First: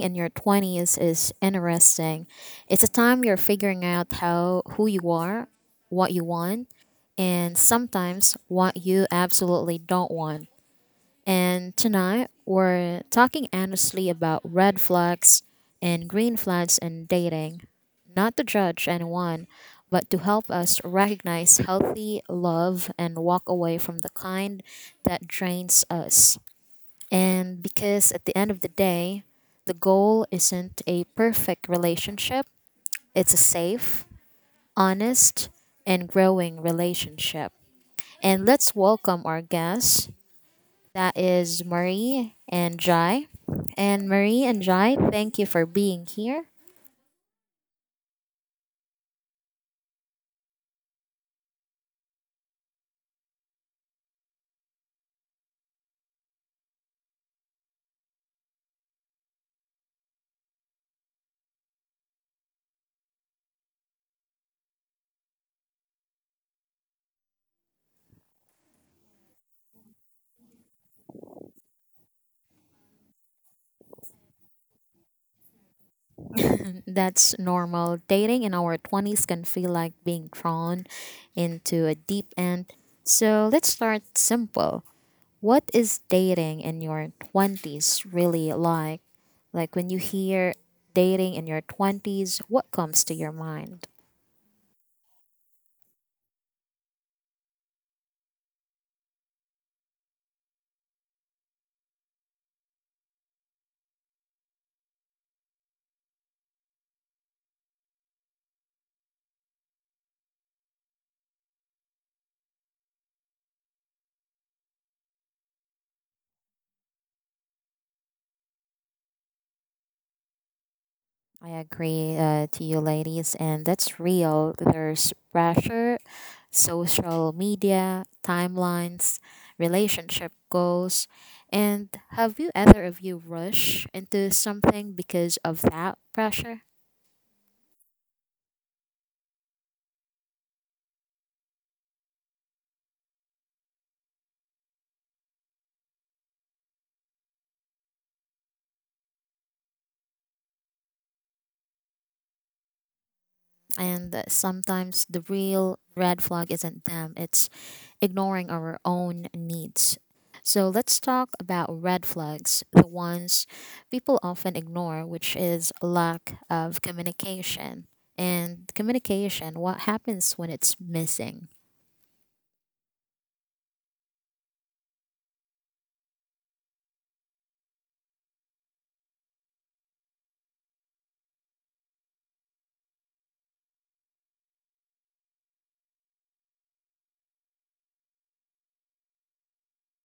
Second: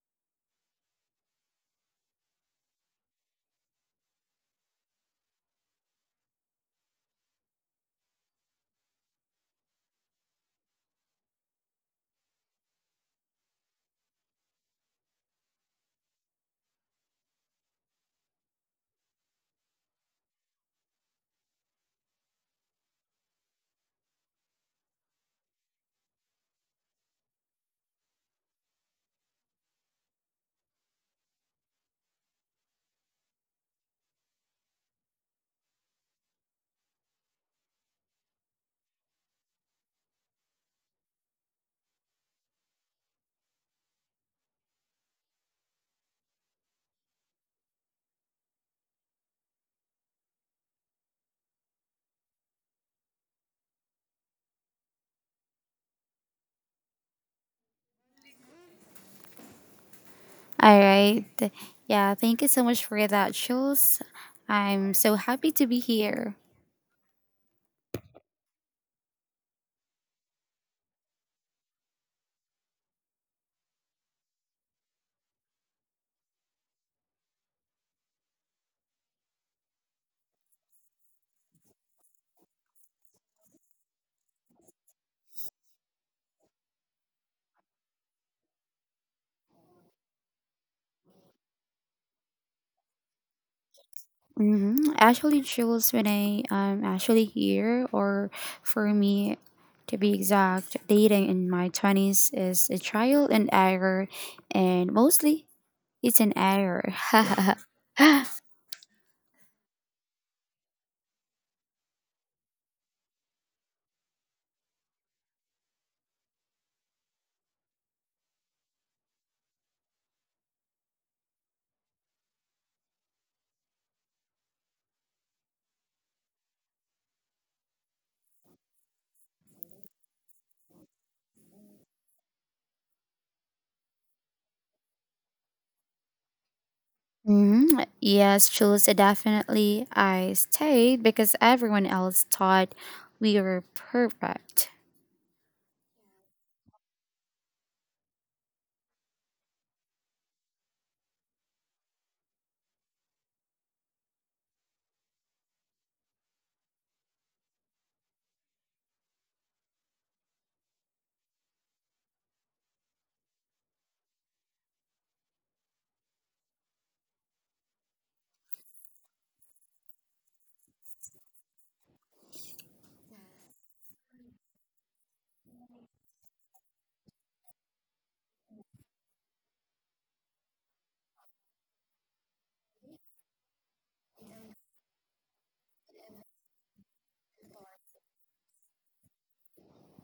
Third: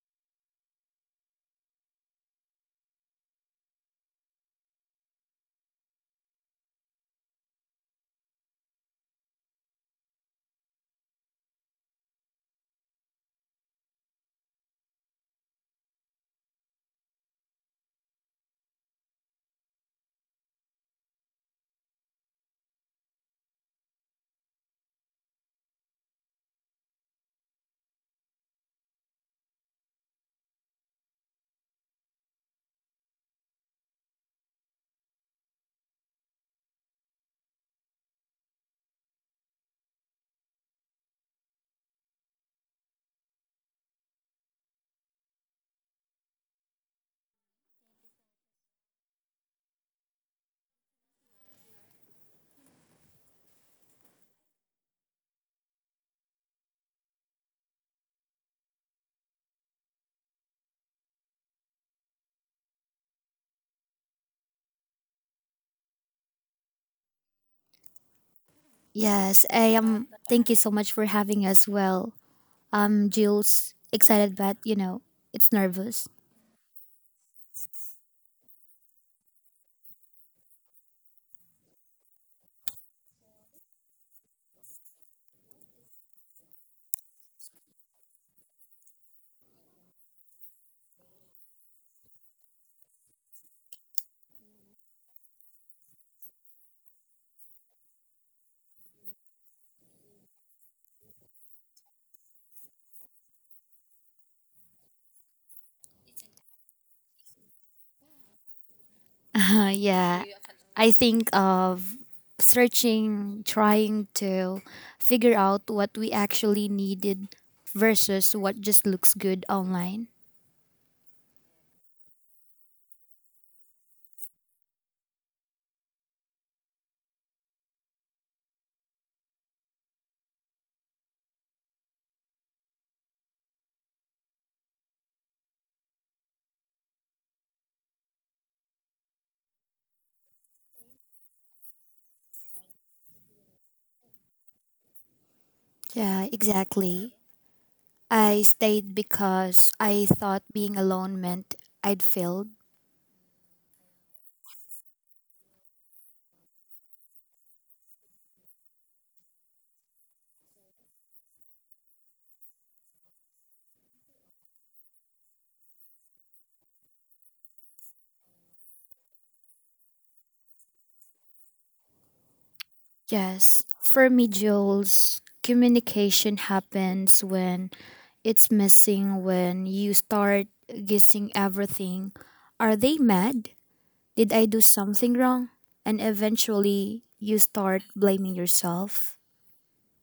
in your 20s is interesting. It's a time you're figuring out how who you are, what you want, and sometimes what you absolutely don't want. And tonight we're talking honestly about red flags and green flags in dating. Not to judge anyone, but to help us recognize healthy love and walk away from the kind that drains us. And because at the end of the day, the goal isn't a perfect relationship, it's a safe, honest, and growing relationship. And let's welcome our guests. That is Marie and Jai. And Marie and Jai, thank you for being here. All right. Yeah, thank you so much for that, Jules. I'm so happy to be here. Yes, I am. Thank you so much for having us. Well, Jill's excited but, you know, it's nervous. That's normal. Dating in our 20s can feel like being drawn into a deep end. So let's start simple. What is dating in your 20s really like? Like when you hear dating in your 20s, what comes to your mind? Actually, Jules, when I am actually here, or for me to be exact, dating in my 20s is a trial and error, and mostly it's an error. Yeah, I think of searching, trying to figure out what we actually needed versus what just looks good online. I agree to you, ladies, and that's real. There's pressure, social media, timelines, relationship goals. And have you, either of you, rush into something because of that pressure? hmm Yes, Jules, definitely. I stayed because everyone else thought we were perfect. Yeah, exactly. I stayed because I thought being alone meant I'd failed. And that sometimes the real red flag isn't them, it's ignoring our own needs. So let's talk about red flags, the ones people often ignore, which is lack of communication. And communication, what happens when it's missing? Yes, for me, Jules, communication happens when it's missing, when you start guessing everything. Are they mad? Did I do something wrong? And eventually, you start blaming yourself.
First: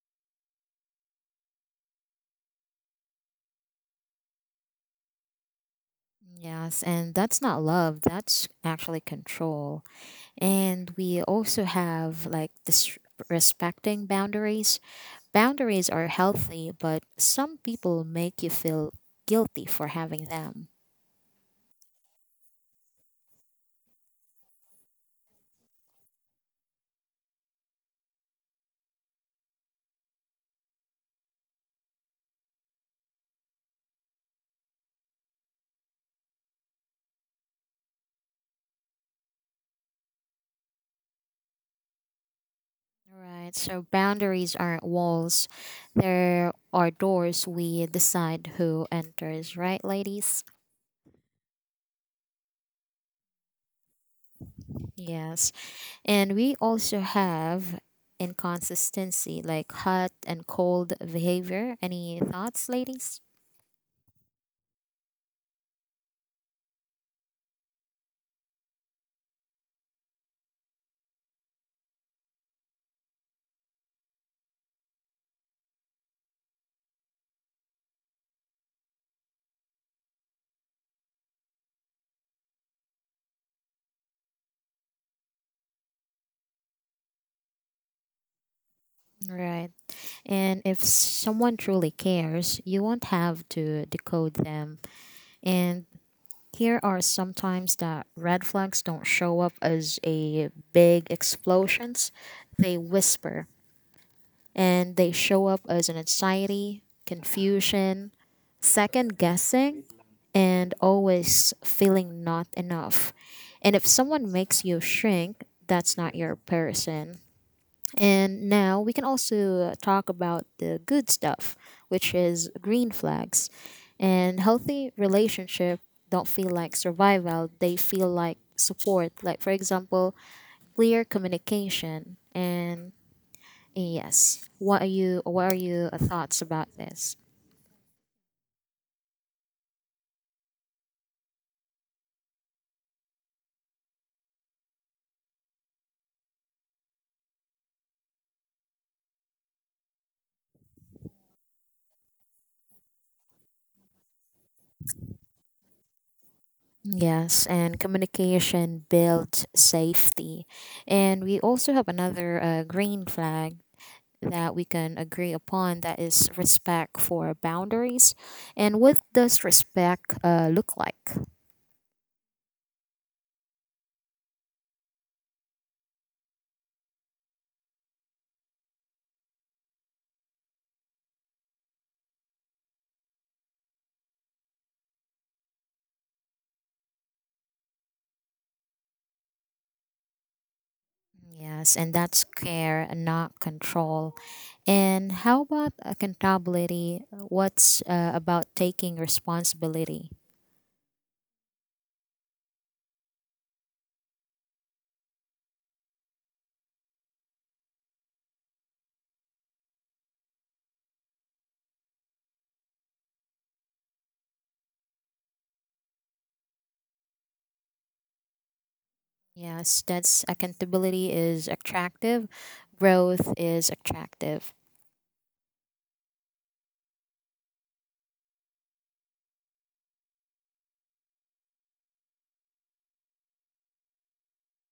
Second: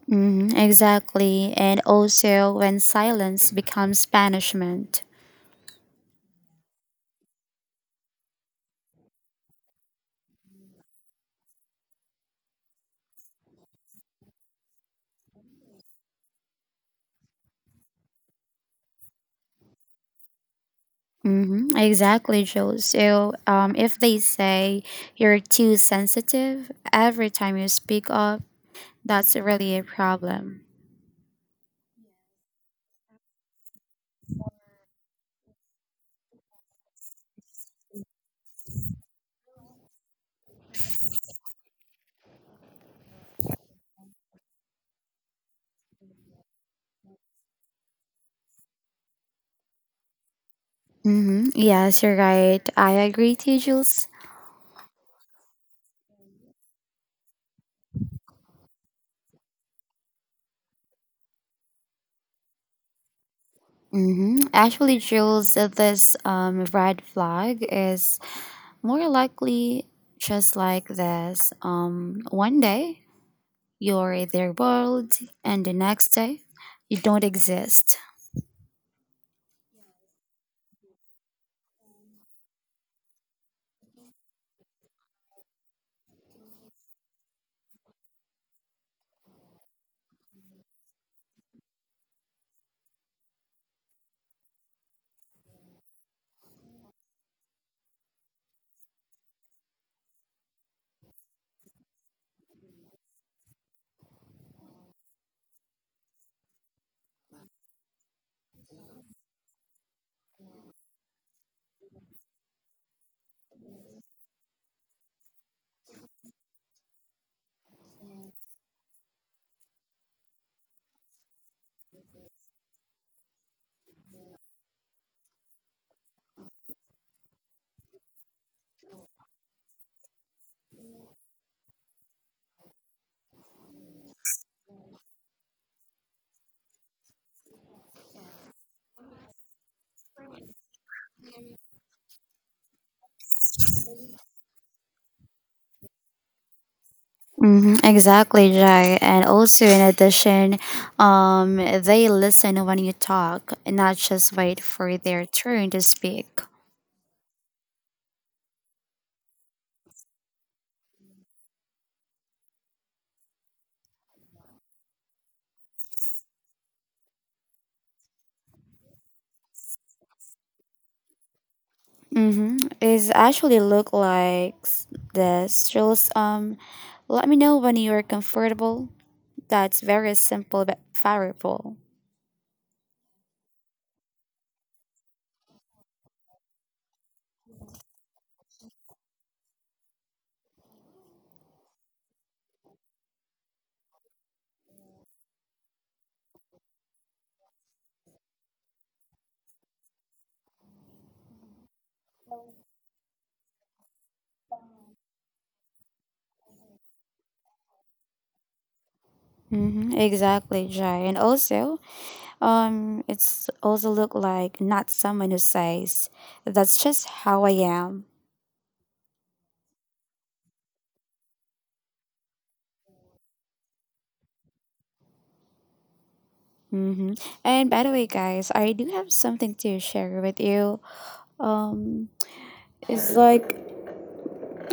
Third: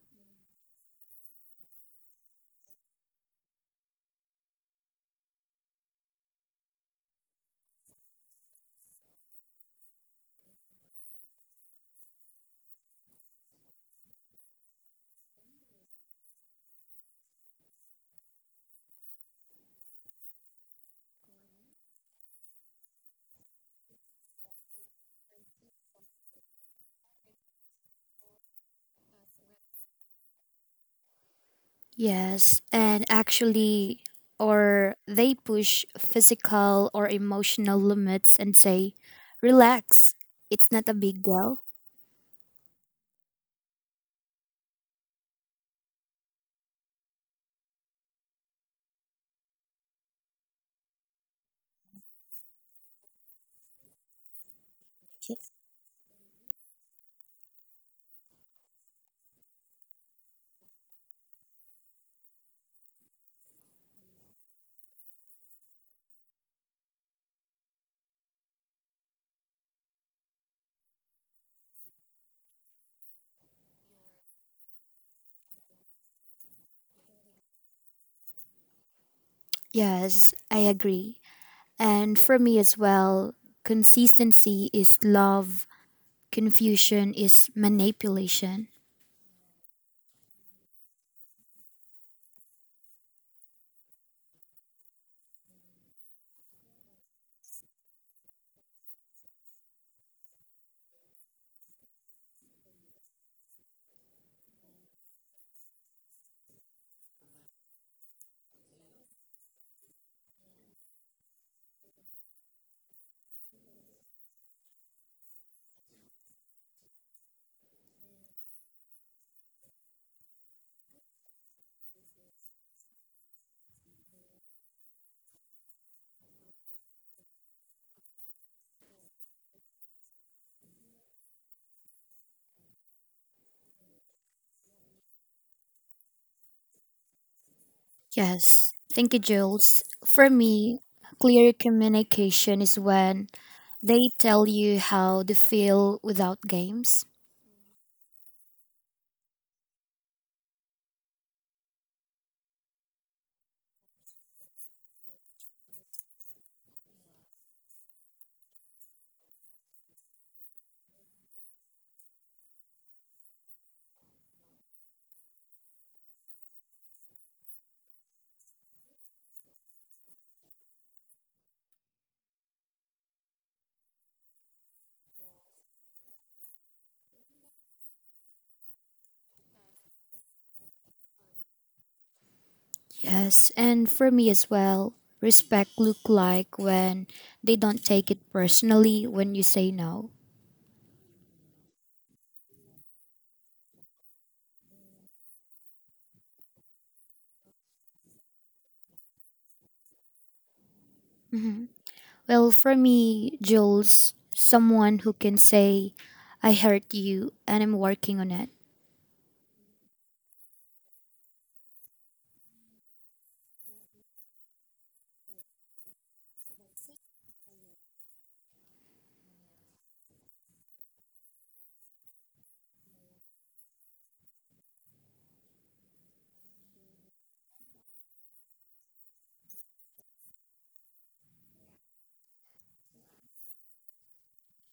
Mhm, exactly. And also when silence becomes punishment. Yes, and that's not love, that's actually control. And we also have like this respecting boundaries. Boundaries are healthy, but some people make you feel guilty for having them. Mm-hmm, exactly, Joe. So, if they say you're too sensitive every time you speak up, that's really a problem. Yes, and actually, or they push physical or emotional limits and say, relax, it's not a big deal. Right, so boundaries aren't walls, there are doors we decide who enters, right, ladies? Mm-hmm. Yes, you're right. I agree to you, Jules. Yes, and we also have inconsistency like hot and cold behavior. Any thoughts, ladies? Mm-hmm. Actually, Jules, this red flag is more likely just like this. One day, you're their world, and the next day, you don't exist. Yes, I agree. And for me as well, consistency is love, confusion is manipulation. Right. And if someone truly cares, you won't have to decode them. And here are sometimes that red flags don't show up as a big explosions. They whisper and they show up as an anxiety, confusion, second guessing, and always feeling not enough. And if someone makes you shrink, that's not your person. And now we can also talk about the good stuff, which is green flags. And healthy relationship don't feel like survival, they feel like support. Like for example, clear communication and yes. What are your thoughts about this? Yes. Thank you, Jules. For me, clear communication is when they tell you how they feel without games. Exactly, Jai. And also, in addition, they listen when you talk, not just wait for their turn to speak. Yes, and communication builds safety. And we also have another green flag that we can agree upon, that is respect for boundaries. And what does respect look like? Mm-hmm. It actually look like this. Just let me know when you're comfortable. That's very simple but powerful. Yes. And for me as well, respect look like when they don't take it personally when you say no. Yes, and that's care, not control. And how about accountability? What's about taking responsibility? Mm-hmm. Well, for me, Jules, someone who can say, I hurt you and I'm working on it. Mm-hmm. Exactly, Jai. And also, it's also look like not someone who says, that's just how I am. Yes, that's accountability is attractive, growth is attractive. Mm-hmm. And by the way, guys, I do have something to share with you. Um, it's like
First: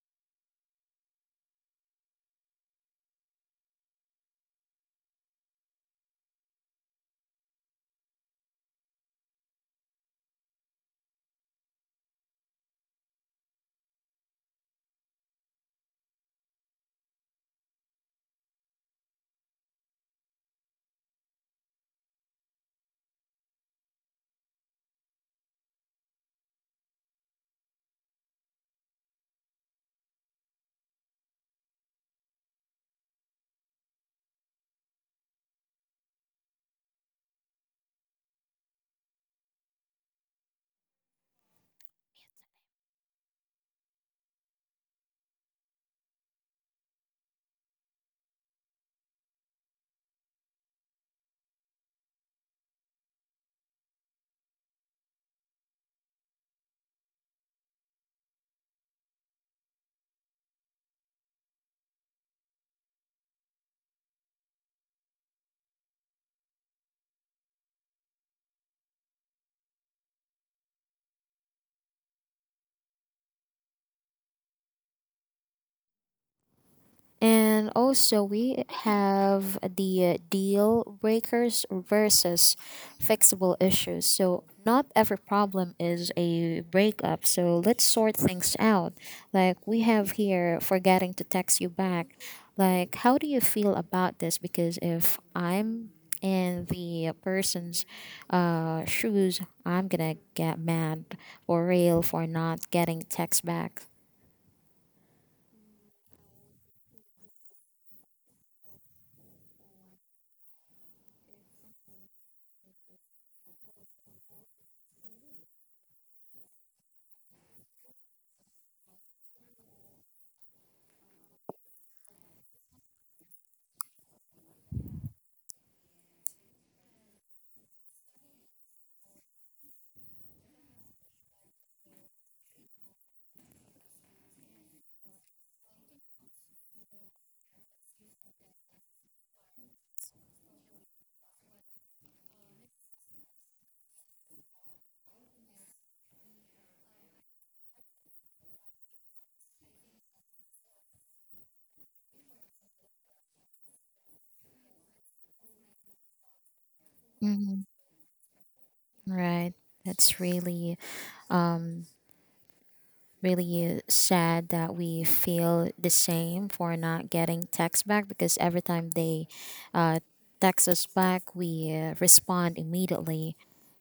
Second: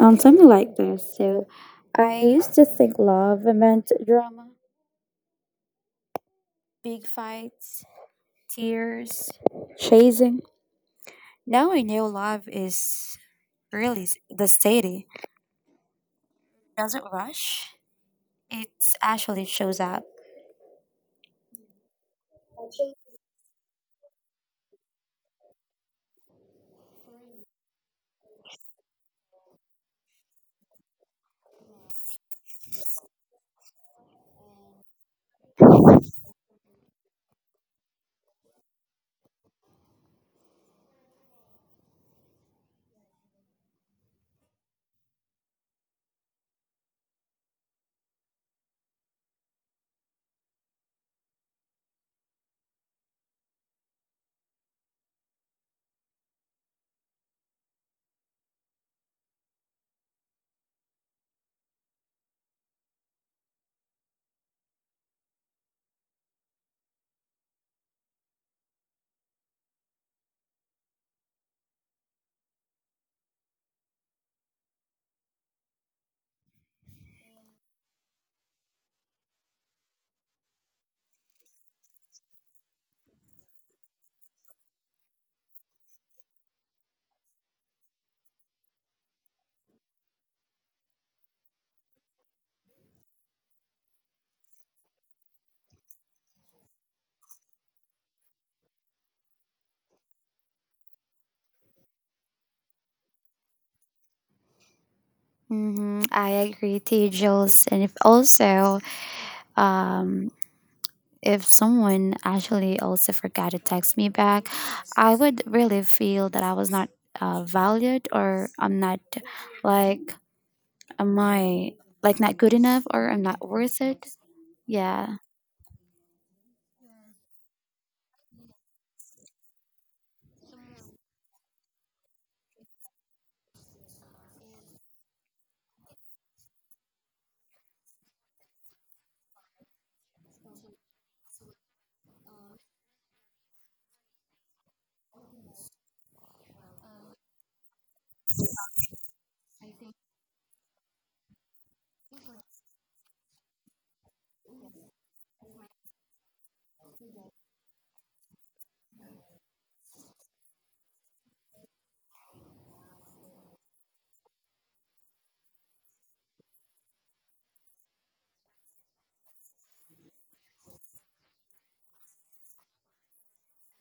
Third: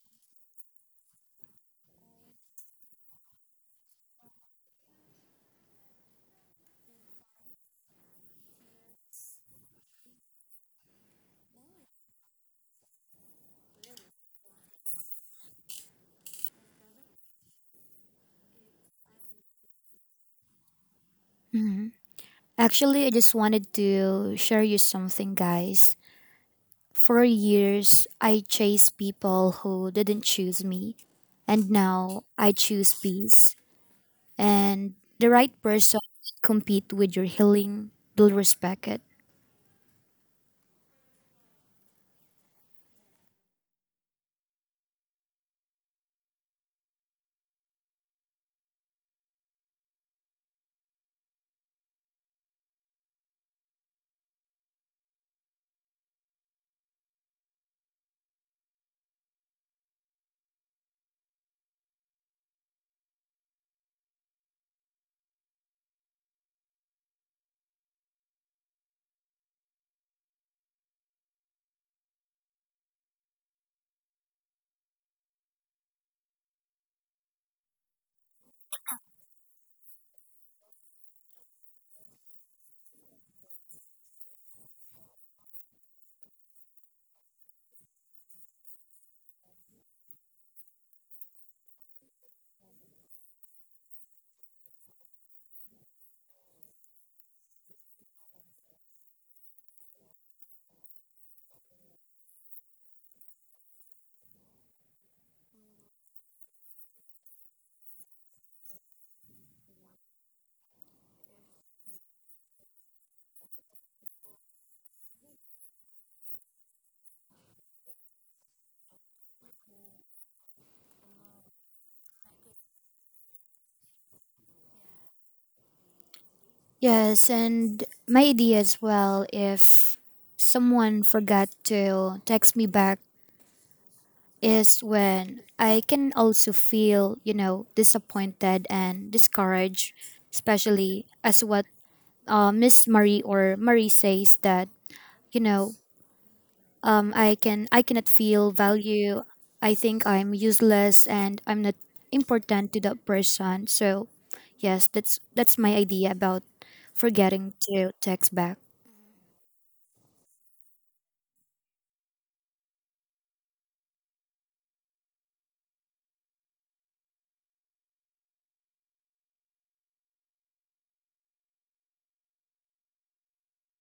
something like this. So, I used to think love meant drama, big fights, tears, chasing. Now I know love is really the steady. Doesn't rush. It actually shows up. Mhm. Actually, I just wanted to share you something, guys. For years, I chased people who didn't choose me, and now I choose peace. And the right person will compete with your healing, they'll respect it. And also, we have the deal breakers versus fixable issues. So, not every problem is a breakup. So, let's sort things out. Like, we have here forgetting to text you back. Like, how do you feel about this? Because if I'm in the person's shoes, I'm gonna get mad or rail for not getting text back. Mm-hmm. I agree to you, Jules. And um, if someone actually also forgot to text me back, I would really feel that I was not valued, or I'm not like, am I like not good enough, or I'm not worth it? Yeah. Yes, and my idea as well, if someone forgot to text me back, is when I can also feel, you know, disappointed and discouraged, especially as what Miss Marie or Marie says that, you know, I cannot feel value. I think I'm useless and I'm not important to that person. So yes, that's my idea about forgetting hmm to text back. Right. That's really um, really sad that we feel the same for not getting text back, because every time they uh, text us back, we respond immediately.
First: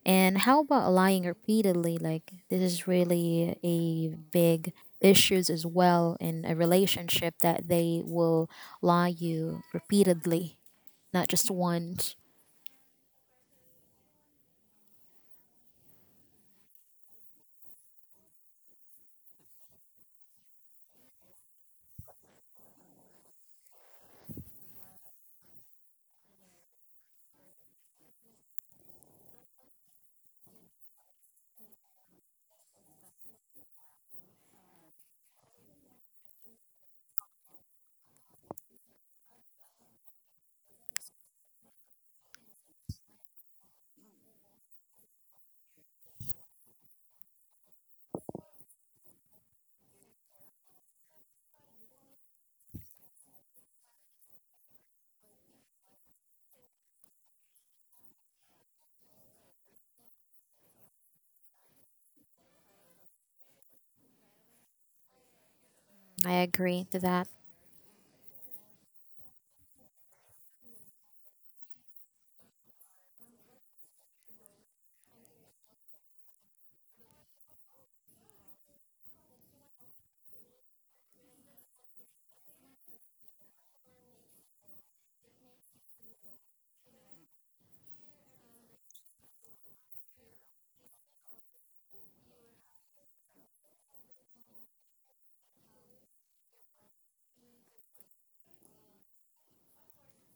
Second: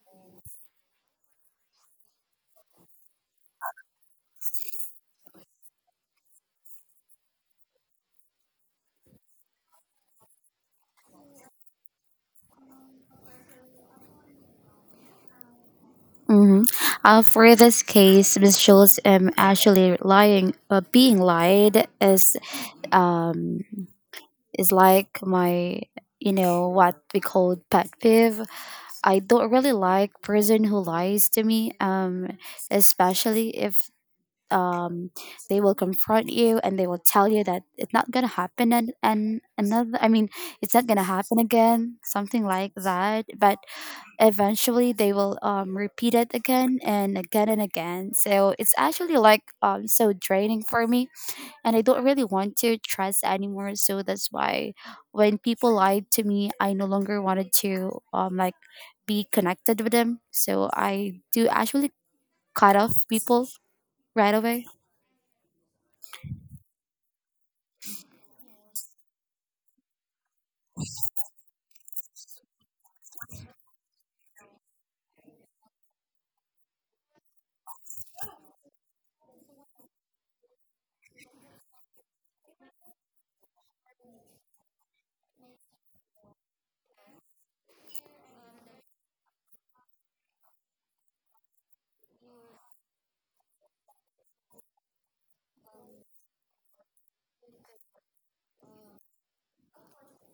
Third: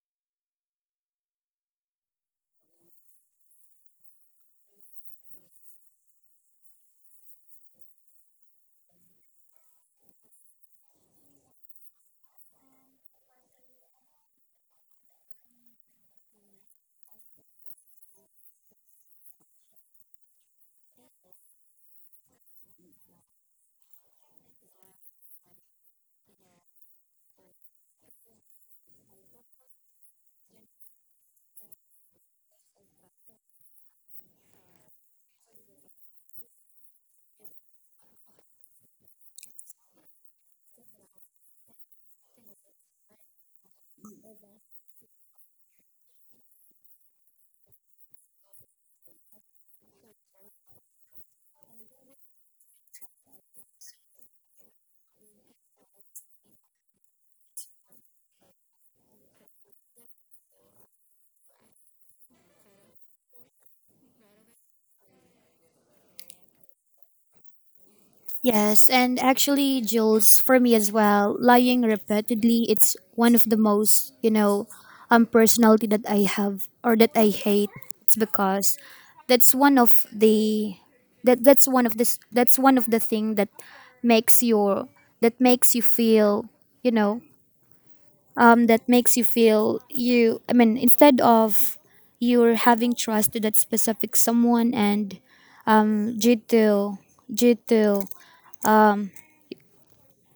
And how about lying repeatedly? Like this is really a big issues as well in a relationship, that they will lie you repeatedly, not just once. Mm-hmm. For this case, Miss Jules, actually being lied um, is like my, you know, what we call pet peeve. I don't really like person who lies to me, especially if um, they will confront you and they will tell you that it's not gonna happen and another, I mean, it's not gonna happen again, something like that. But eventually they will repeat it again and again and again. So it's actually like so draining for me, and I don't really want to trust anymore. So that's why when people lied to me, I no longer wanted to be connected with them. So I do actually cut off people right away. I agree to that. Yes, and actually, Jules, for me as well, lying repeatedly, it's one of the most, you know, personality that I have or that I hate. It's because that's one of the that's one of the thing that makes your that makes you feel, you know, that makes you feel you. I mean, instead of you're having trust to that specific someone, and um, due to due to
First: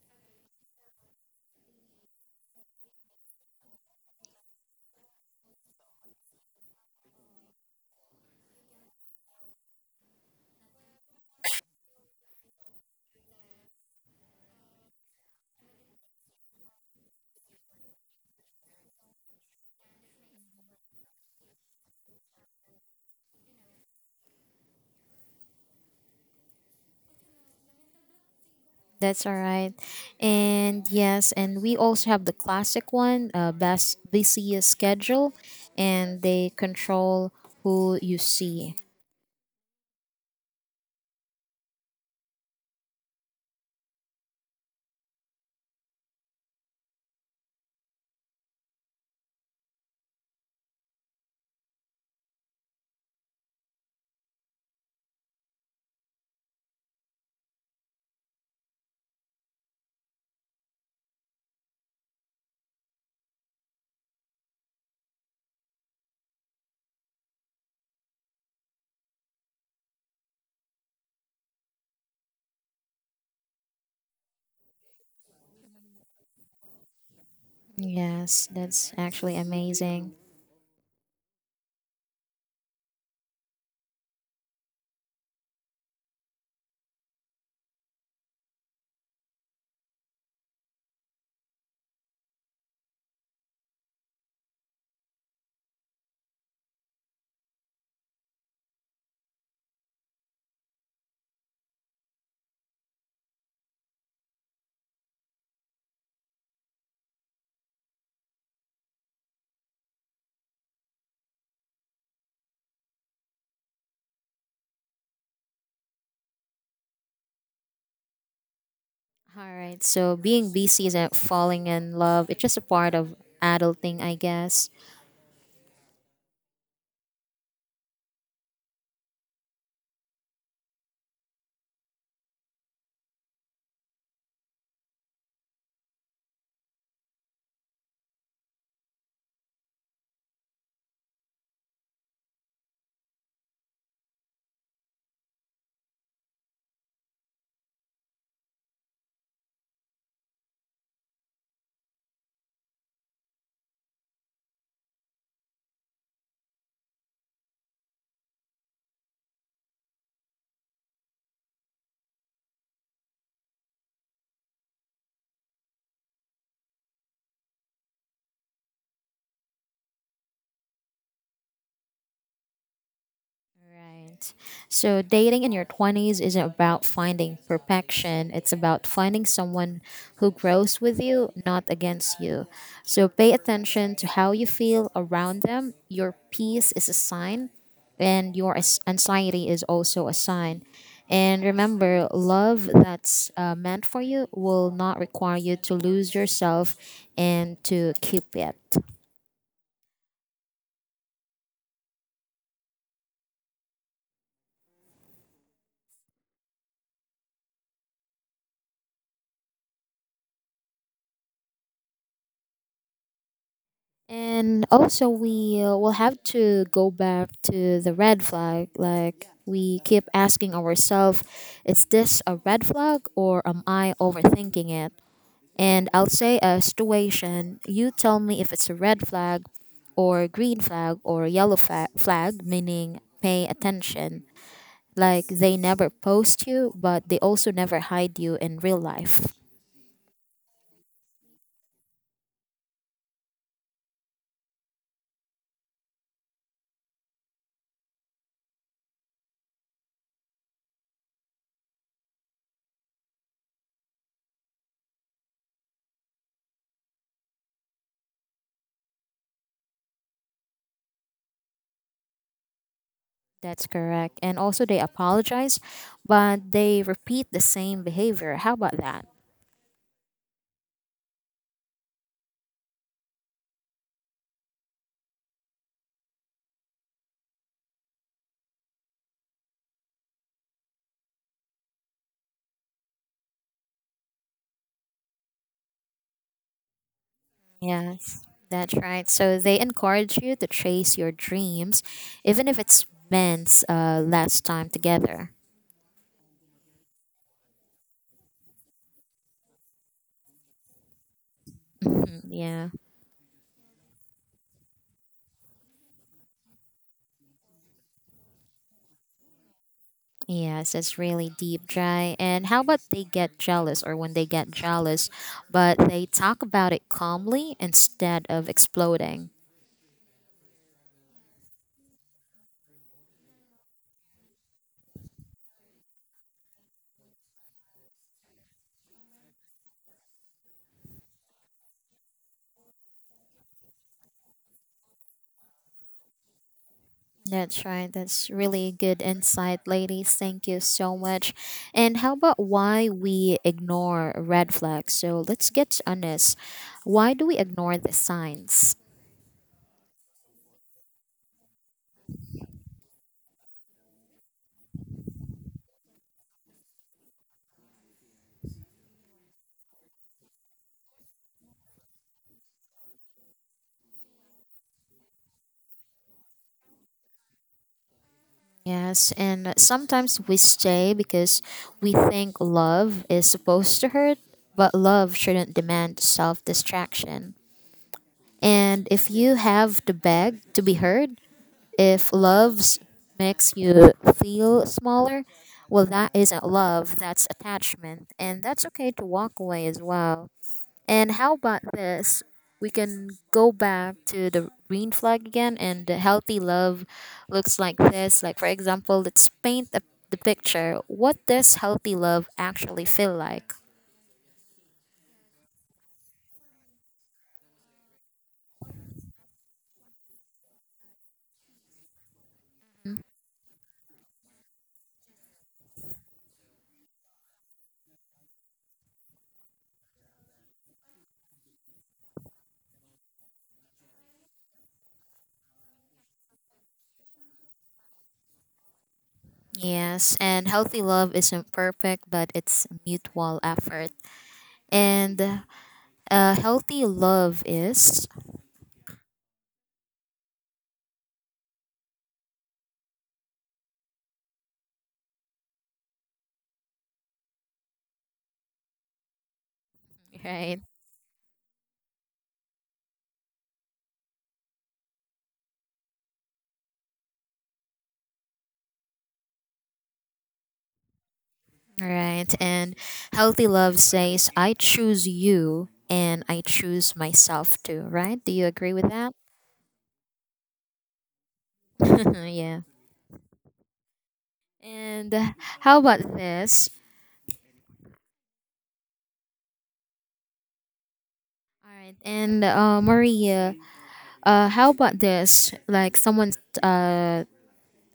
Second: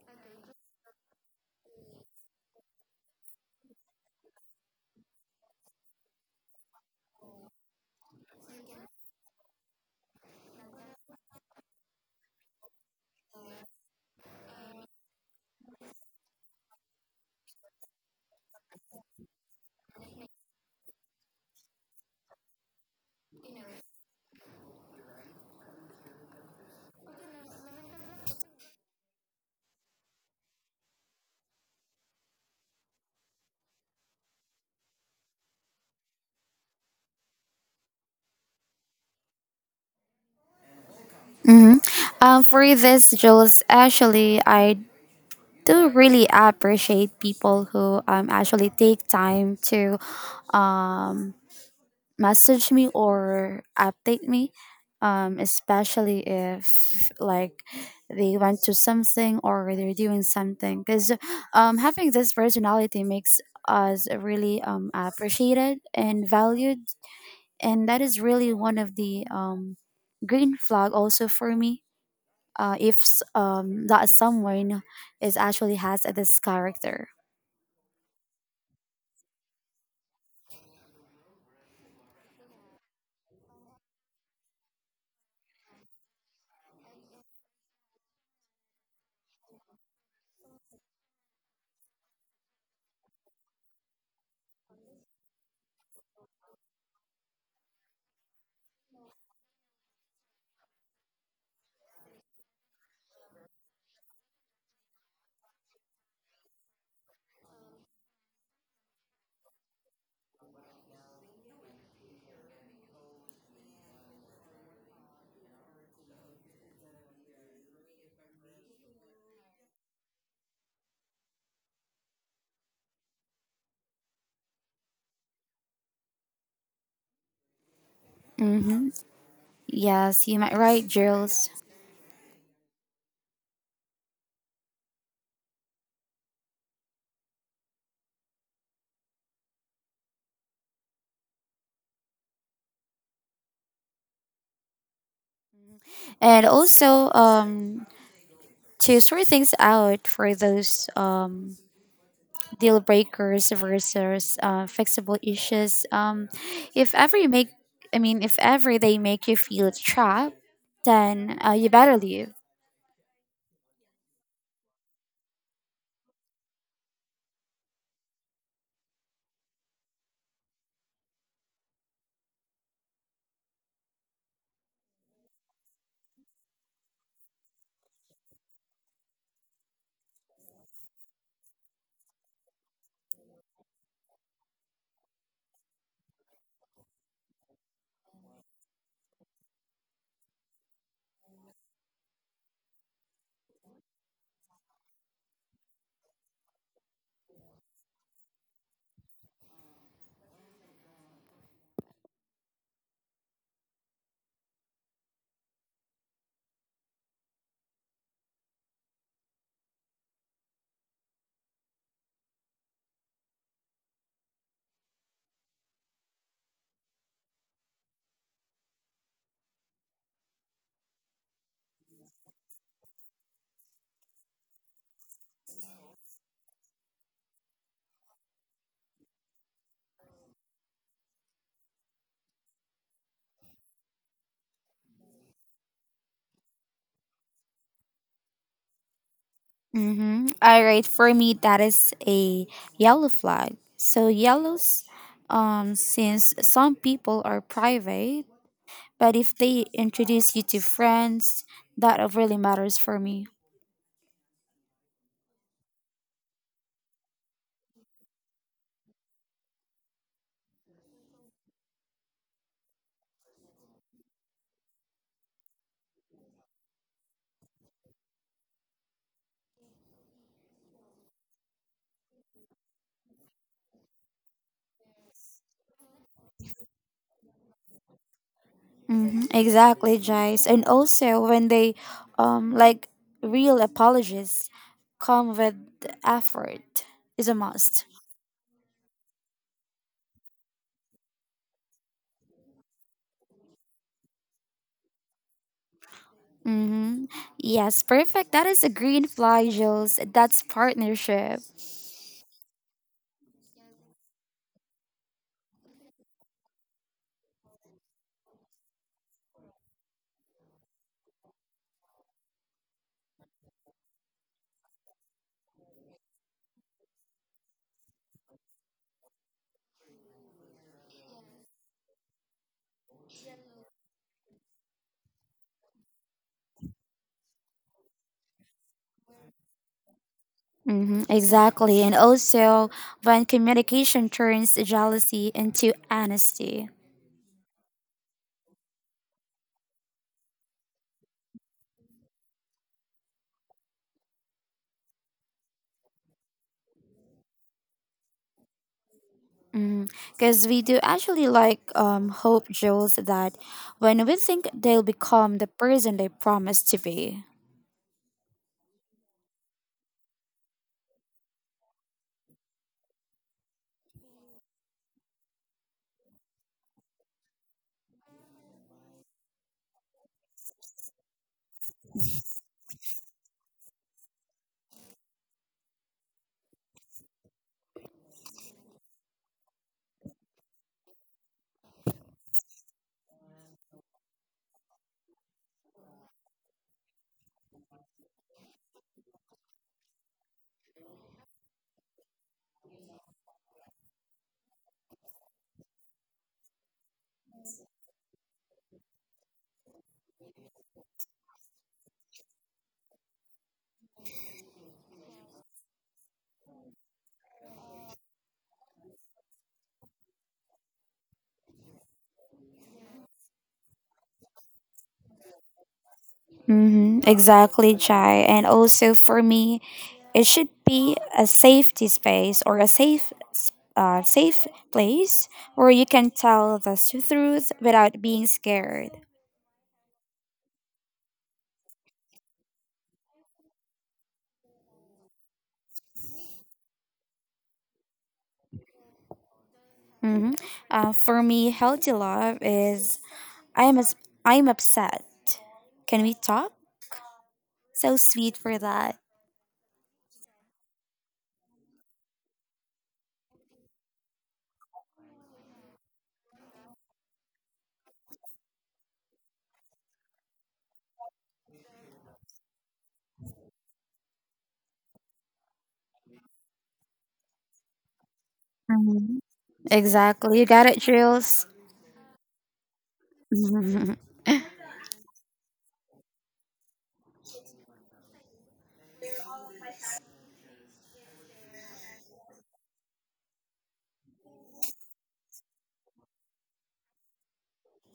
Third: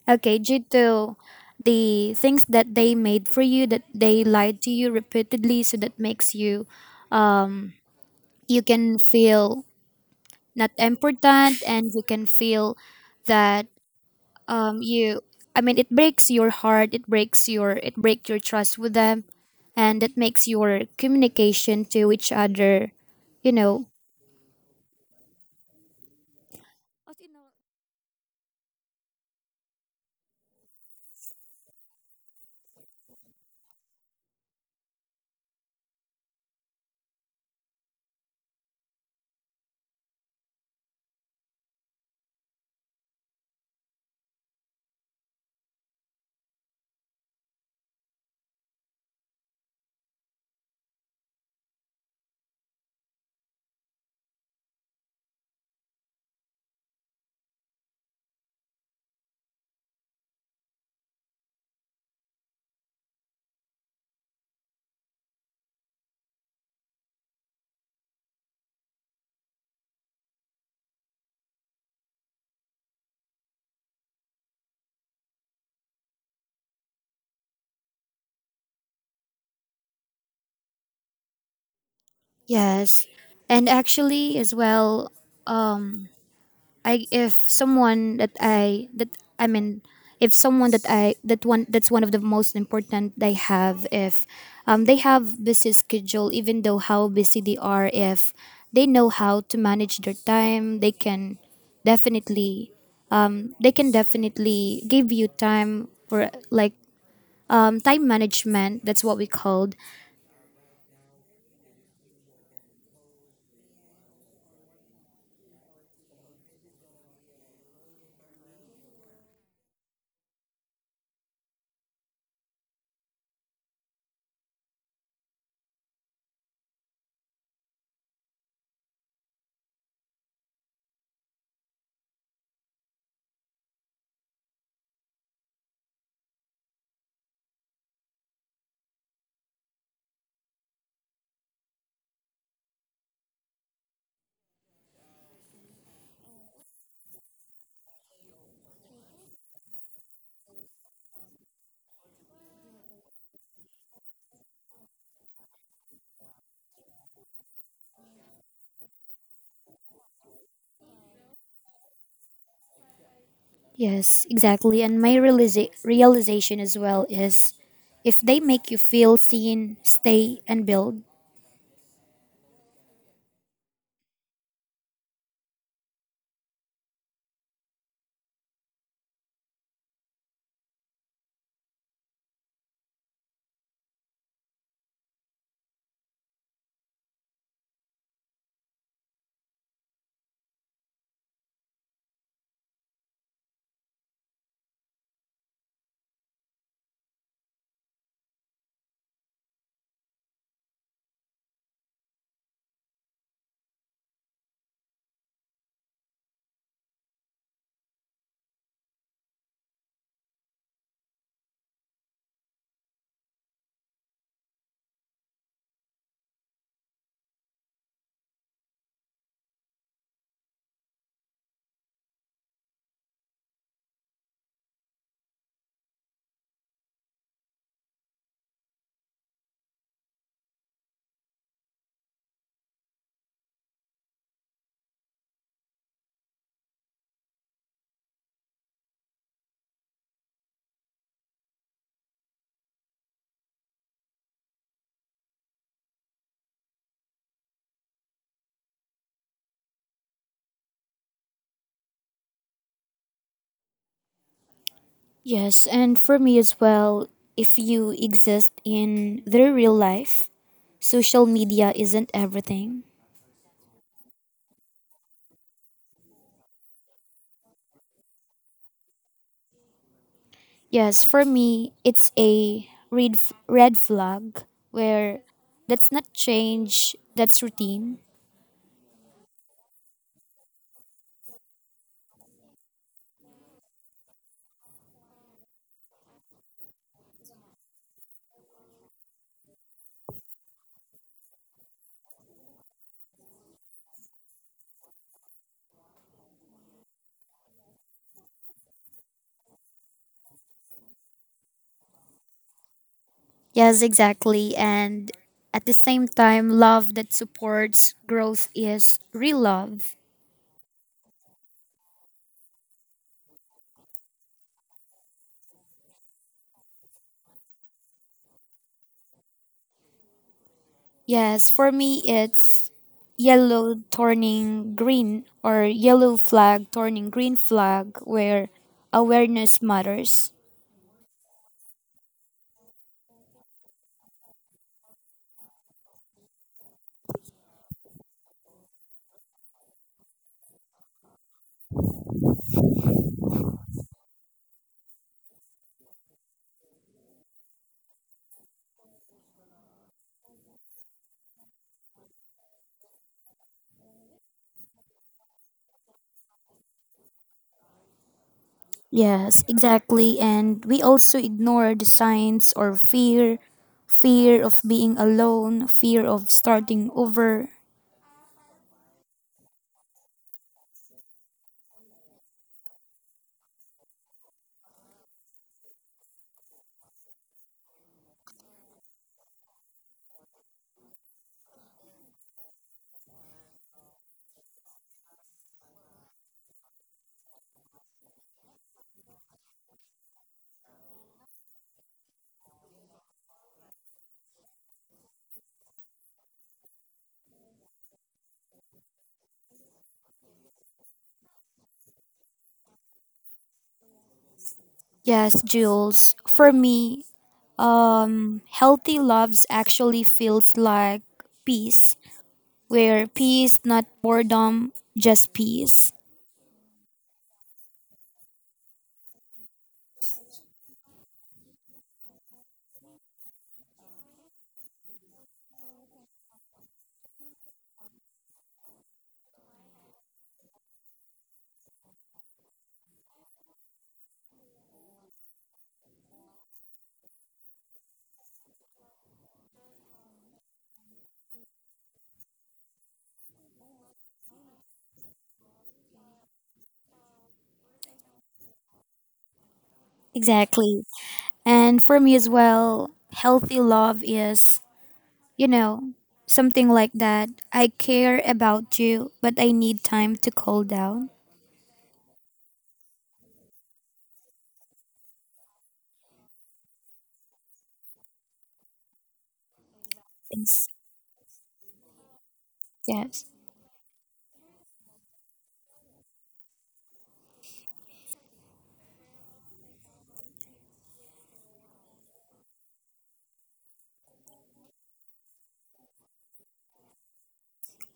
Okay, due to the things that they made for you, that they lied to you repeatedly, so that makes you, um, you can feel not important, and you can feel that you. I mean, it breaks your heart. It breaks your it break your trust with them, and that makes your communication to each other, you know. That's all right. And yes, and we also have the classic one, best busiest schedule, and they control who you see. Mm-hmm. For this, Jules, actually, I do really appreciate people who actually take time to um, message me or update me, especially if like they went to something or they're doing something, because having this personality makes us really appreciated and valued, and that is really one of the green flag also for me, if s- that someone is actually has this character. Yes, that's actually amazing. Yes, and actually as well, I if someone that I mean if someone that I that's one of the most important they have, if they have busy schedule, even though how busy they are, if they know how to manage their time, they can definitely give you time for, like, time management, that's what we called. All right, so being busy and falling in love, it's just a part of adulting, I guess. mm-hmm. Yes, you might right, Jules. And also to sort things out for those deal breakers versus fixable issues. If ever you make, I mean, If ever they make you feel trapped, then you better leave. Yes, exactly. And my realization as well is, if they make you feel seen, stay and build. Right. So dating in your 20s isn't about finding perfection. It's about finding someone who grows with you, not against you. So pay attention to how you feel around them. Your peace is a sign, and your anxiety is also a sign. And remember, love that's meant for you will not require you to lose yourself and to keep it. And also, we will have to go back to the red flag. Like, we keep asking ourselves, is this a red flag or am I overthinking it? And I'll say a situation. You tell me if it's a red flag or green flag or yellow flag, meaning pay attention. Like, they never post you, but they also never hide you in real life. Mm-hmm. All right, for me, that is a yellow flag. So yellows, since some people are private, but if they introduce you to friends, that really matters for me. Yes, and for me as well, if you exist in their real life, social media isn't everything. That's correct. And also, they apologize, but they repeat the same behavior. How about that? Yes, for me, it's a red flag where that's not change, that's routine. Exactly, Jace. And also when they, um, like real apologies, come with effort is a must. Yes, that's right. So they encourage you to chase your dreams, even if it's meant less time together. Mm-hmm. Yes, perfect. That is a green flag, Jules. That's partnership. Mhm, yeah. Yes, exactly. And at the same time, love that supports growth is real love. Yes, it's really deep, Jai. And how about they get jealous or when they get jealous, but they talk about it calmly instead of exploding? Yes, for me it's yellow turning green, or yellow flag turning green flag, where awareness matters. Mm-hmm, exactly. And also, when communication turns jealousy into honesty. That's right. That's really good insight, ladies. Thank you so much. And how about why we ignore red flags? So let's get honest. Why do we ignore the signs? Because we do actually hope, Jules, that when we think they'll become the person they promised to be. Yes, exactly. And we also ignore the signs or fear, fear of being alone, fear of starting over. Yes, and sometimes we stay because we think love is supposed to hurt, but love shouldn't demand self distraction. And if you have to beg to be heard, if loves makes you feel smaller, well, that isn't love, that's attachment. And that's okay to walk away as well. And how about this? We can go back to the green flag again, and the healthy love looks like this. Like, for example, let's paint the picture. What does healthy love actually feel like? Yes, Jules. For me, healthy loves actually feels like peace, Hmm? where peace, not boredom, just peace. Exactly, Jai. And also for me, it should be a safety space, or a safe place where you can tell the truth without being scared. Yes, and healthy love isn't perfect, but it's mutual effort. And healthy love is hmm for me, healthy love is I'm as I'm upset. Can we talk? So sweet for that. right, Exactly. And for me as well, healthy love is, you know, something like that. I care about you, but I need time to cool down. right. and healthy love says, I choose you and I choose myself too, right? Do you agree with that? Mhm. Exactly. You got Yes. it, Jules. yeah. Yes. And how about this? All right. And Maria, how about this? Like someone uh,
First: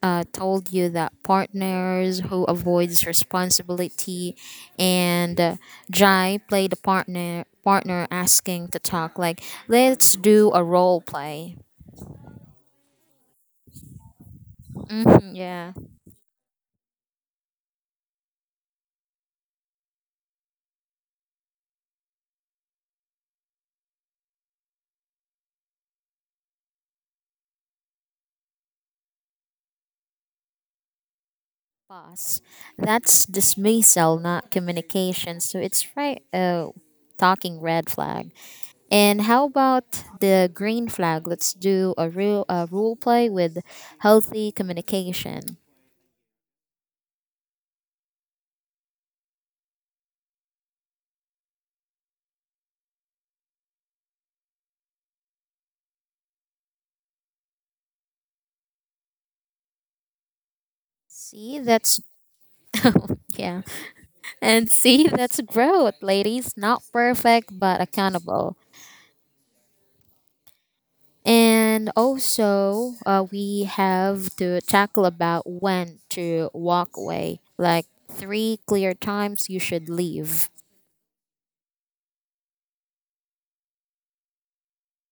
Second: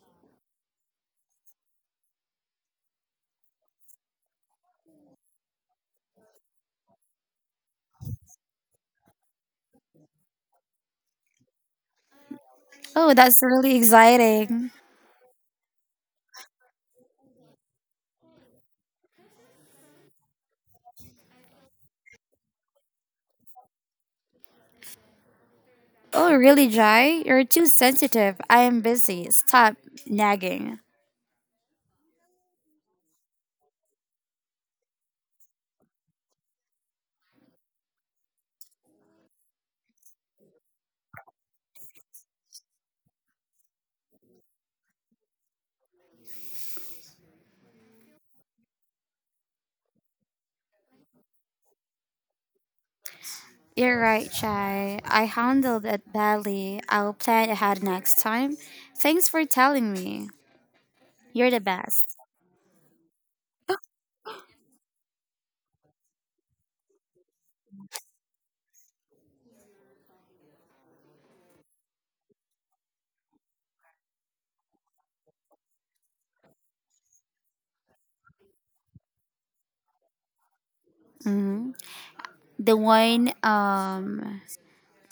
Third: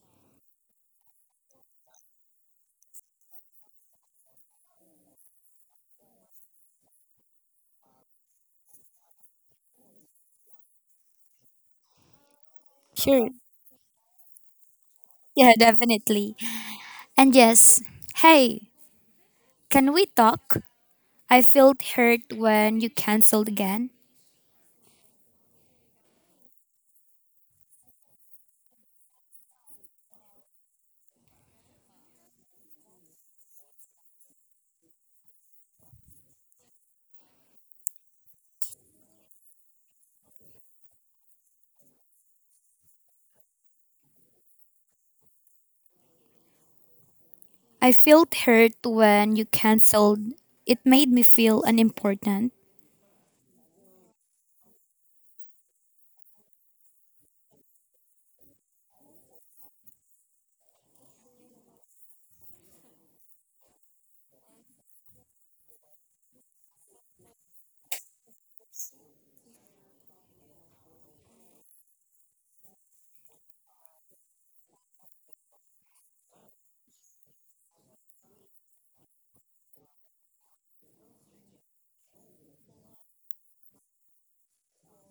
told you that partners who avoids responsibility and Jai played a partner asking to talk, like let's do a role play. Oh, Sure. that's really exciting. Yeah, Yeah. definitely. And yes, hey, can we talk? I felt hurt when you canceled again. Oh, really, Jai? You're too sensitive. I am busy. Stop nagging. Pause. That's dismissal, not communication. So it's right. Talking red flag. And how about the green flag? Let's do a real a role play with healthy communication. I felt hurt when you canceled. It made me feel unimportant. You're right, Jai. I handled it badly. I'll plan ahead next time. Thanks for telling me. You're See, the that's best. yeah, and see, that's growth, ladies. Not perfect, but accountable. And also, we have to tackle about when to walk away. Like three clear times you should leave. hmm The wine, um,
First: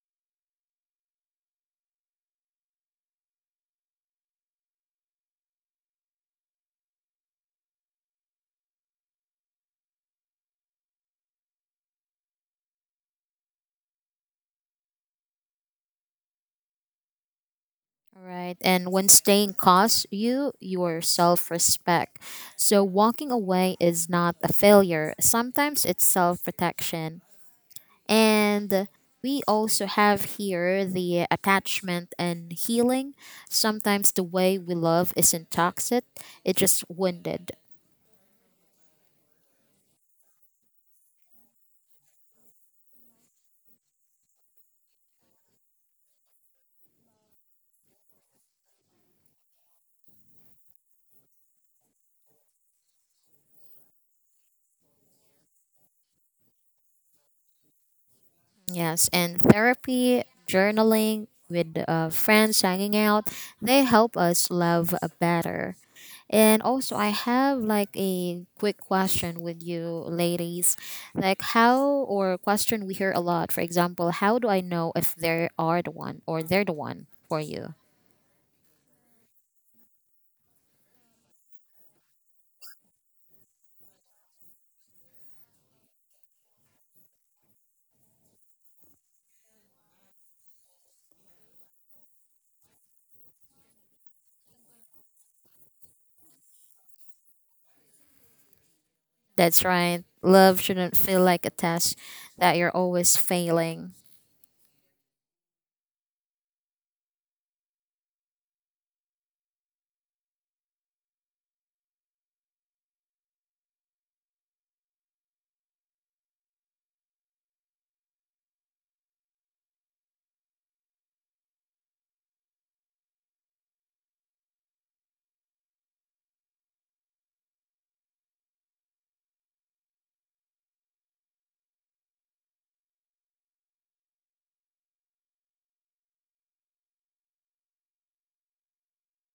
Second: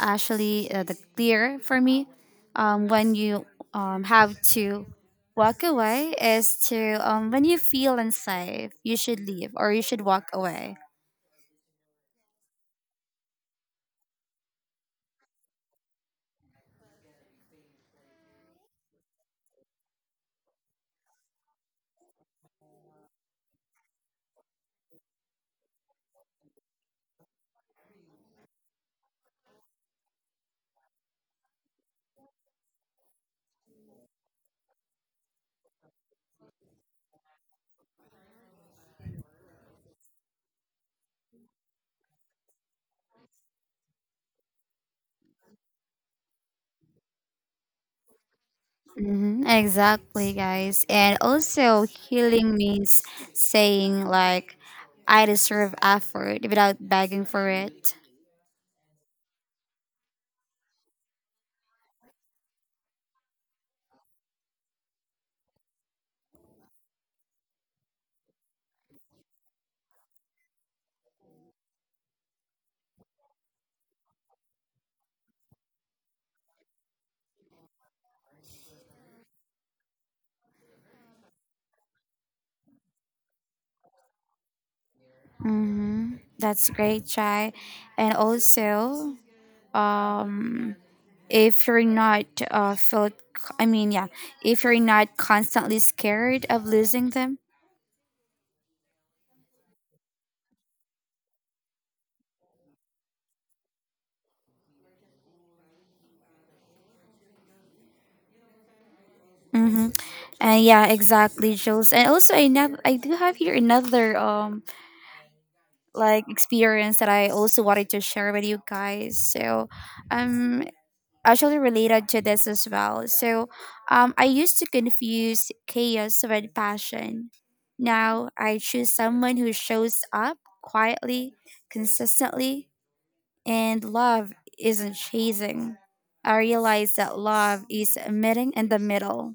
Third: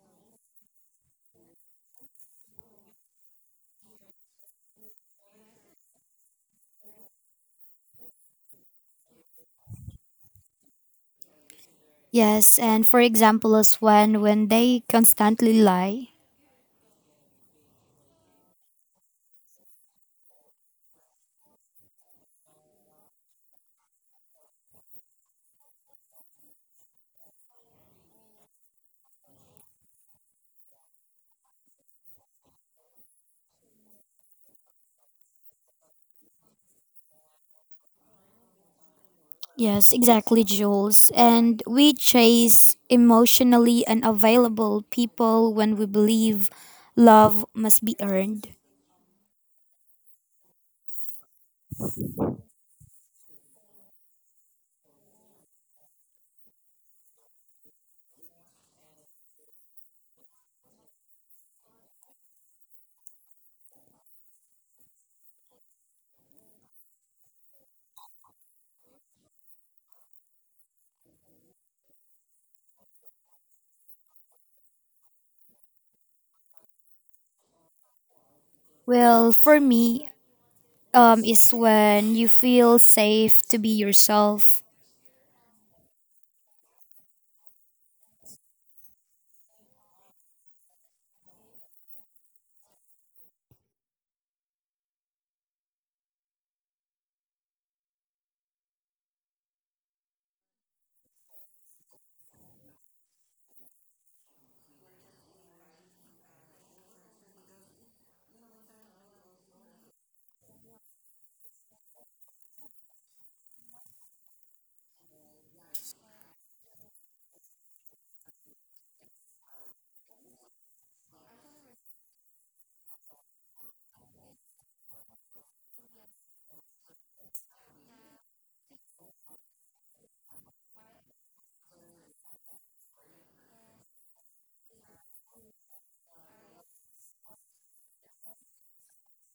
the clear for me, when you have to walk away is to when you feel unsafe, you should leave or you should walk away. Yes, and for example, as when they constantly lie. All right. And when staying costs you your self respect. So walking away is not a failure. Sometimes it's self protection. And we also have here the attachment and healing. Sometimes the way we love isn't toxic, it's just wounded. Yes, exactly, Jules. And we chase emotionally unavailable people when we believe love must be earned. Mm-hmm, exactly, guys. And also, healing means saying, like, I deserve effort without begging for it. Yes, and therapy, journaling with friends, hanging out, they help us love better. And also, I have like a quick question with you, ladies. Like, how, or question we hear a lot, for example, how do I know if they are the one or they're the one for you? Well, for me, is when you feel safe to be yourself. Mm-hmm. That's great, Chai. And also, um, if you're not felt, I mean, yeah, if you're not constantly scared of losing them. That's right. Love shouldn't feel like a test that you're always failing. Mm-hmm. And yeah, exactly, Jules. And also, I do have here another experience that I also wanted to share with you guys. So um actually Related to this as well. I used to confuse chaos with passion. Now I choose someone who shows up quietly, consistently, and love isn't chasing. I realize that love is meeting in the middle.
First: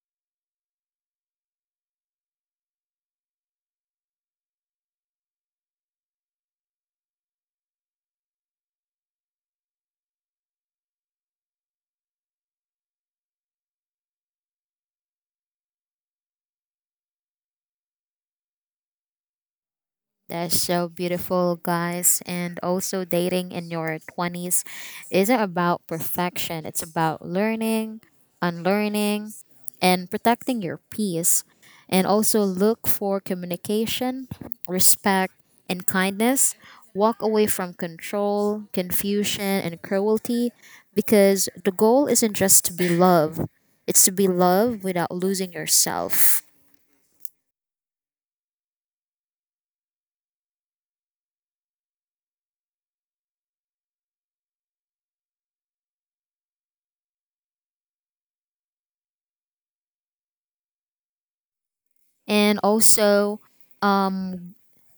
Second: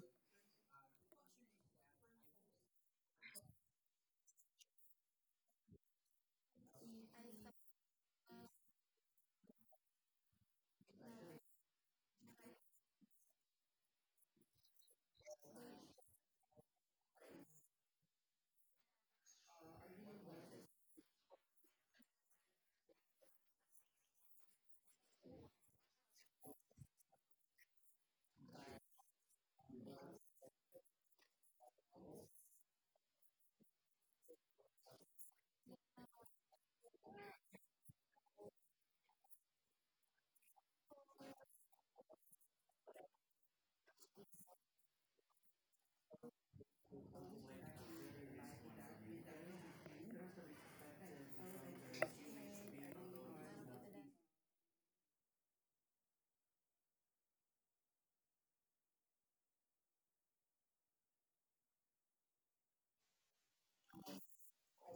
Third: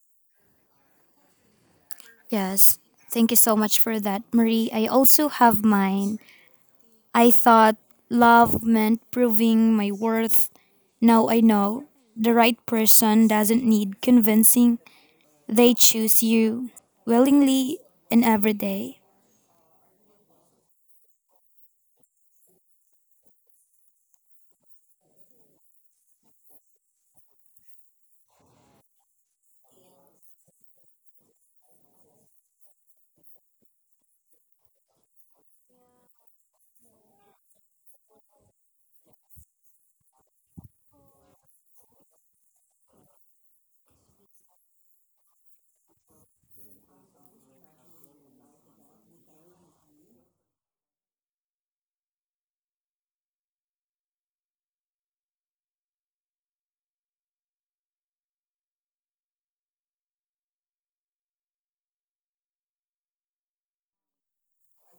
Yes, thank you so much for that, Marie. I also have mine. I thought love meant proving my worth. Now I know the right person doesn't need convincing. They choose you willingly and every day. That's so beautiful, guys. And also, dating in your 20s isn't about perfection, it's about learning, unlearning, and protecting your peace. And also, look for communication, respect, and kindness. Walk away from control, confusion, and cruelty, because the goal isn't just to be loved, it's to be loved without losing yourself. And also, um,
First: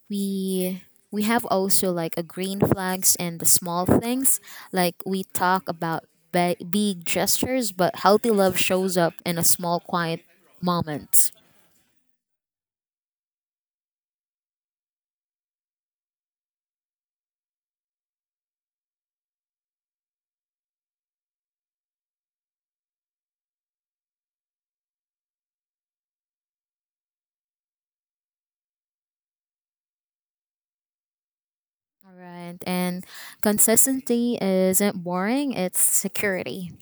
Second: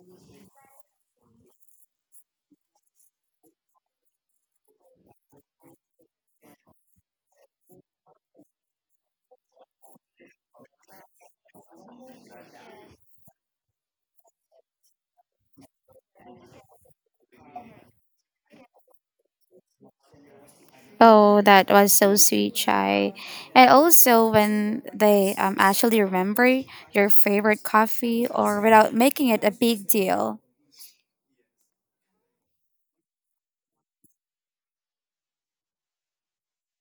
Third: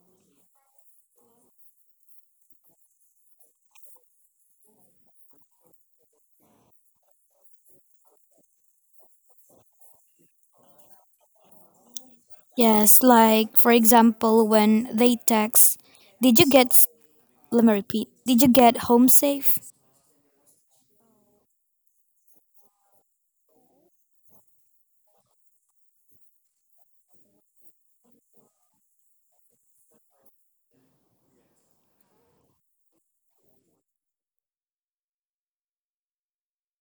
we we have also like a green flags and the small things, like we talk about big gestures, but healthy love shows up in a small quiet moment. Yes, like for example, when they text, did you let me repeat, did you get home safe? Oh, that was so sweet, Chai. And also when they actually remember your favorite coffee, or without making it a big deal. All right, and consistency isn't boring, it's security.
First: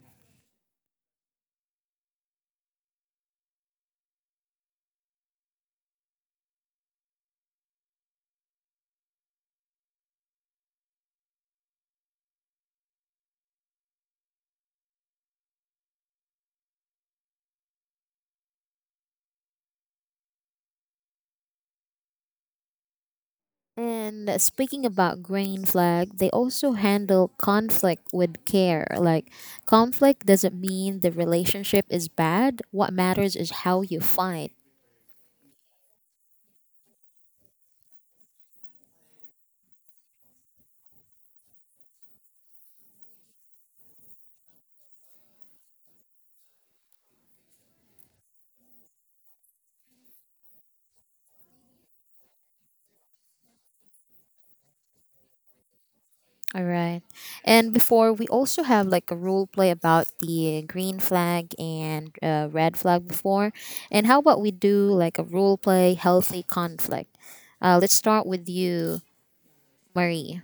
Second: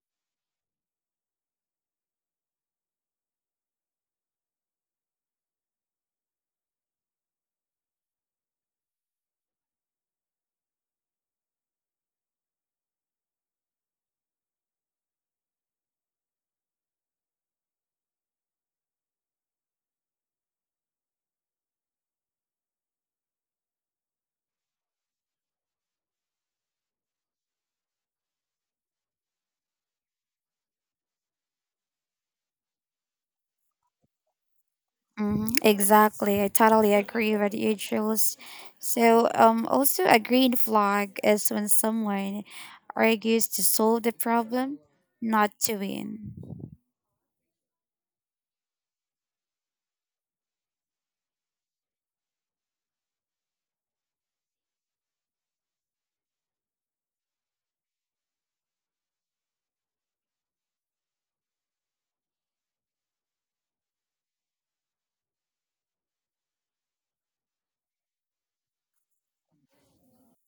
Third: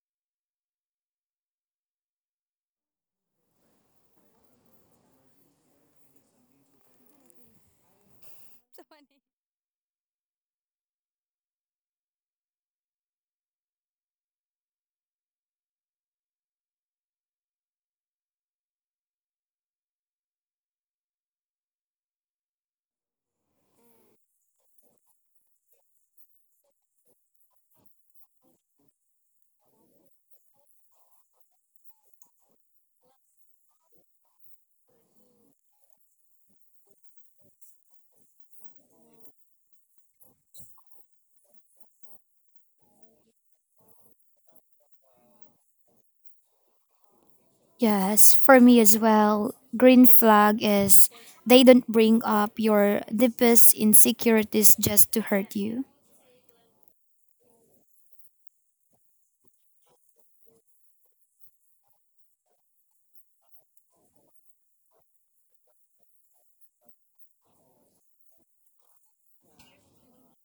And speaking about green flag, they also handle conflict with care. Like conflict doesn't mean the relationship is bad, what matters is how you fight. Exactly. I totally agree with you, Jules. So, also a green flag is when someone argues to solve the problem, not to win. Yes, for me as well, green flag is, they don't bring up your deepest insecurities just to hurt you. All right. And before we also have like a role play about the green flag and red flag before. And how about we do like a role play healthy conflict? Let's start with you, Marie.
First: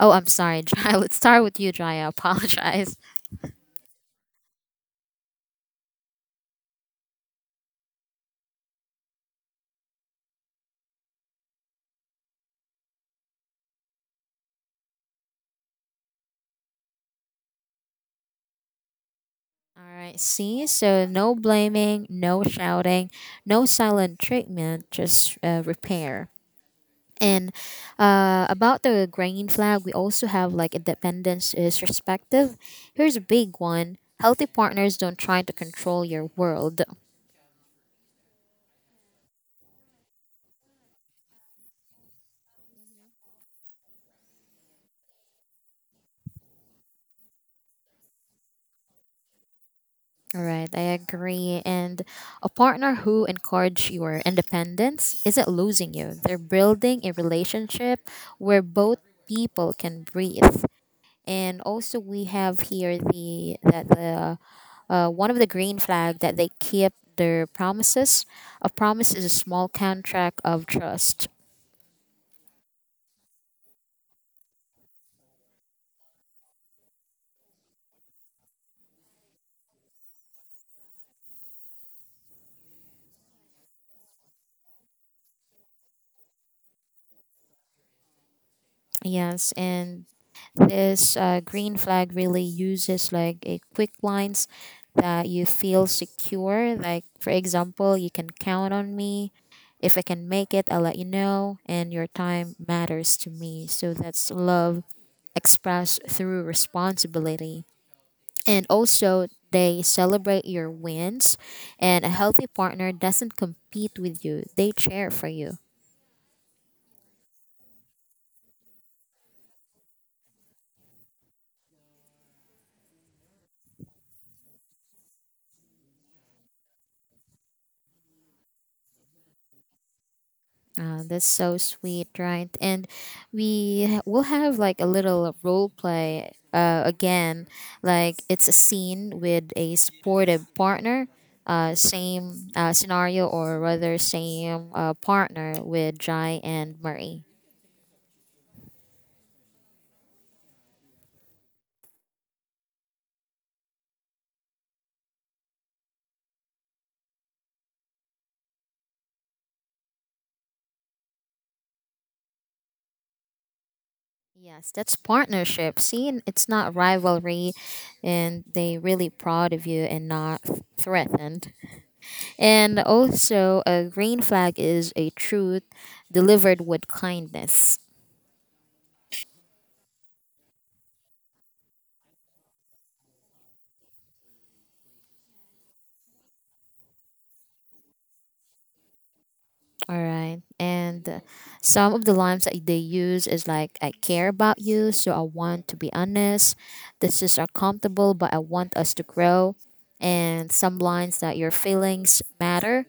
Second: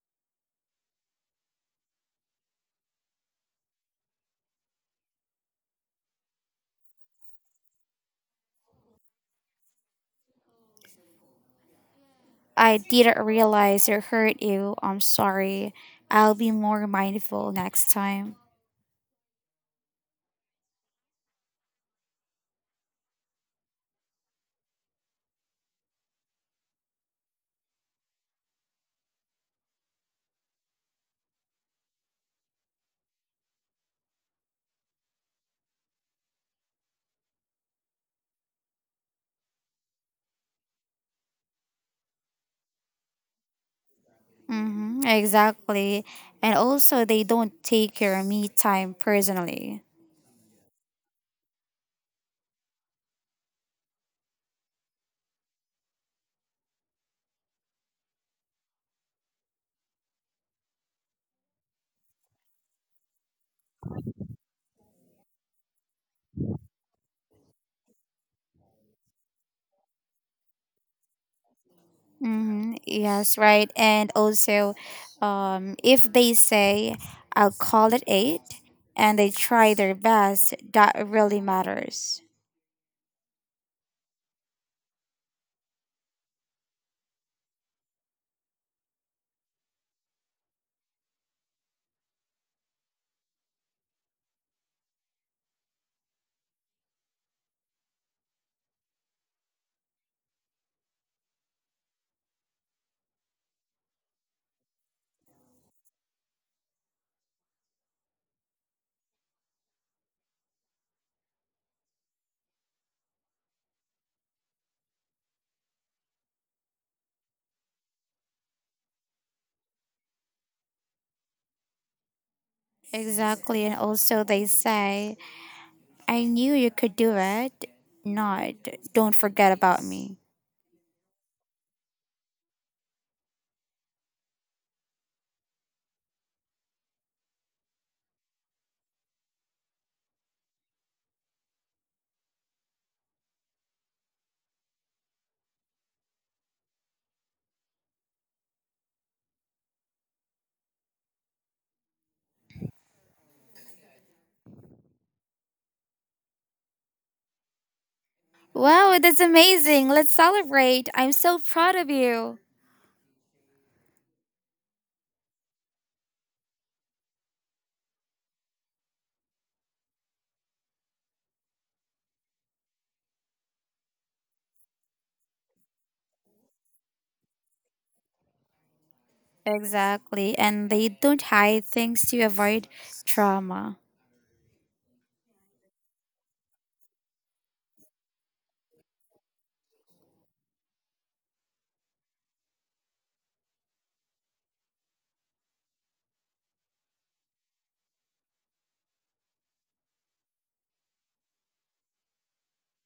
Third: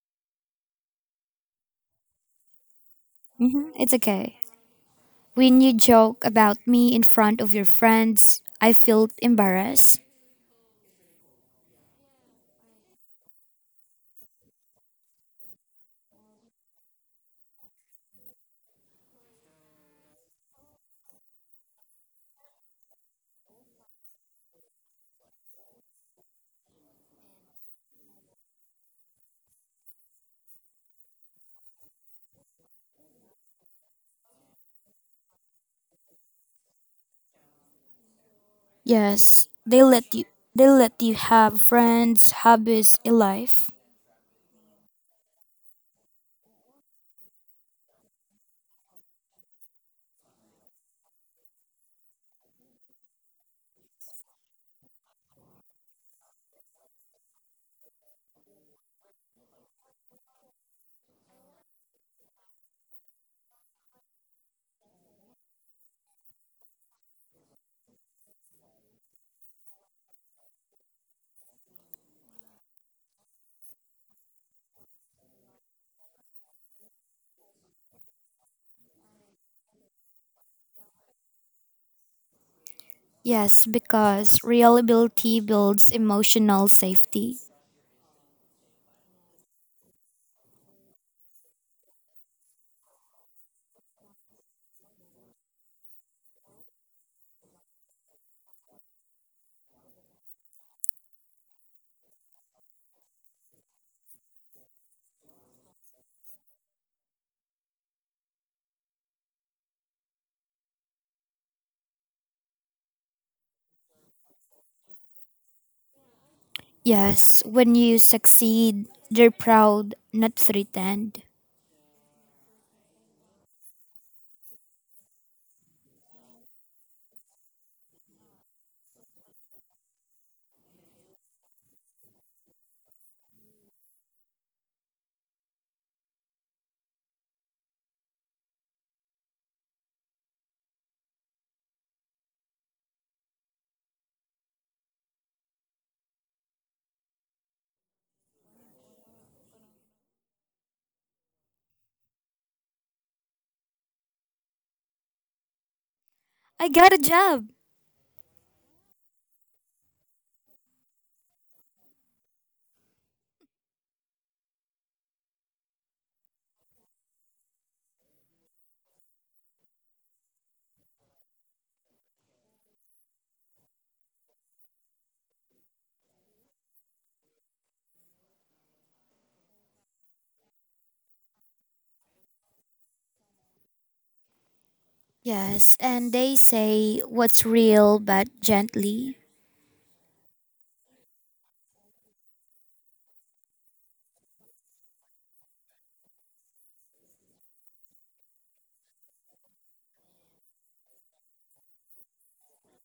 Oh, I'm sorry, Jaya. Let's start with you, Jaya. I apologize. Hmm It's okay. When you joke about me in front of your friends, I feel embarrassed. I didn't realize it hurt you. I'm sorry. I'll be more mindful next time. All right. See, so no blaming, no shouting, no silent treatment, just repair. And about the grain flag, we also have like independence is respective. Here's a big one. Healthy partners don't try to control your world. Yes, they let you have friends, hobbies, a life. Mm-hmm, exactly. And also, they don't take your me time personally. All right, I agree. And a partner who encourage your independence isn't losing you. They're building a relationship where both people can breathe. And also we have here the one of the green flag, that they keep their promises. A promise is a small contract of trust. Mm-hmm. Yes, right. And also, if they say, I'll call it eight, and they try their best, that really matters. Yes, because reliability builds emotional safety. Yes, and this green flag really uses like a quick lines that you feel secure. Like for example, you can count on me. If I can make it, I'll let you know. And your time matters to me. So that's love expressed through responsibility. And also they celebrate your wins, and a healthy partner doesn't compete with you, they cheer for you. Yes, when you succeed, they're proud, not threatened. Exactly. And also, they say, I knew you could do it. Not, don't forget about me. That's so sweet, right? And we will have like a little role play again, like it's a scene with a supportive partner, same scenario, or rather same partner with Jai and Marie. I got a job. Wow, that's amazing. Let's celebrate. I'm so proud of you. Yes, that's partnership. See, and it's not rivalry, and they really proud of you and not threatened. And also, a green flag is a truth delivered with kindness. Exactly. And they don't hide things to avoid trauma. Yes, and they say what's real but gently. All right, and some of the lines that they use is like, "I care about you, so I want to be honest. This is uncomfortable, but I want us to grow." And some lines that your feelings matter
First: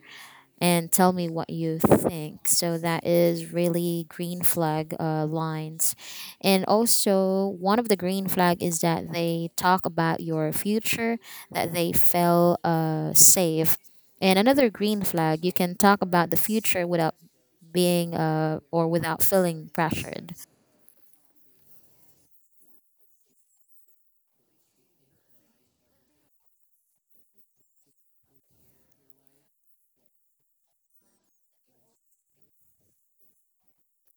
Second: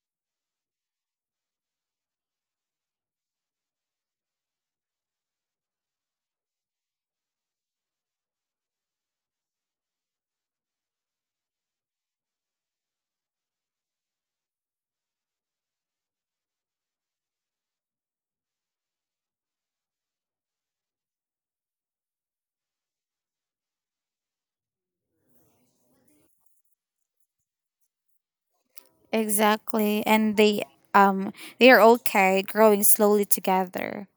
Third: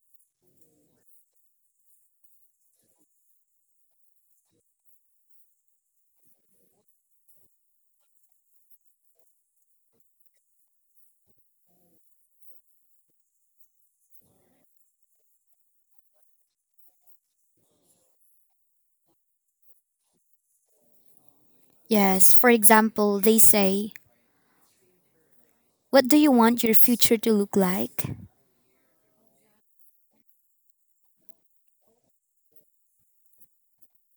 and tell me what you think. So that is really green flag lines. And also, one of the green flag is that they talk about your future, that they feel safe. And another green flag, you can talk about the future without being or without feeling pressured. Yes, for example, they say, what do you want your future to look like? Exactly. And um they are okay growing slowly together.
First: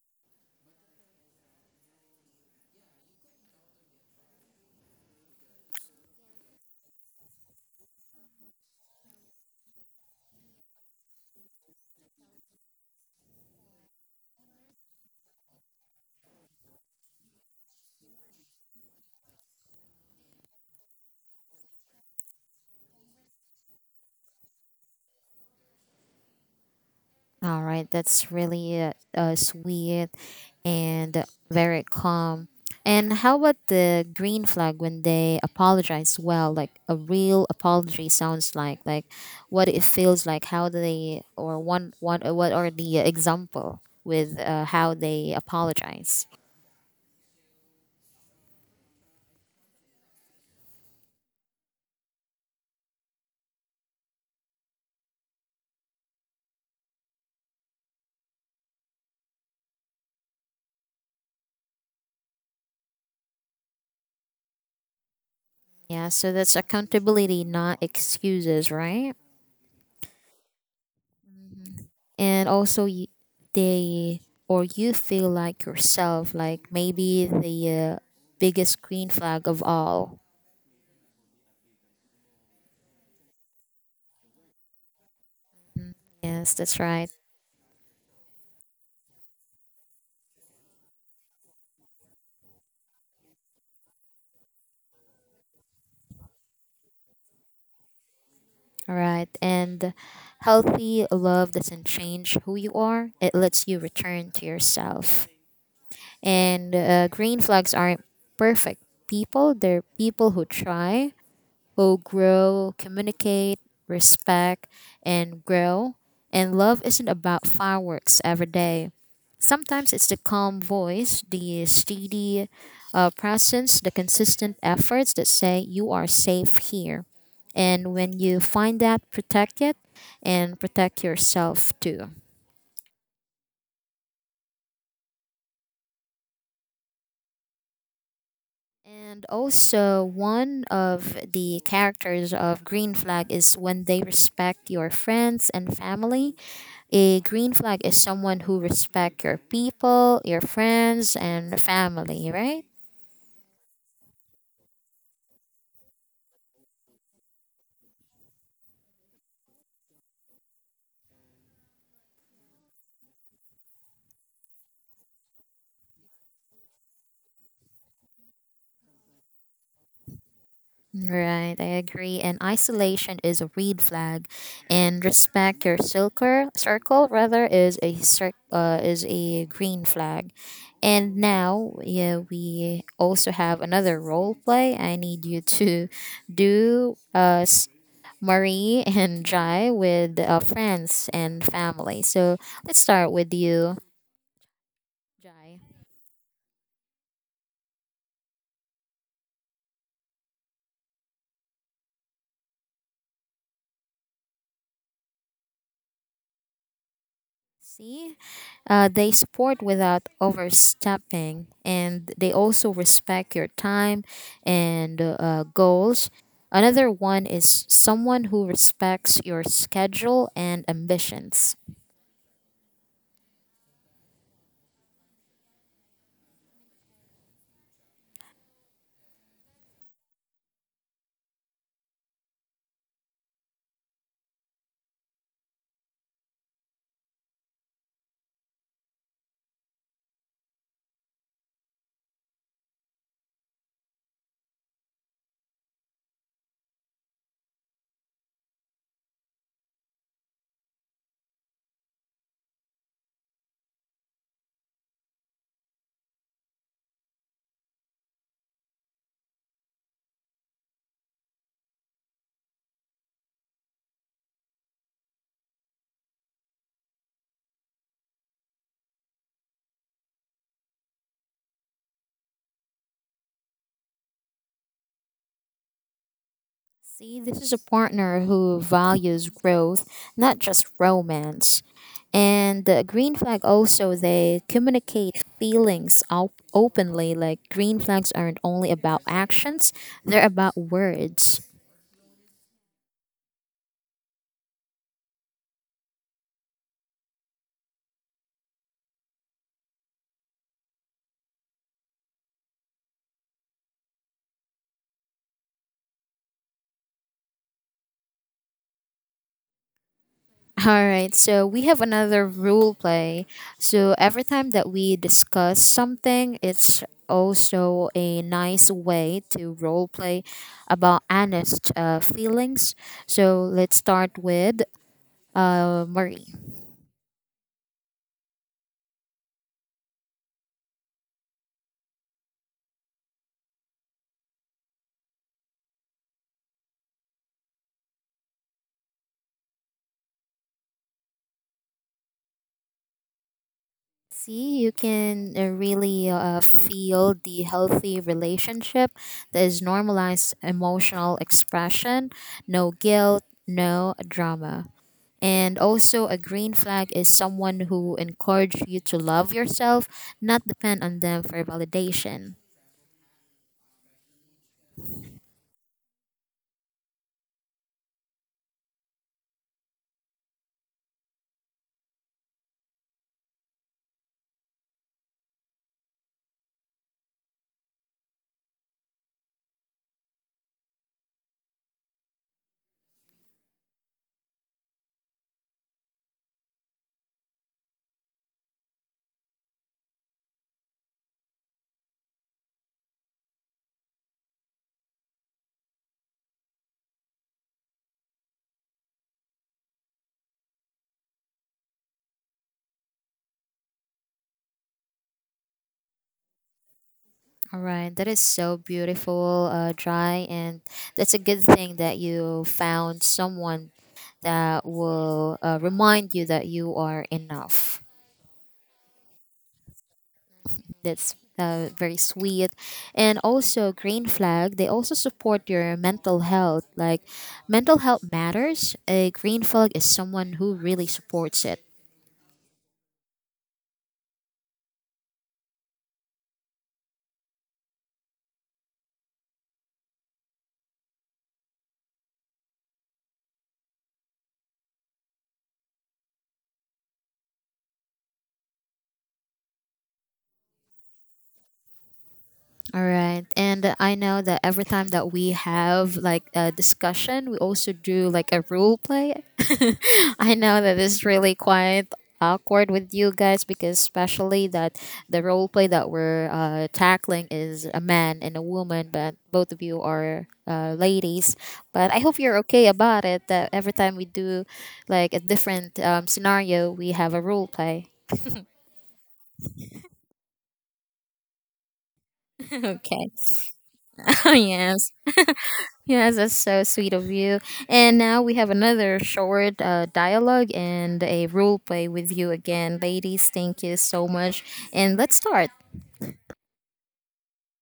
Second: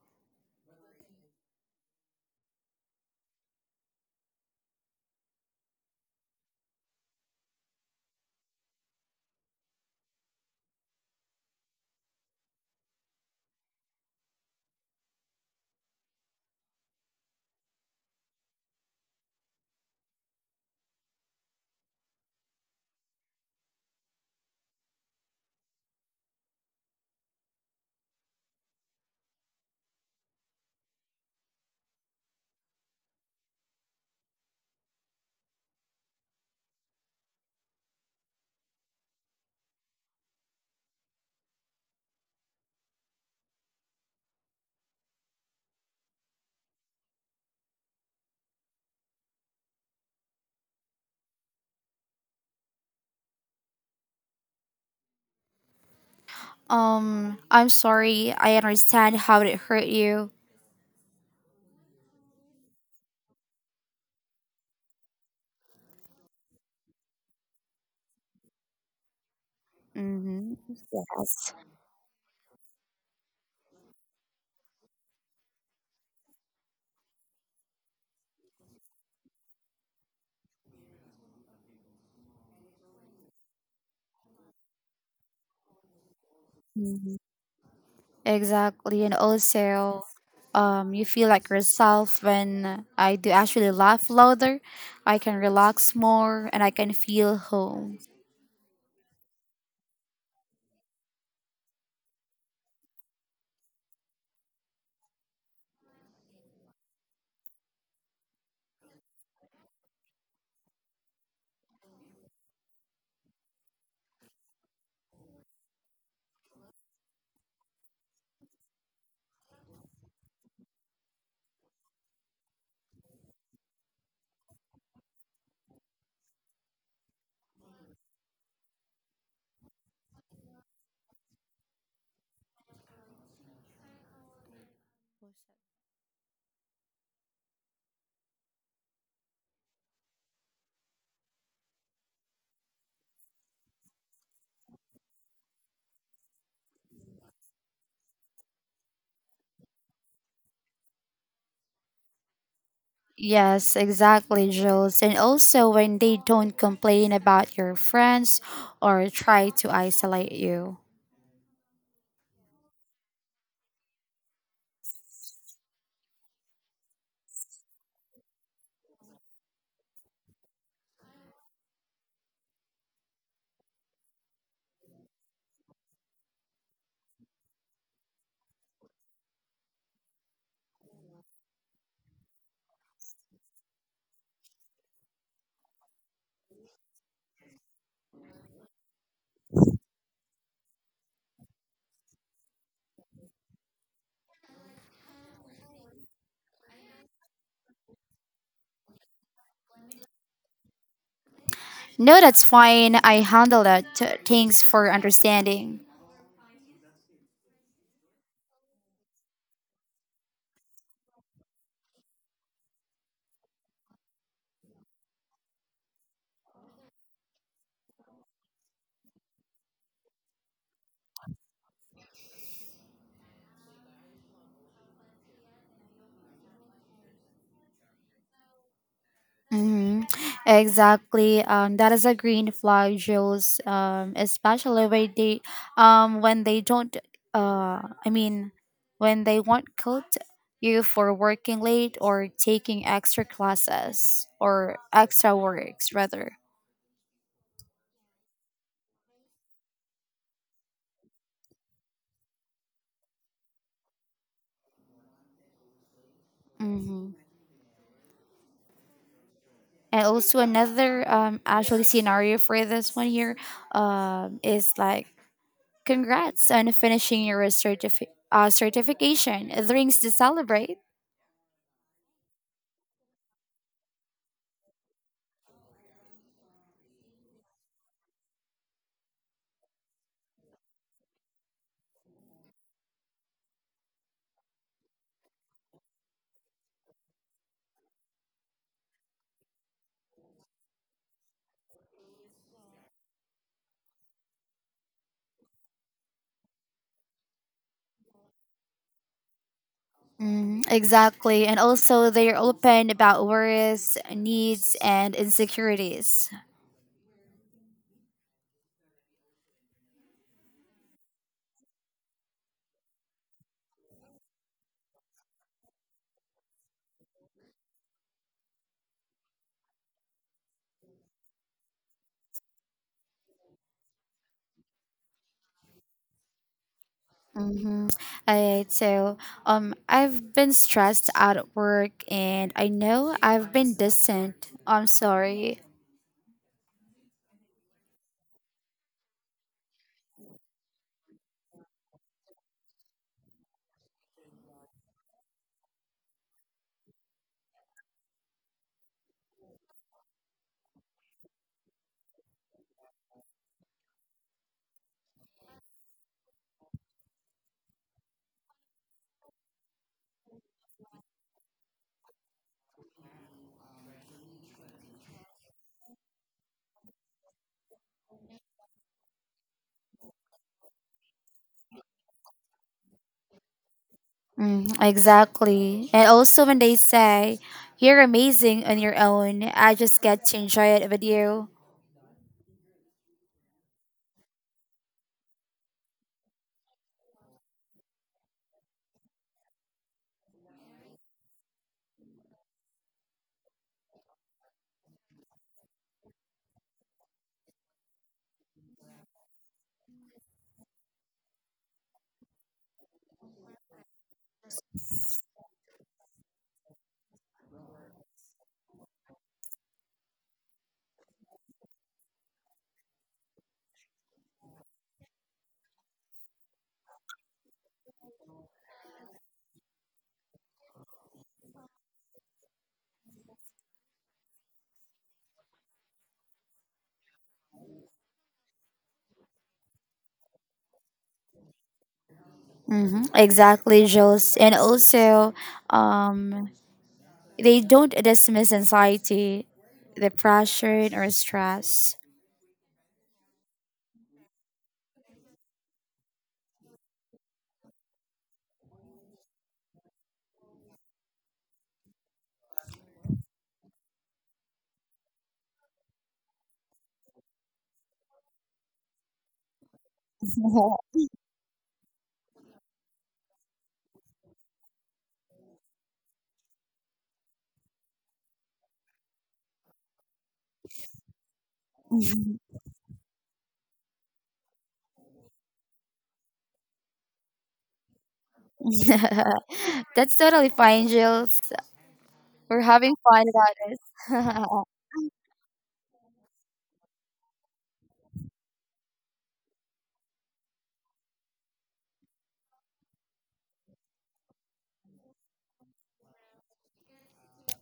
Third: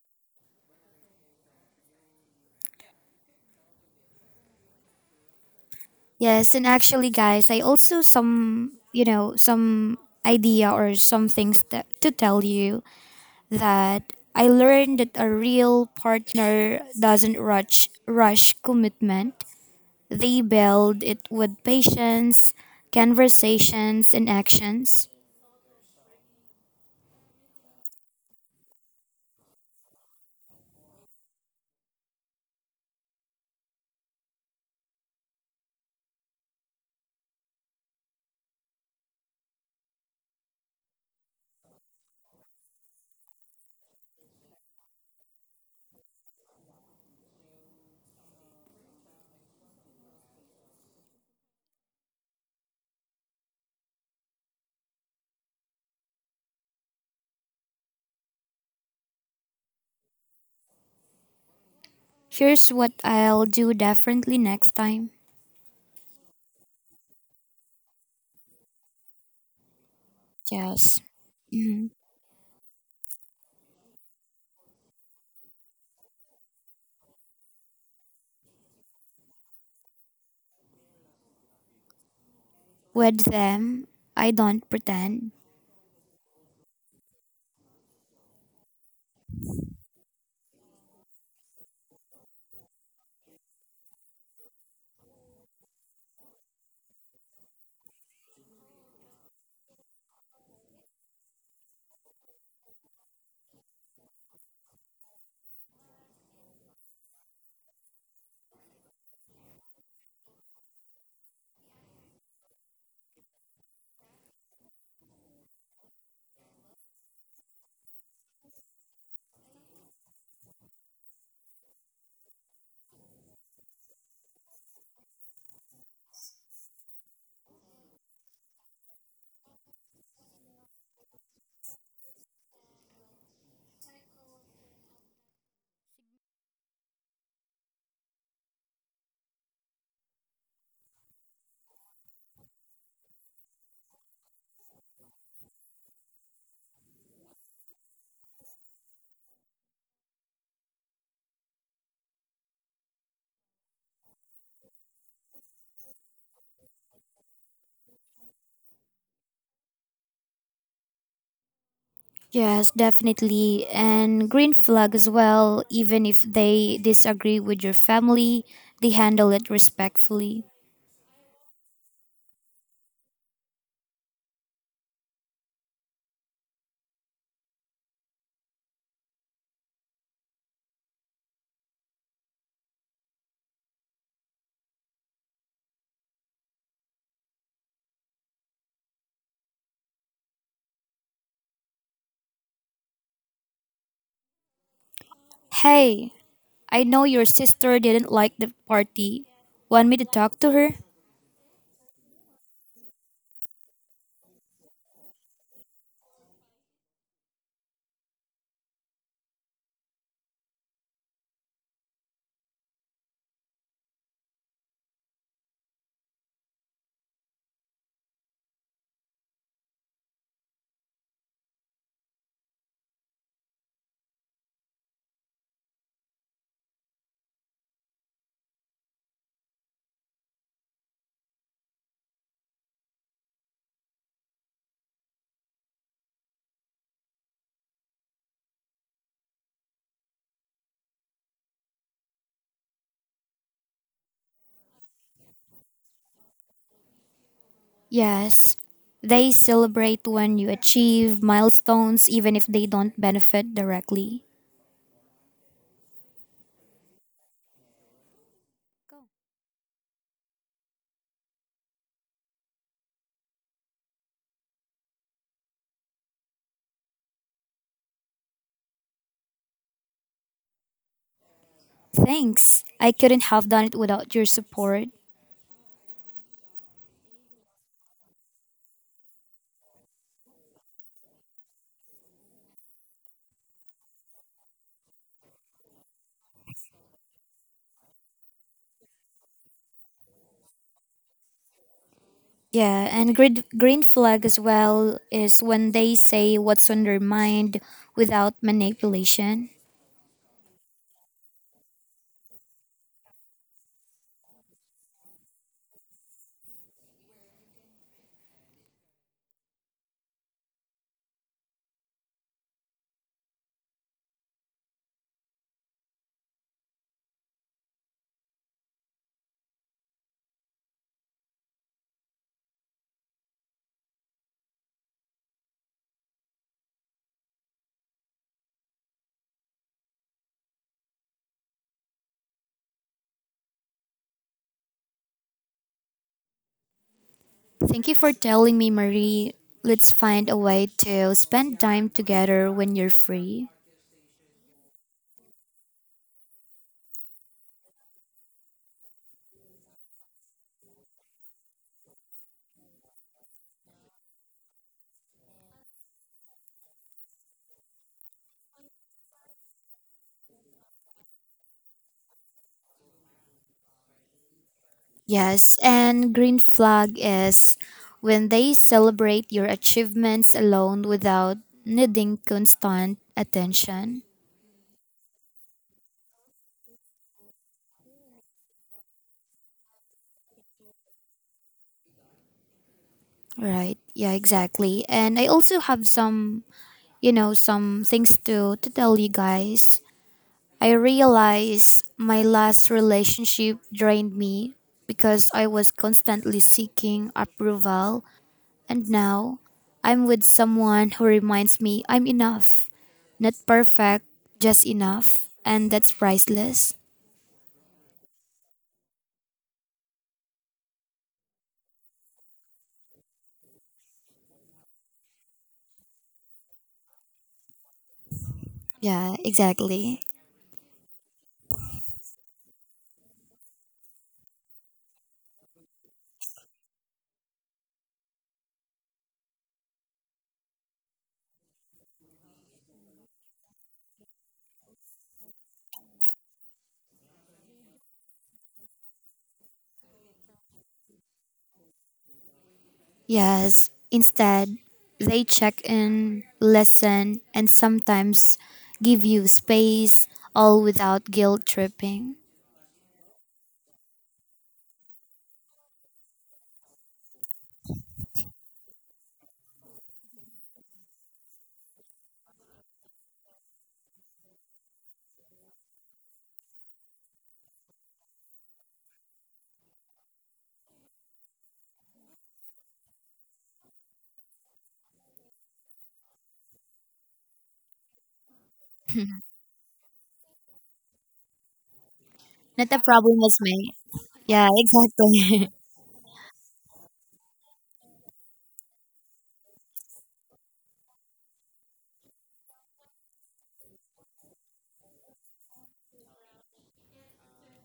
Yes, and actually, guys, I also some, you know, some idea or some things that, to tell you, that I learned that a real partner doesn't rush commitment. They build it with patience, conversations, and actions. All right, that's really sweet and very calm. And how about the green flag when they apologize? Well, like a real apology sounds like, what it feels like, how they or one one what are the example with how they apologize? I'm sorry. I understand how it hurt you. Here's what I'll do differently next time. Yeah, so that's accountability, not excuses, right? Mm-hmm. Yes. Yes. Mhm. And also you, they or you feel like yourself, like maybe the biggest green flag of all. With them, I don't pretend. Yes, that's right. Mm-hmm. Exactly. And also, you feel like yourself when I do actually laugh louder. I can relax more and I can feel home. All right, and healthy love doesn't change who you are, it lets you return to yourself. And green flags aren't perfect people, they're people who try, who grow, communicate, respect, and grow. And love isn't about fireworks every day. Sometimes it's the calm voice, the steady presence, the consistent efforts that say you are safe here. And when you find that, protect it and protect yourself too. And also, one of the characters of green flag is when they respect your friends and family. A green flag is someone who respect your people, your friends, and family, right? Yes, exactly, Jules. And also when they don't complain about your friends or try to isolate you. Yes, definitely. And green flag as well, even if they disagree with your family, they handle it respectfully. Right, I agree. And isolation is a red flag, and respect your circle. Circle rather is a is a green flag. And now, yeah, we also have another role play. I need you to do Marie and Jai with friends and family. So let's start with you, Jai. Hey, I know your sister didn't like the party. Want me to talk to her? No, that's fine. I handle that. Thanks for understanding. See, they support without overstepping, and they also respect your time and goals. Another one is someone who respects your schedule and ambitions. hmm Exactly. That is a green flag, Jules. Especially when they don't. Uh, I mean, when they won't coach you for working late or taking extra classes, or extra works, rather. Yes. They celebrate when you achieve milestones, even if they don't benefit directly. Mm-hmm. And also another actually scenario for this one here is like, Congrats on finishing your certification. The rings to celebrate. Thanks. I couldn't have done it without your support. See, this is a partner who values growth, not just romance. And the green flag also, they communicate feelings openly. Like green flags aren't only about actions, they're about words. Yeah, and green flag as well is when they say what's on their mind without manipulation. Mm, exactly. And also, they're open about worries, needs, and insecurities. All right, so we have another rule play. So every time that we discuss something, it's also a nice way to role play about honest feelings. So let's start with Marie. Mm-hmm. Alright, so I've been stressed out at work, and I know I've been distant. I'm sorry. Thank you for telling me, Marie. Let's find a way to spend time together when you're free. See, you can really feel the healthy relationship that is normalized emotional expression, no guilt, no drama. And also, a green flag is someone who encourages you to love yourself, not depend on them for validation. Yes, and green flag is when they celebrate your achievements alone without needing constant attention. Mm, exactly. And also, when they say you're amazing on your own, I just get to enjoy it with you. Right. Yeah, exactly. And I also have some, you know, some things to tell you guys. I realized my last relationship drained me because I was constantly seeking approval, and now I'm with someone who reminds me I'm enough. Not perfect, just enough, and that's priceless. All right, that is so beautiful, Dry. And that's a good thing that you found someone that will remind you that you are enough. Yeah, exactly. That's very sweet. And also, green flag, they also support your mental health. Like, mental health matters. A green flag is someone who really supports it. Exactly, Jules. And also, um, they don't dismiss anxiety, depression, or stress. Yes, instead, they check in, listen, and sometimes give you space, all without guilt tripping. All right. And I know that every time that we have like a discussion, we also do like a role play. I know that it's really quite awkward with you guys, because especially that the role play that we're tackling is a man and a woman, but both of you are ladies. But I hope you're okay about it that every time we do like a different scenario, we have a role play. That's totally fine, Jules. We're Not a having Okay. problem fun with about me. this. Yeah, Yes. exactly. Yes, that's so sweet of you. And now we have another short dialogue and a role play with you again. Ladies, thank you so much. And let's start.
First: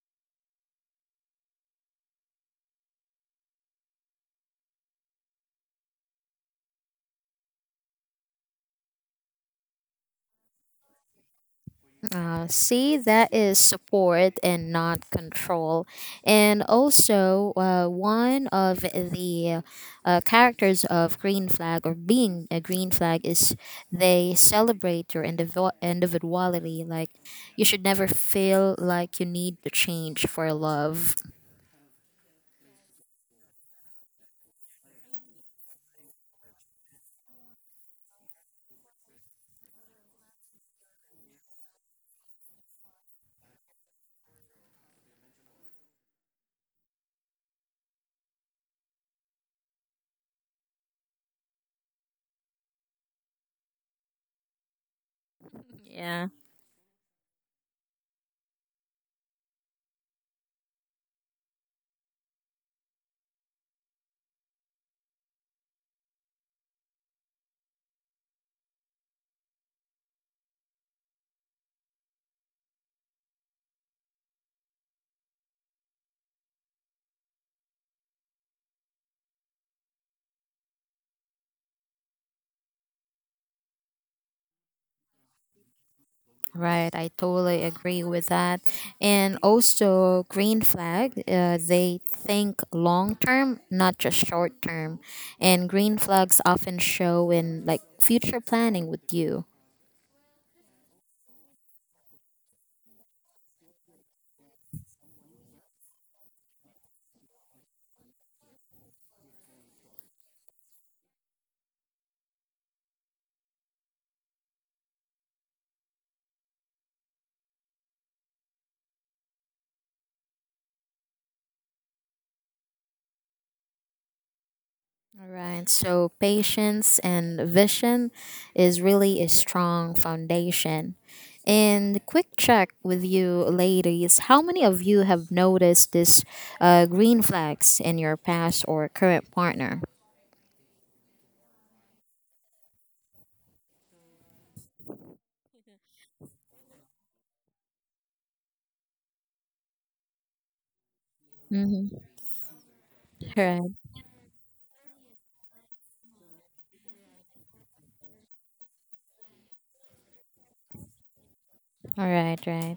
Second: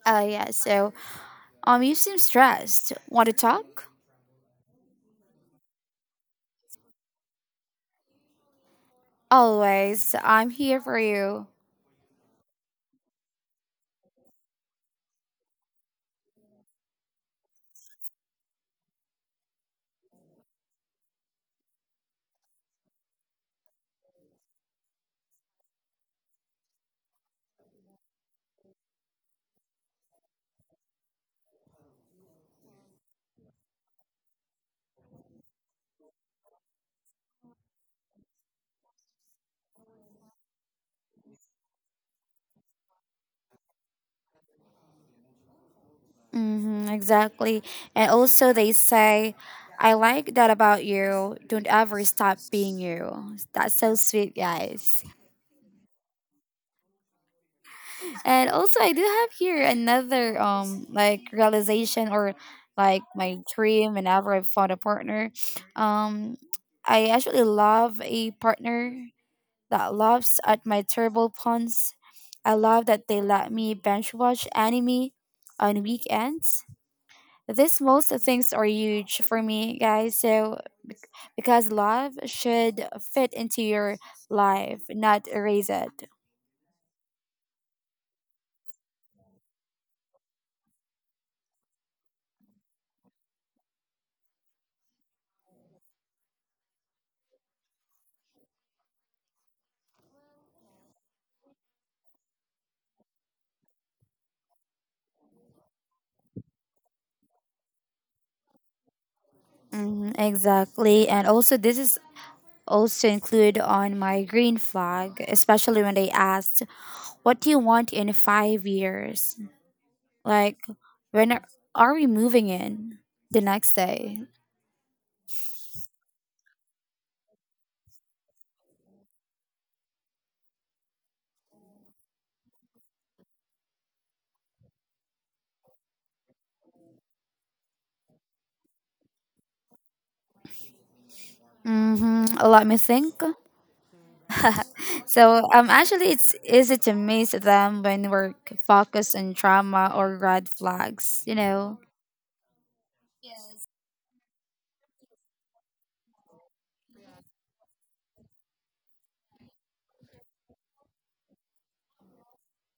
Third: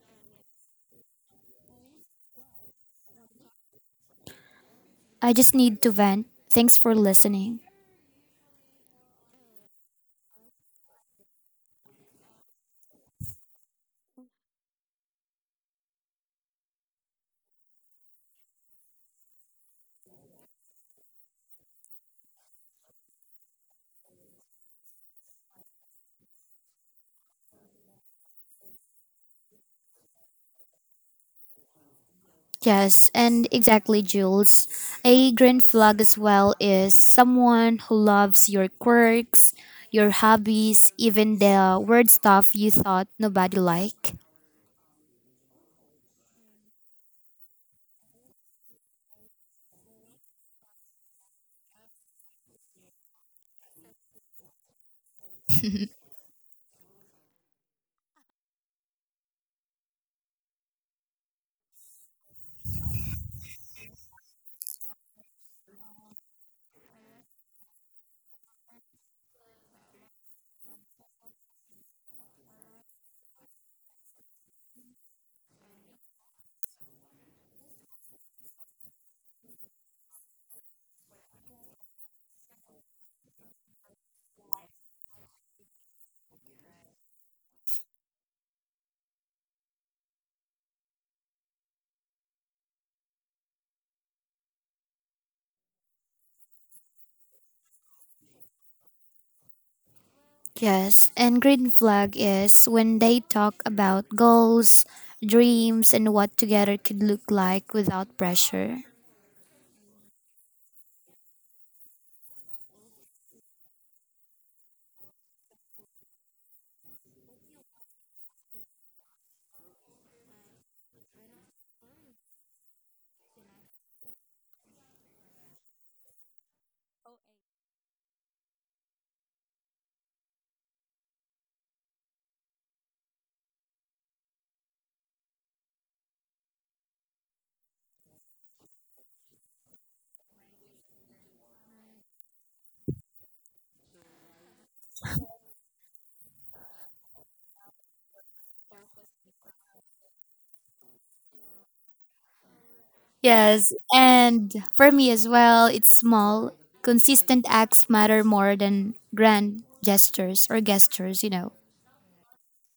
Oh yeah, so you seem stressed. Want to talk? I just need to vent. Thanks for listening. Always. I'm here for you. See, that is support and not control. And also, one of the characters of green flag or being a green flag is they celebrate your individuality. Like, you should never feel like you need to change for love. Yes, and exactly, Jules. A green flag as well is someone who loves your quirks, your hobbies, even the weird stuff you thought nobody liked. Mm-hmm, exactly. And also, they say, I like that about you. Don't ever stop being you. That's so sweet, guys. Yeah. And also, I do have here another realization, or like my dream whenever I found a partner. Um, I actually love a partner that laughs at my terrible puns. I love that they let me binge watch anime on weekends. These most things are huge for me, guys. So, because love should fit into your life, not erase it. Right, I totally agree with that. And also, green flag, they think long term, not just short term. And green flags often show in like future planning with you. Yes, and green flag is when they talk about goals, dreams, and what together could look like without pressure. Mhm, exactly. And also, this is also included on my green flag, especially when they asked, "What do you want in 5 years?" Like, when are, are we moving in the next day? All right, so patience and vision is really a strong foundation. And quick check with you, ladies. How many of you have noticed this green flags in your past or current partner? Mm-hmm. Let me think. so actually it's easy to miss them when we're focused on trauma or red flags, you know. Mm-hmm. Yes, and for me as well, it's small, consistent acts matter more than grand gestures or gestures, you know. All right, right.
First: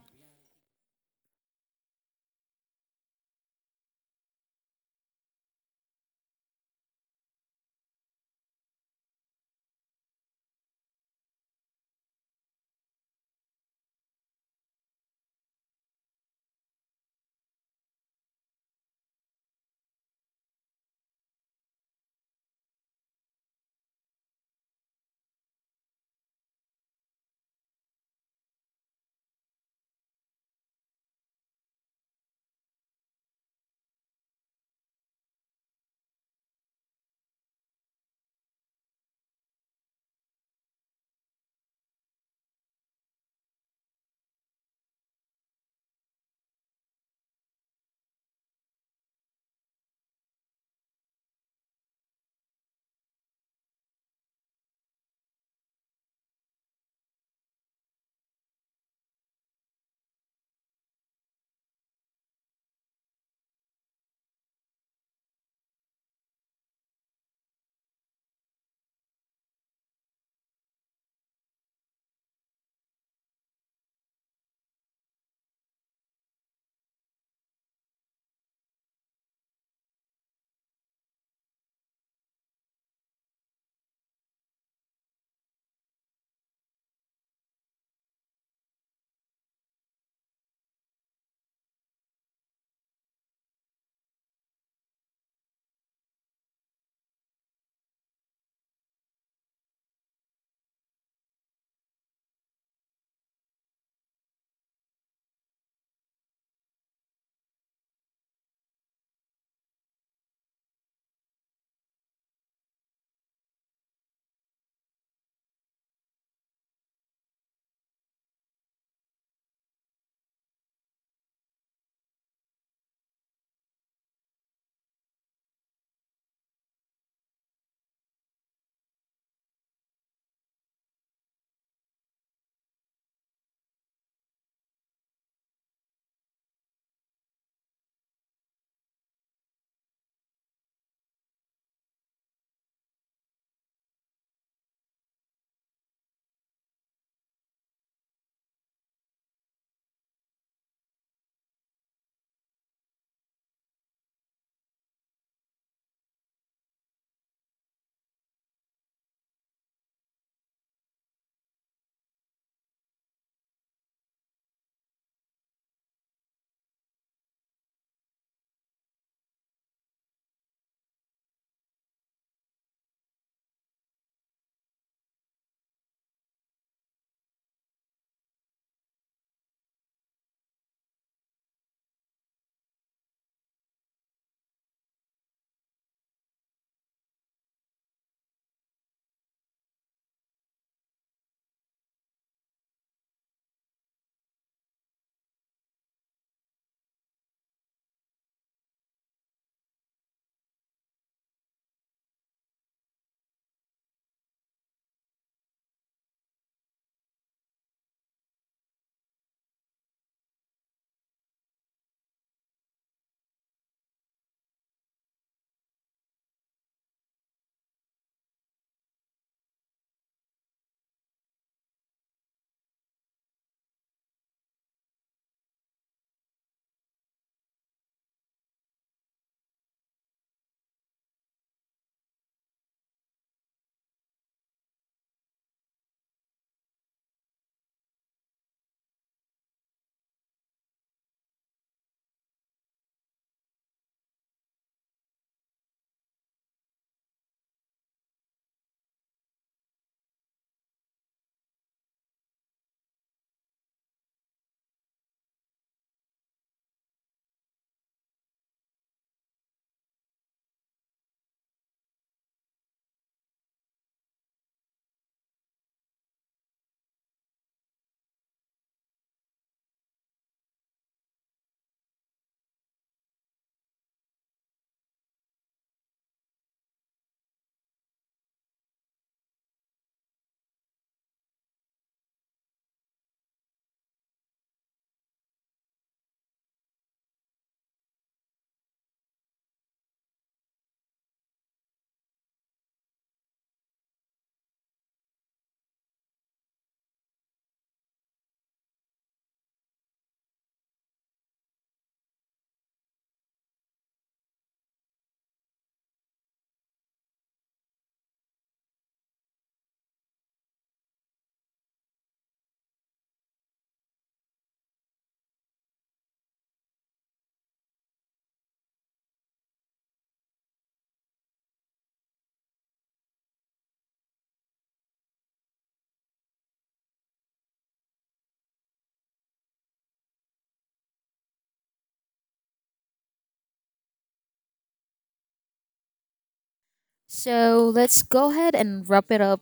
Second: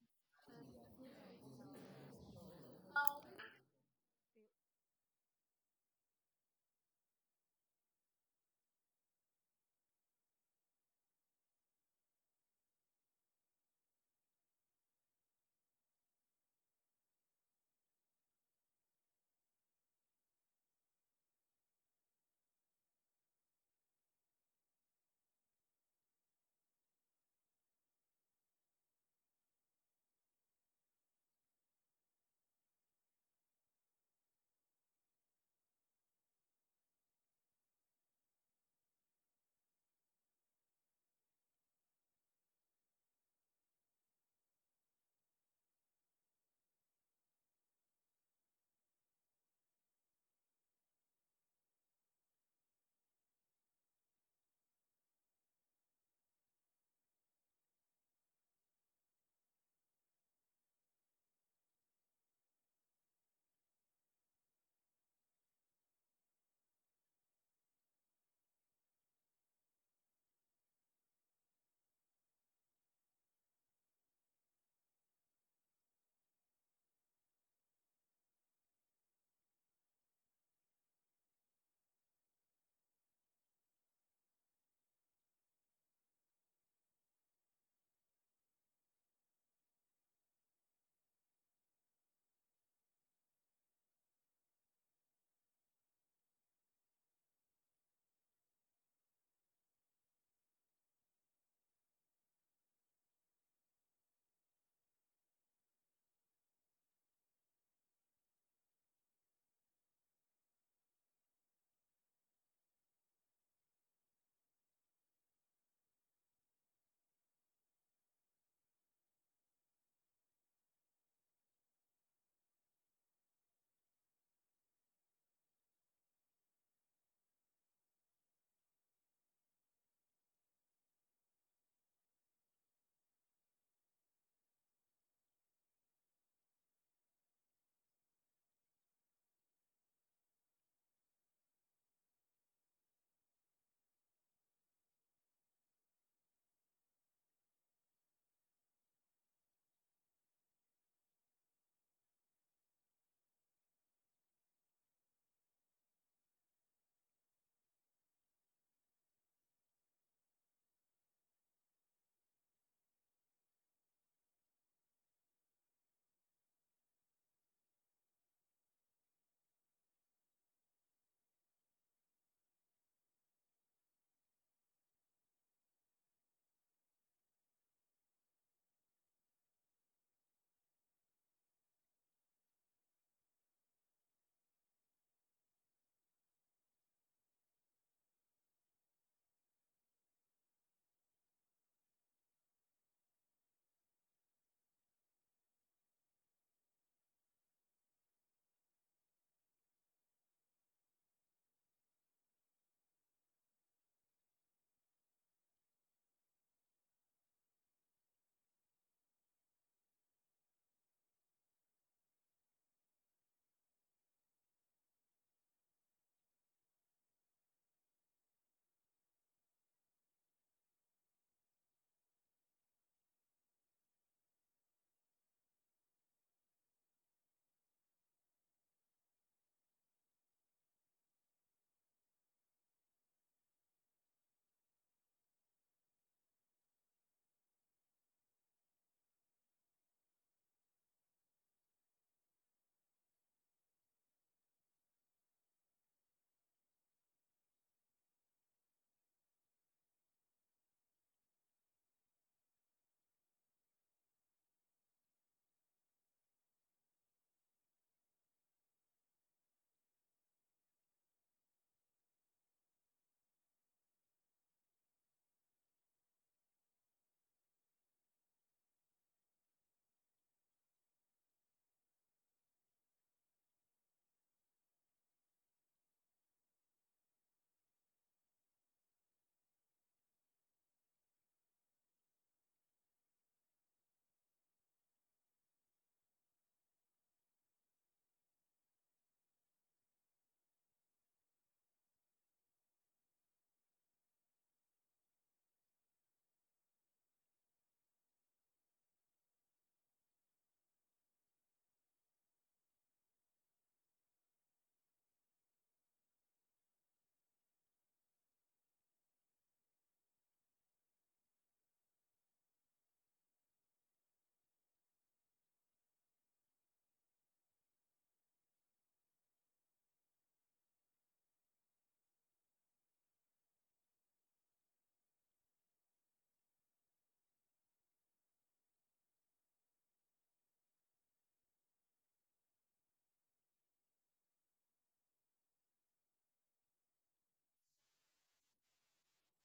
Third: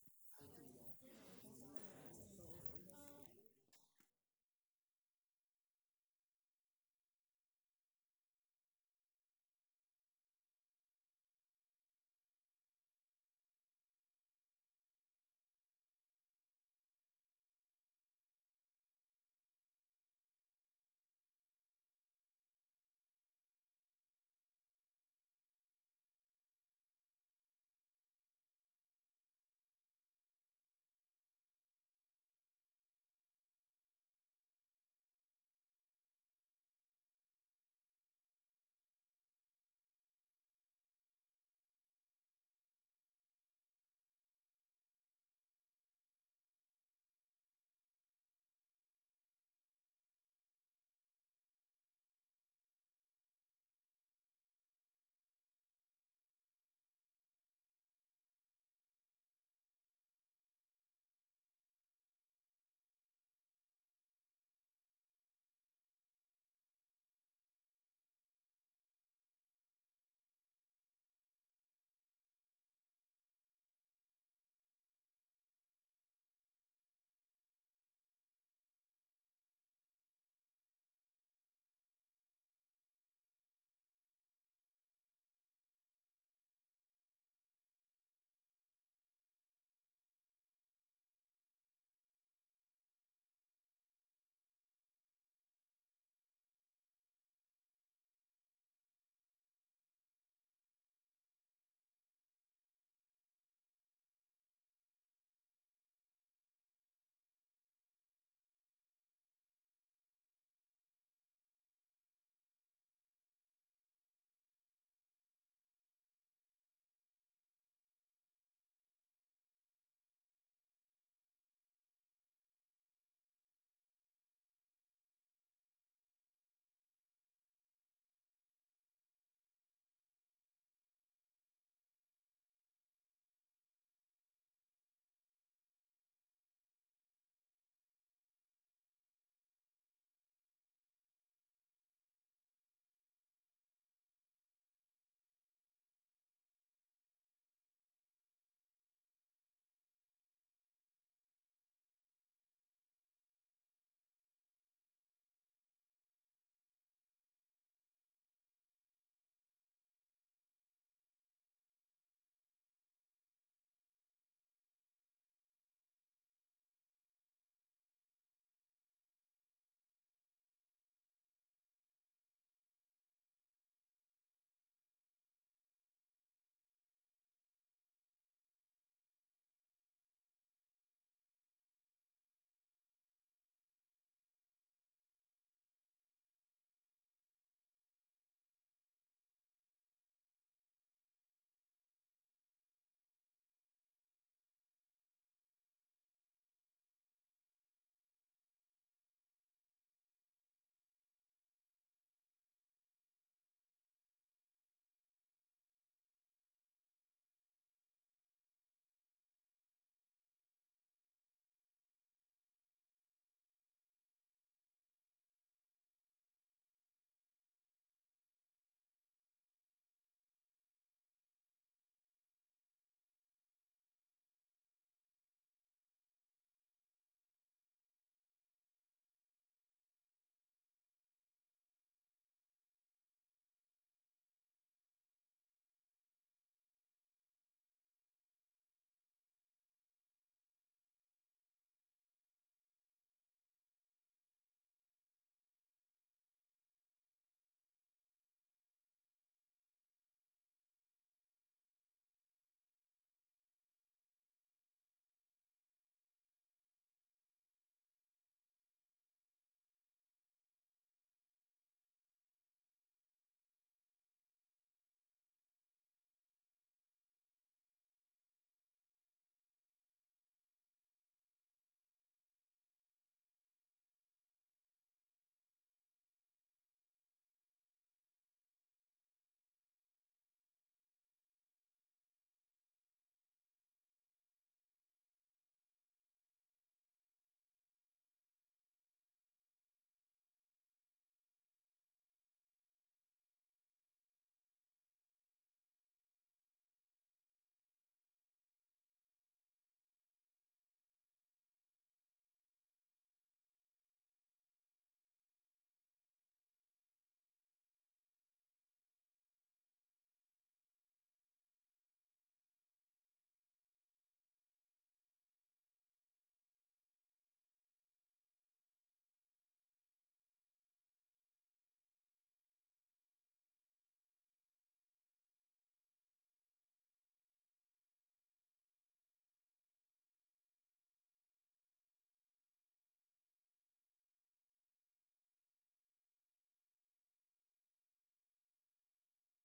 So let's go ahead and wrap it up.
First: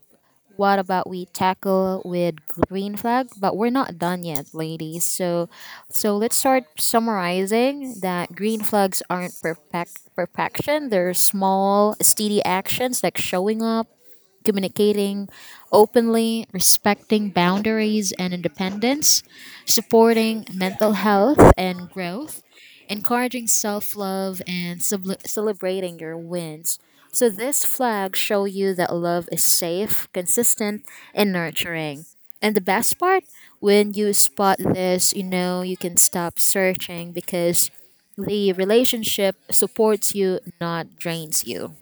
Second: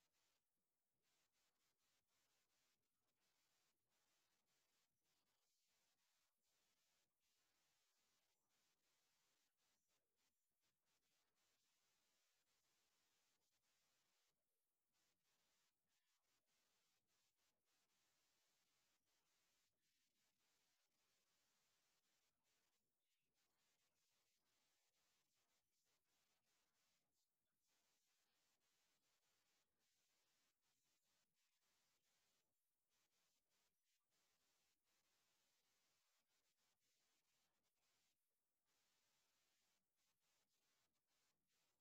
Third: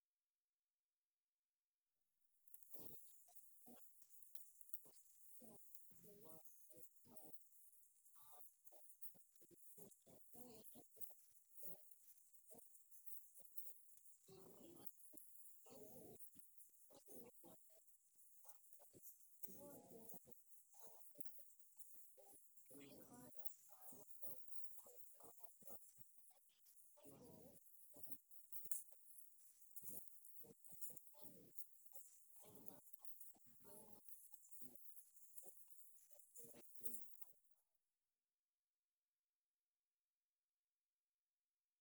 What about we tackle with green flag? But we're not done yet, ladies. So, so let's start summarizing that green flags aren't perfect perfection. They're small, steady actions like showing up, communicating openly, respecting boundaries and independence, supporting mental health and growth, encouraging self love, and celebrating your wins. So, these flags show you that love is safe, consistent, and nurturing. And the best part, when you spot this, you know you can stop searching because the relationship supports you, not drains you.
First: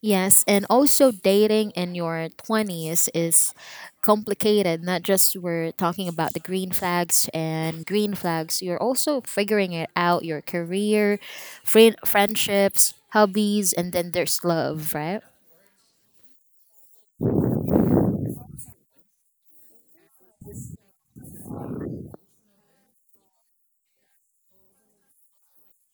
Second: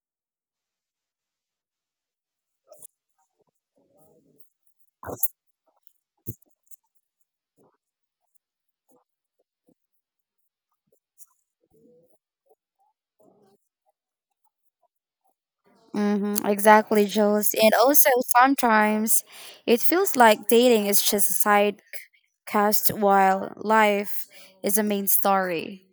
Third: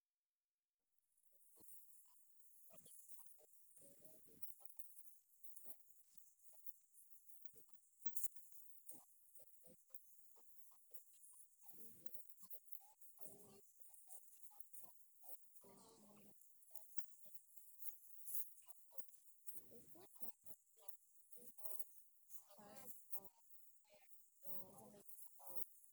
Yes, and also dating in your 20s is complicated. Not just we're talking about the green flags and green flags, you're also figuring it out your career, friendships, hobbies, and then there's love, right? Mm-hmm, exactly, Jules. And also, sometimes it feels like dating is just a side cast while life is a main story.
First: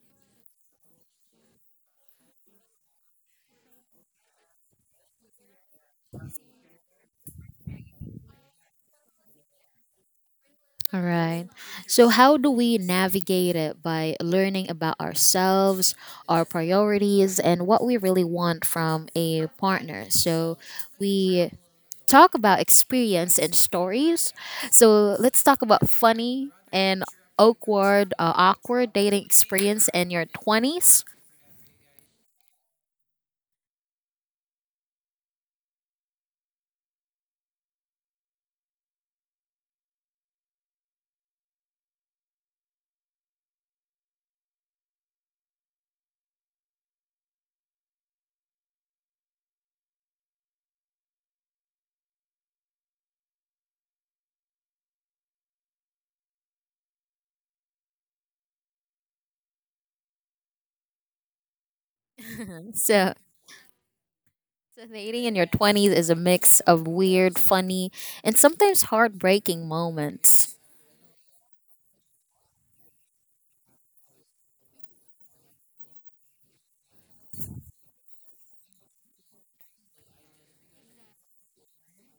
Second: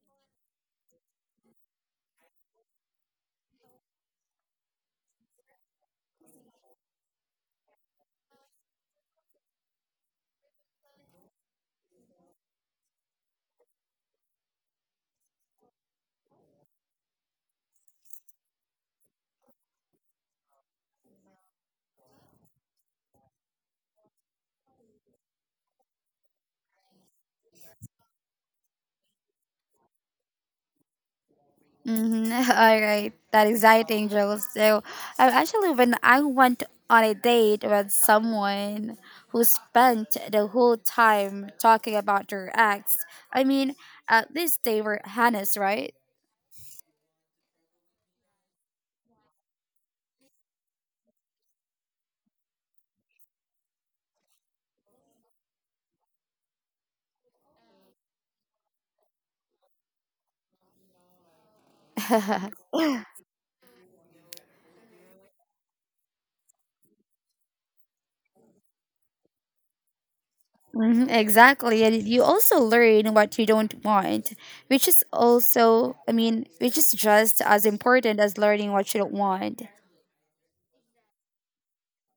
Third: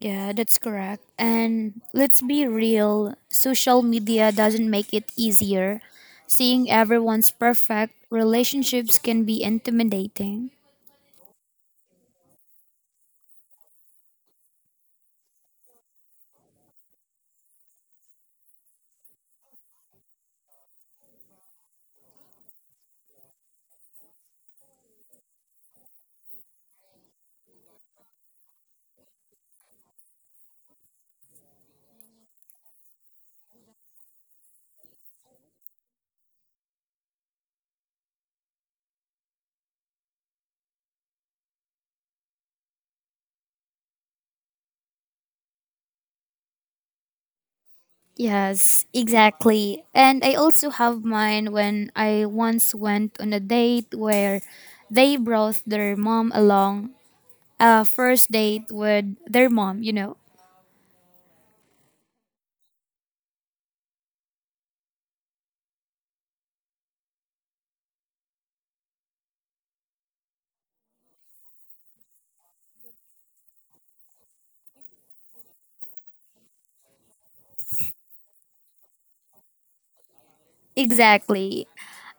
Yeah, that's correct. And let's be real, social media doesn't make it easier. Seeing everyone's perfect relationships can be intimidating. All right. So, how do we navigate it? By learning about ourselves, our priorities, and what we really want from a partner. So, we talk about experience and stories. So, let's talk about funny and awkward dating experience in your 20s. Mm-hmm. All right, that's exciting, Joel. So, actually, when I went on a date with someone who spent the whole time talking about their ex, I mean, at least they were honest, right? Yes, exactly. And I also have mine when I once went on a date where they brought their mom along, a first date with their mom, you know. So, so dating in your 20s is a mix of weird, funny, and sometimes heartbreaking moments. Exactly, and you also learn what you don't want, which is also, I mean, which is just as important as learning what you don't want. Exactly.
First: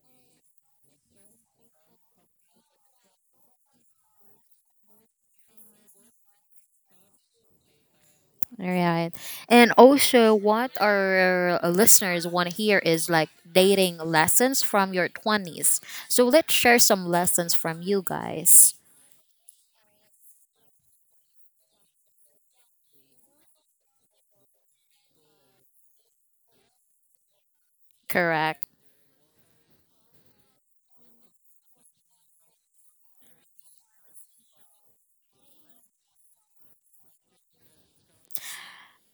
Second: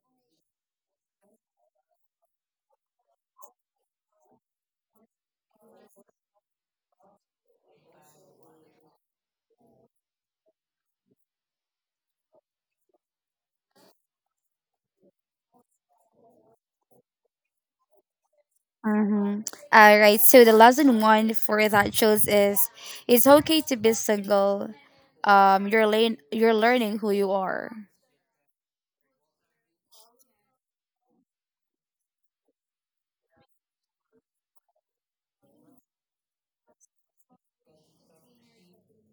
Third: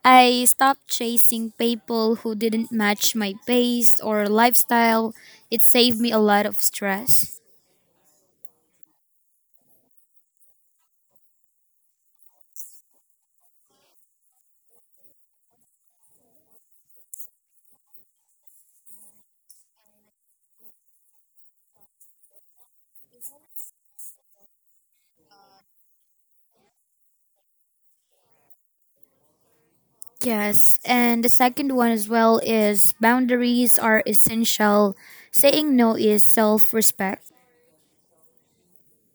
I stopped chasing people who didn't match my pace or lifestyle. It saved me a lot of stress. All right. And also, what our listeners want to hear is like dating lessons from your 20s. So let's share some lessons from you guys. Mm-hmm. All right. So the lesson one for that shows is it's okay to be single. You're learning who you are. Correct. Yes, and the second one as well is boundaries are essential. Saying no is self respect.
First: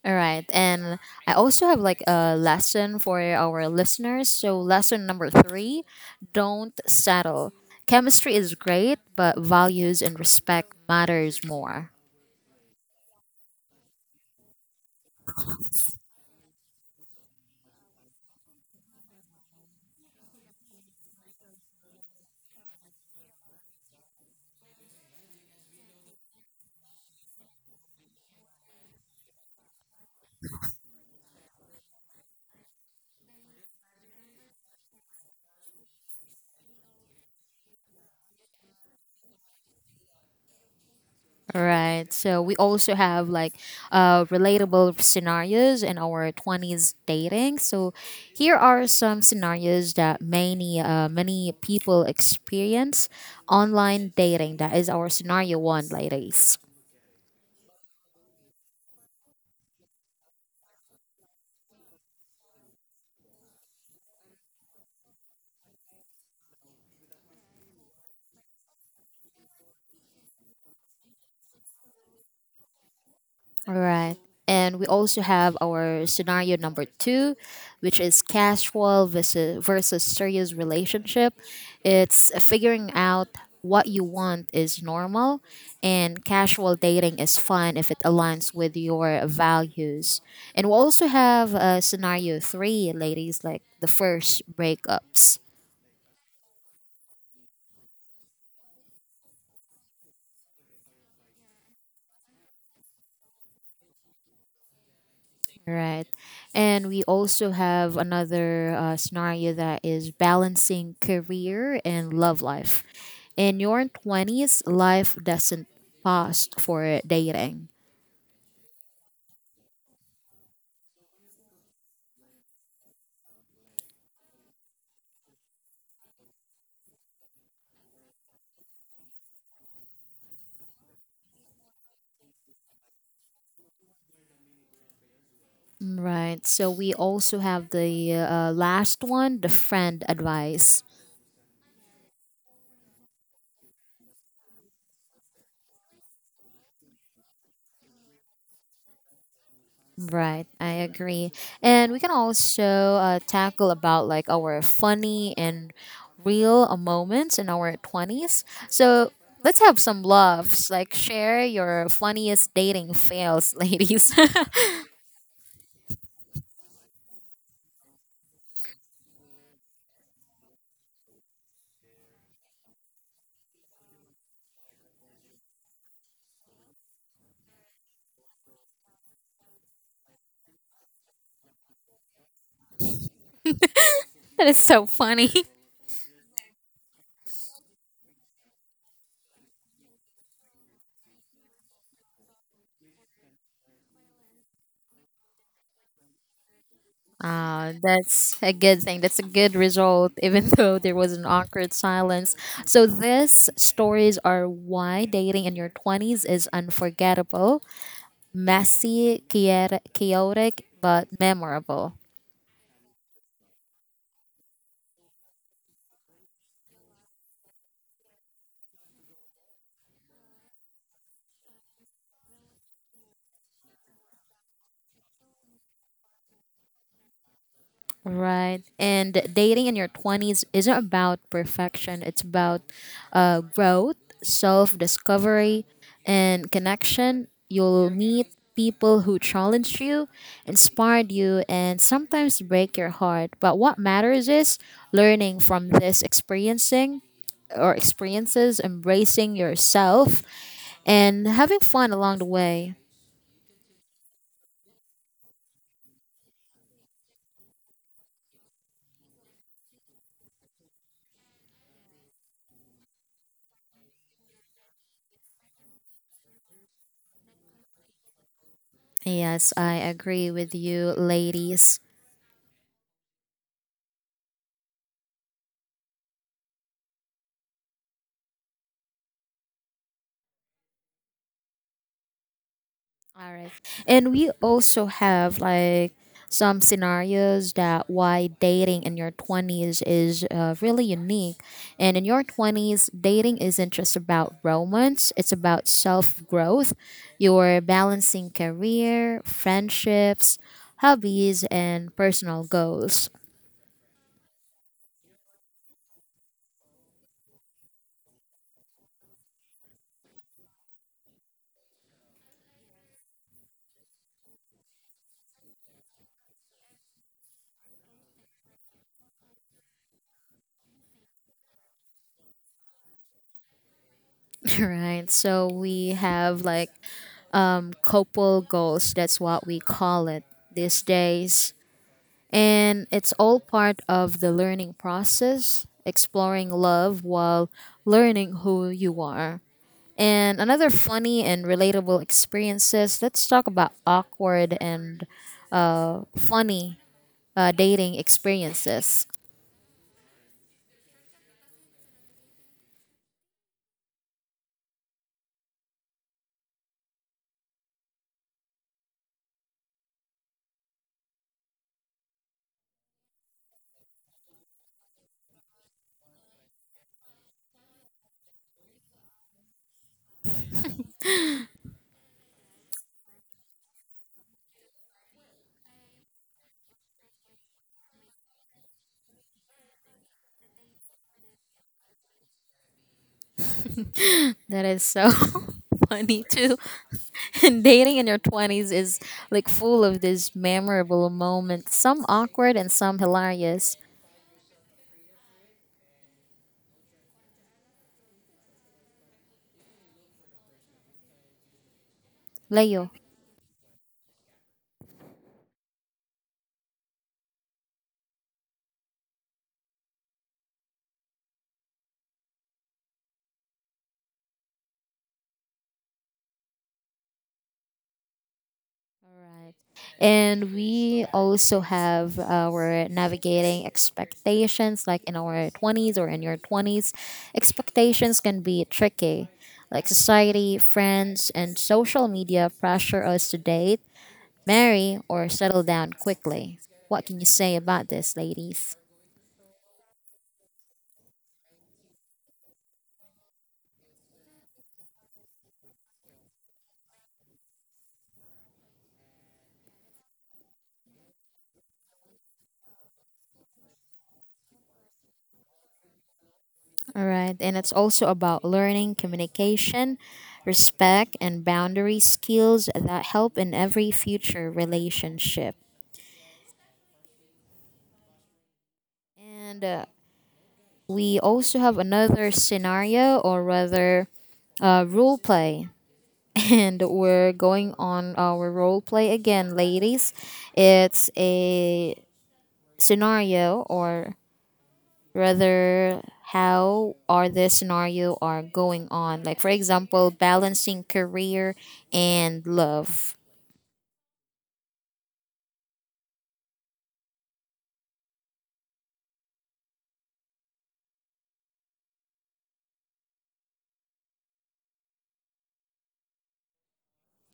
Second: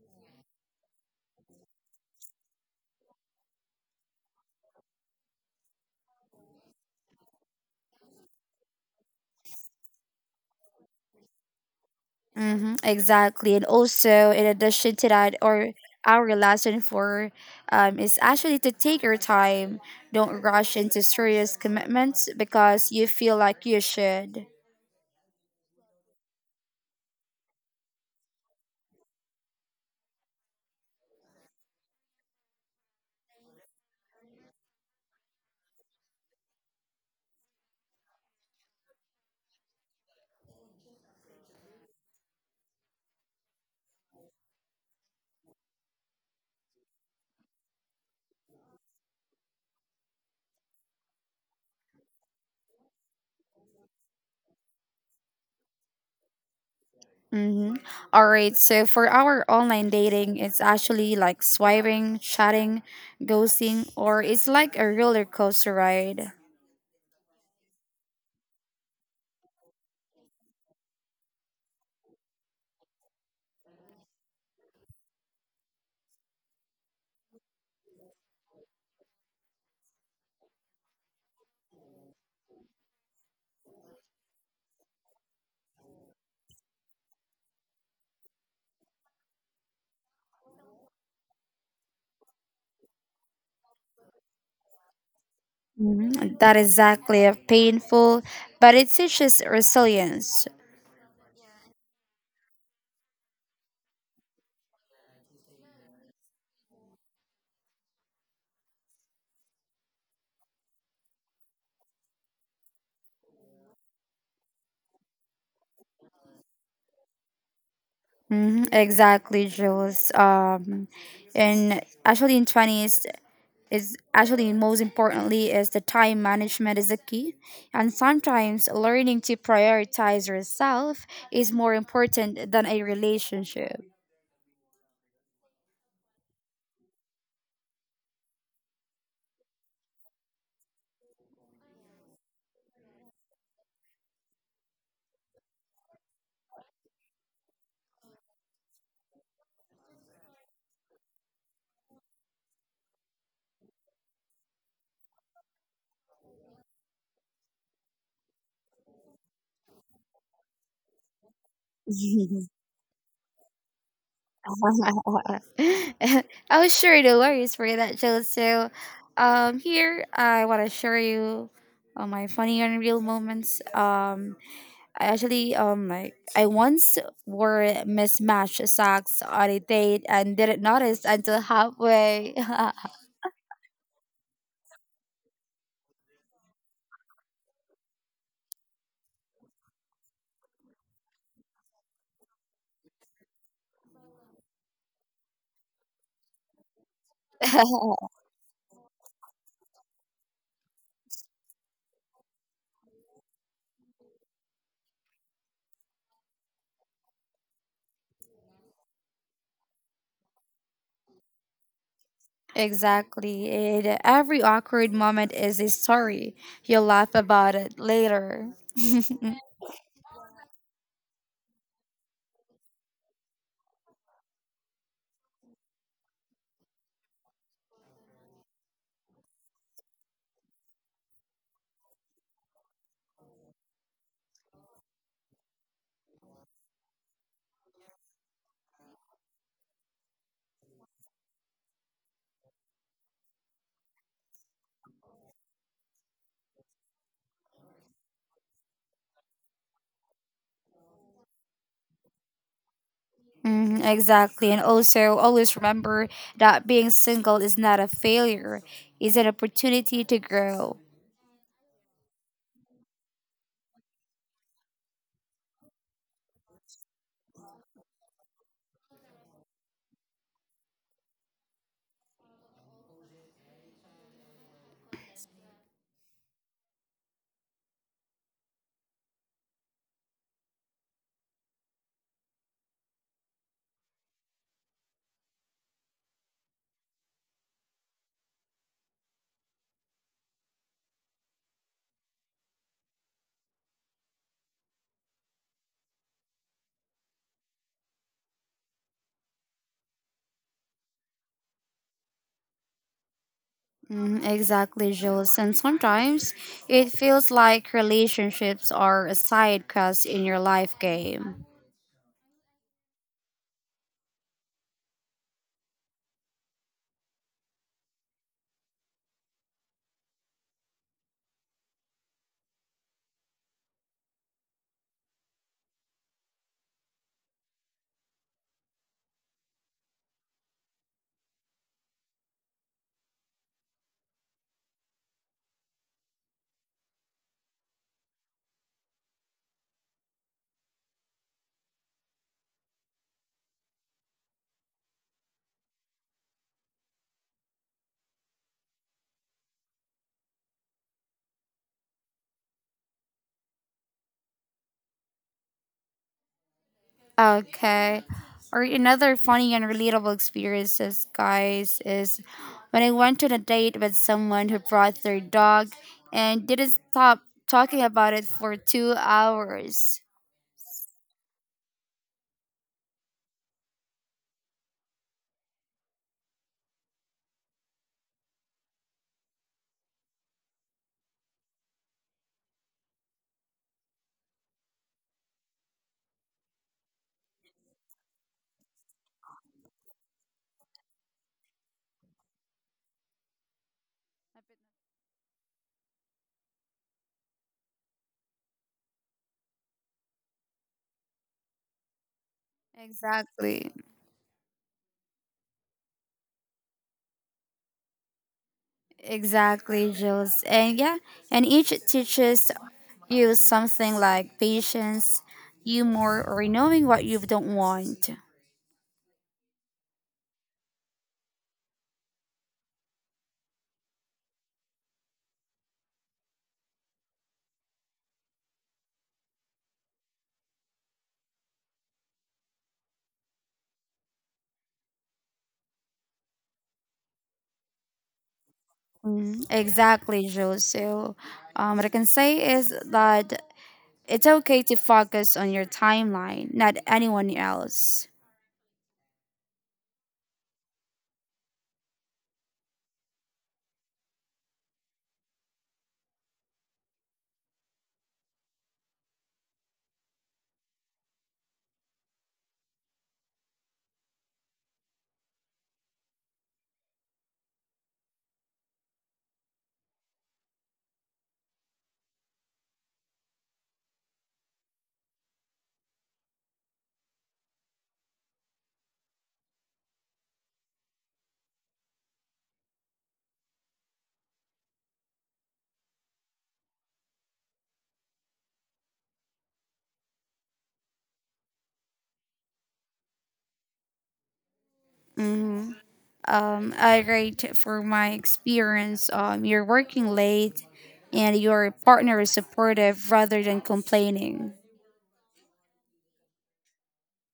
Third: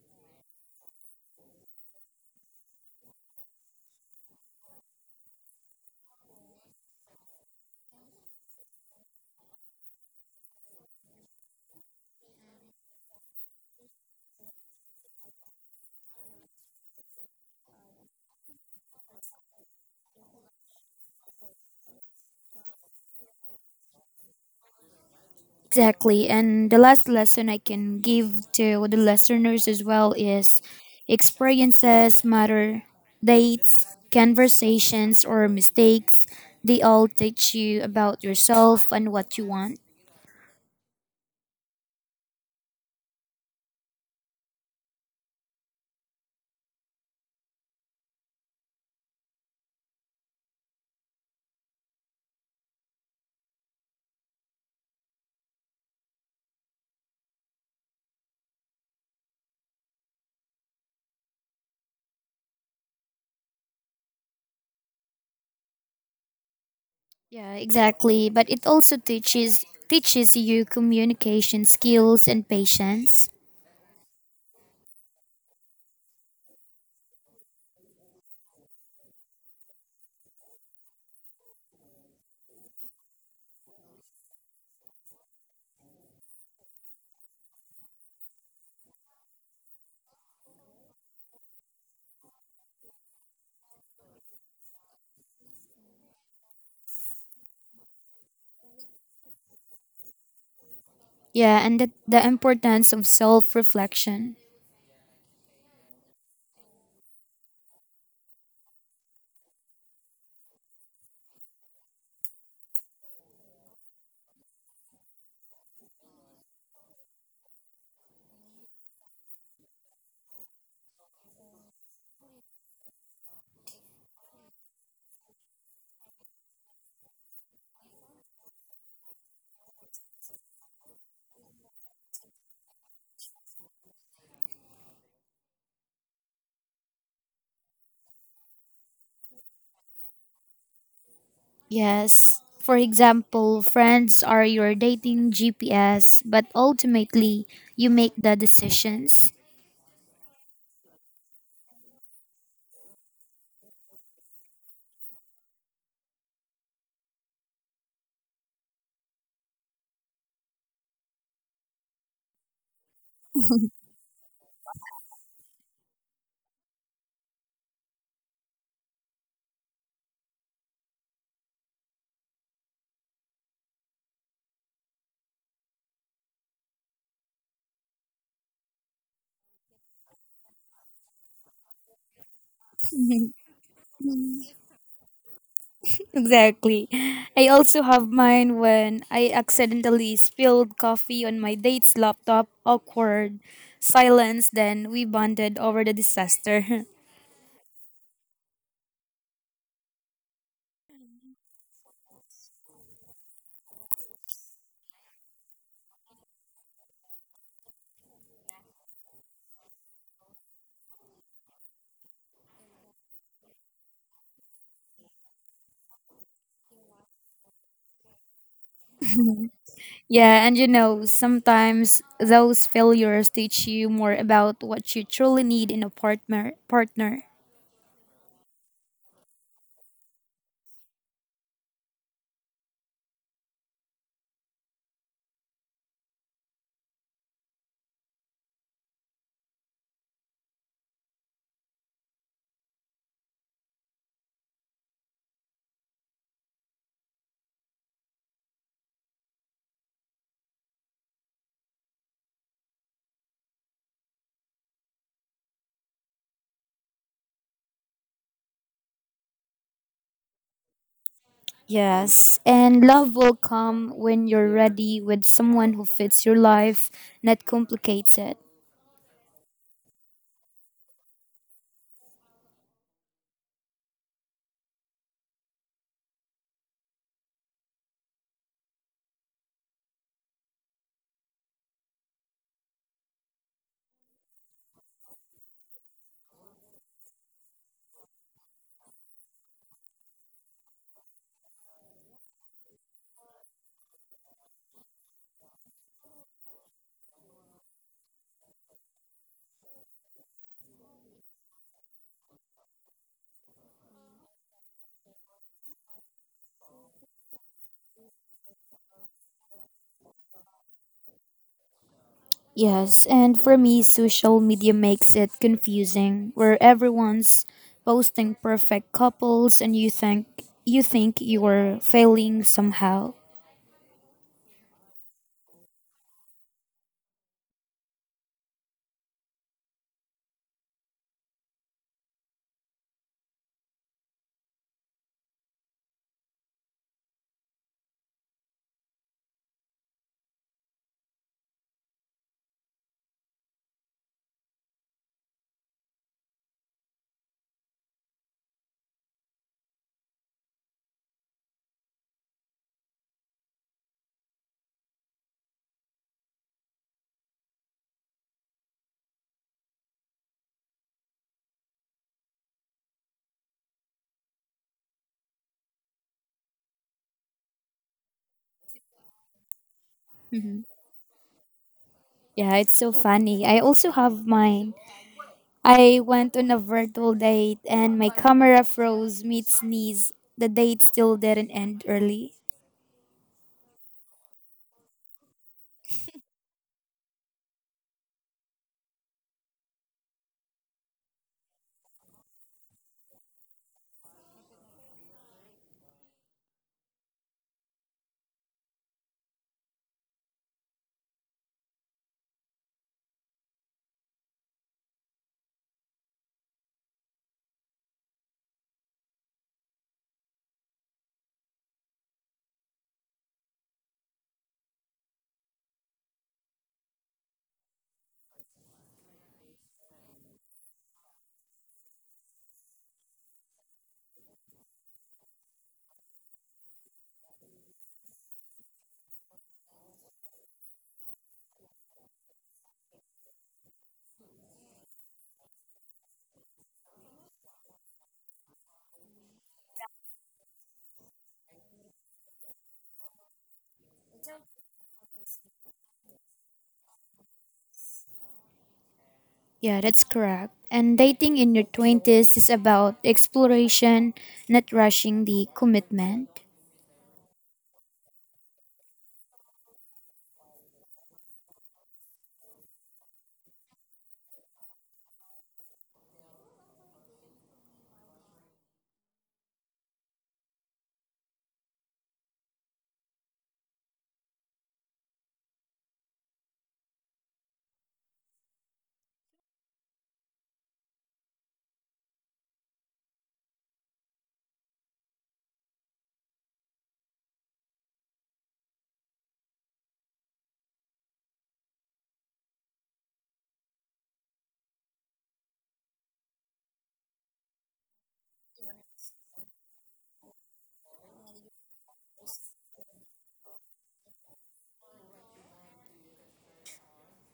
All right. And I also have like a lesson for our listeners. So, lesson number three, don't settle. Chemistry is great, but values and respect matters more. Mm-hmm. Exactly. And also, in addition to that, or our lesson for is actually to take your time. Don't rush into serious commitments because you feel like you should. Exactly. And the last lesson I can give to the listeners as well is, experiences matter. Dates, conversations, or mistakes, they all teach you about yourself and what you want. All right. So we also have like relatable scenarios in our 20s dating. So here are some scenarios that many people experience online dating. That is our scenario one, ladies. Mm-hmm. All right. So for our online dating, it's actually like swiping, chatting, ghosting, or it's like a roller coaster ride. Yeah, exactly. But it also teaches you communication skills and patience. All right. And we also have our scenario number two, which is casual versus serious relationship. It's figuring out what you want is normal, and casual dating is fun if it aligns with your values. And we also have scenario three, ladies, like the first breakups. Mhm. That is exactly a painful, but it teaches resilience. Yeah, and the importance of self-reflection. Right. And we also have another scenario, that is balancing career and love life. In your 20s, life doesn't pause for dating. Exactly, Jules. And actually, in twenties is actually most importantly is the time management is a key, and sometimes learning to prioritize yourself is more important than a relationship. Right. So we also have the last one, the friend advice. Yes. For example, friends are your dating GPS, but ultimately, you make the decisions. Right. I agree. And we can also tackle about like our funny and real moments in our 20s. So let's have some laughs. Like share your funniest dating fails, ladies. Oh, sure, no worries for that, Jill. So, here I want to share you my funny and real moments. I actually like I once wore mismatched socks on a date and didn't notice until halfway. That is so funny. Exactly. I also have mine when I accidentally spilled coffee on my date's laptop. Awkward silence, then we bonded over the disaster. That's a good thing. That's a good result, even though there was an awkward silence. So, these stories are why dating in your 20s is unforgettable, messy, chaotic, but memorable. Exactly, and every awkward moment is a story. You'll laugh about it later. Yeah, and you know, sometimes those failures teach you more about what you truly need in a partner. Right. And dating in your 20s isn't about perfection, it's about growth, self discovery, and connection. You'll meet people who challenge you, inspire you, and sometimes break your heart. But what matters is learning from this experiencing or experiences, embracing yourself, and having fun along the way. Mhm, exactly. And also, always remember that being single is not a failure, it's an opportunity to grow. Yes, and love will come when you're ready with someone who fits your life, not complicates it. Yes, I agree with you, ladies. All right. And we also have like some scenarios that why dating in your 20s is really unique. And in your 20s, dating isn't just about romance, it's about self growth. You're balancing career, friendships, hobbies, and personal goals, Mhm, exactly, Jules. And sometimes it feels like relationships are a side quest in your life game. Yes, and for me, social media makes it confusing, where everyone's posting perfect couples, and you think you're failing somehow. right? So we have like couple goals, that's what we call it these days. And it's all part of the learning process, exploring love while learning who you are. And another funny and relatable experiences, let's talk about awkward and funny dating experiences. Okay. Or another funny and relatable experiences, guys, is when I went on a date with someone who brought their dog and didn't stop talking about it for 2 hours. Yeah, it's so funny. I also have mine. I went on a virtual date, and my camera froze mid sneeze. The date still didn't end early. That is so funny too. And dating in your 20s is like full of these memorable moments, some awkward and some hilarious. Leo. Exactly. Exactly, Jules. And yeah, and each teaches you something like patience, humor, or knowing what you don't want. Right. And we also have our navigating expectations, like in our 20s or in your 20s. Expectations can be tricky. Like society, friends, and social media pressure us to date, marry, or settle down quickly. What can you say about this, ladies? Mm, exactly, Jules. So, what I can say is that it's okay to focus on your timeline, not anyone else. Yeah, that's correct. And dating in your 20s is about exploration, not rushing the commitment. All right. And it's also about learning communication, respect, and boundary skills that help in every future relationship. And we also have another scenario, or rather role play, and we're going on our role play again, ladies. It's a scenario, or rather, how are the scenario are going on, like for example balancing career and love. Mm-hmm. I rate for my experience. You're working late, and your partner is supportive rather than complaining.